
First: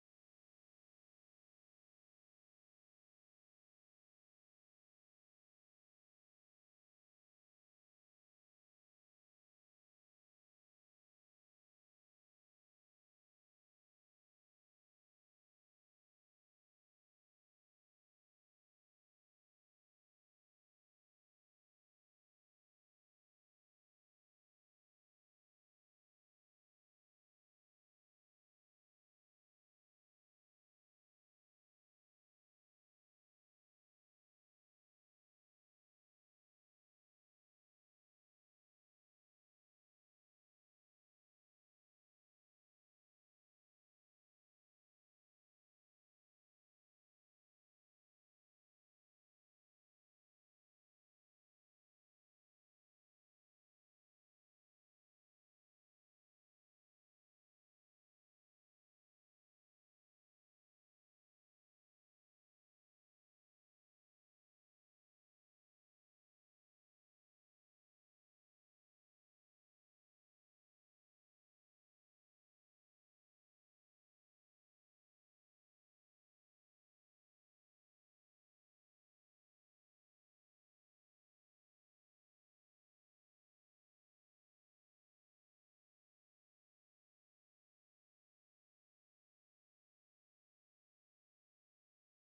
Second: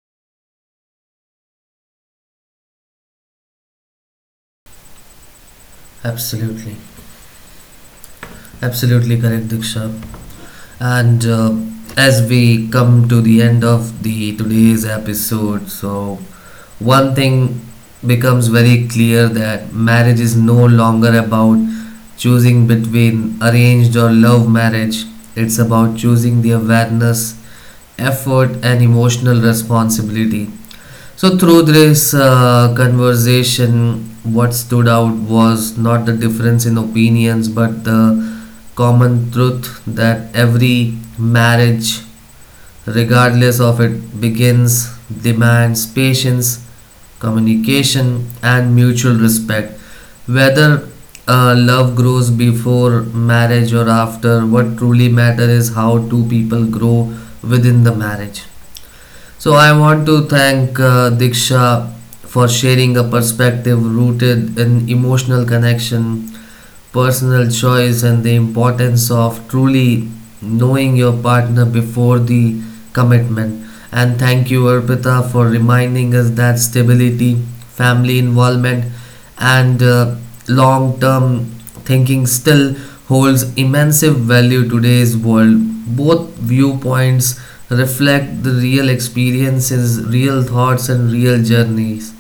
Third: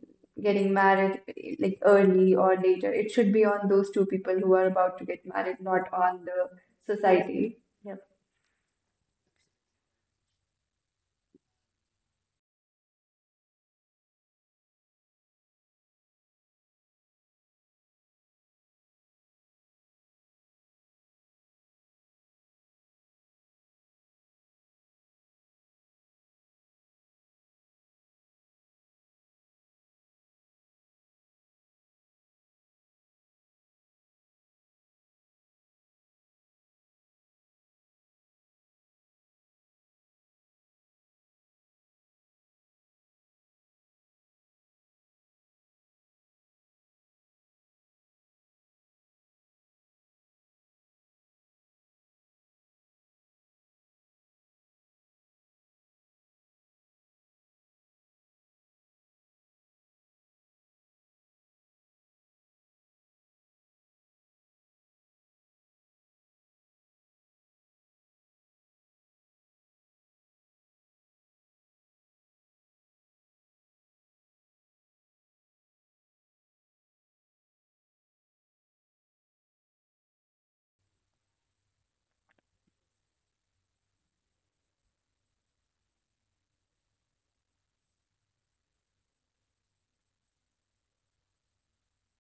Speaker 2: getting married like early or later. It should be on those two people who are about to get married, not on the
Speaker 1: Absolutely.
Speaker 2: society. Yep.
Speaker 1: Absolutely correct, Diksha. And as we come to the end of the today's episode, so one thing becomes very clear, that marriage is no longer about choosing between arranged or love marriage. It's about choosing the awareness, effort, and emotional responsibility. So through this conversation, what stood out was not the difference in opinions, but the common truth that every marriage, regardless of it begins, demands patience, communication, and mutual respect. Whether love grows before marriage or after, what truly matters is how two people grow within the marriage. So I want to thank Diksha for sharing a perspective rooted in emotional connection, personal choice, and the importance of truly knowing your partner before the commitment. And thank you, Arpita, for reminding us that stability, family involvement, and long term thinking still holds immense value in today's world. Both viewpoints reflect the real experiences, real thoughts, and real journeys.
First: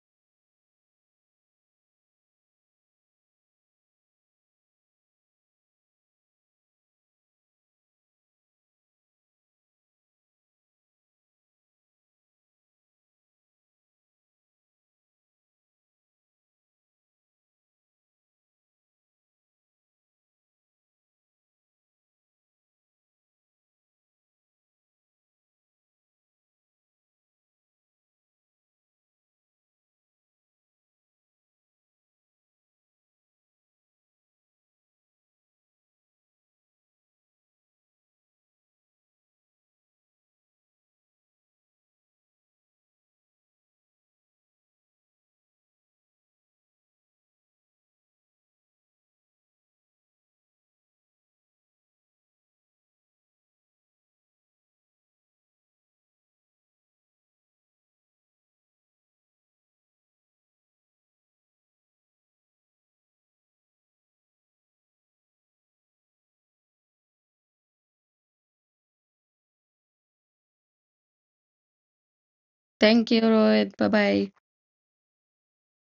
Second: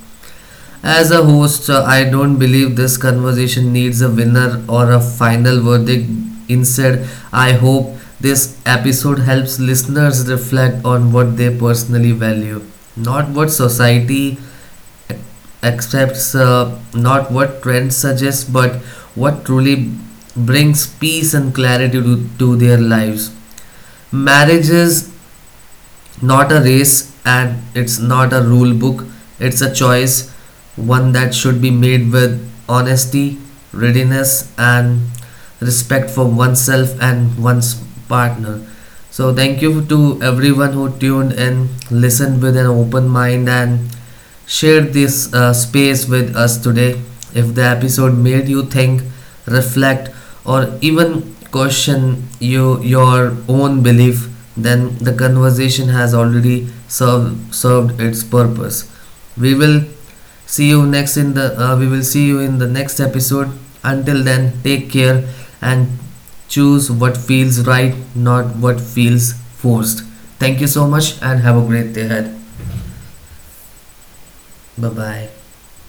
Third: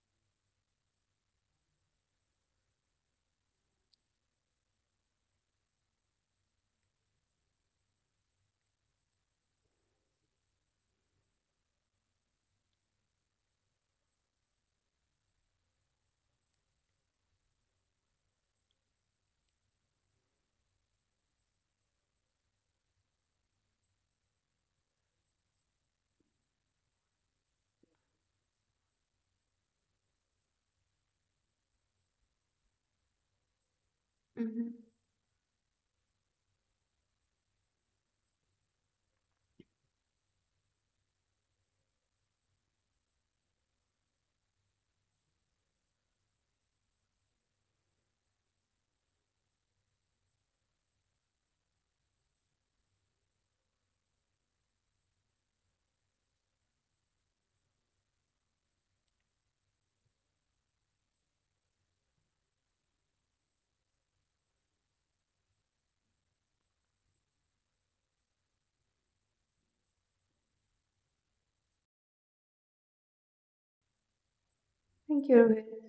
Speaker 1: As a host, I don't believe this conversation needs a winner or a final verdict. Instead, I hope this episode helps listeners reflect on what they personally value, not what society accepts, not what trends suggest, but what truly brings peace and clarity to their lives. Marriages not a race, and it's not a rule book, it's a choice, one that should be made with honesty, readiness,
Speaker 2: Mhm.
Speaker 1: and respect for oneself and one's partner. So thank you to everyone who tuned in, listened with an open mind, and shared this space with us today. If the episode made you think, reflect, or even question your own belief, then the conversation has already served its purpose. We will we will see you in the next episode. Until then, take care and choose what feels right, not what feels forced. Thank you so much and have a great day ahead.
Speaker 3: Thank you, Rohit. Bye bye.
Speaker 1: Bye
Speaker 2: Thank
Speaker 1: bye.
Speaker 2: you,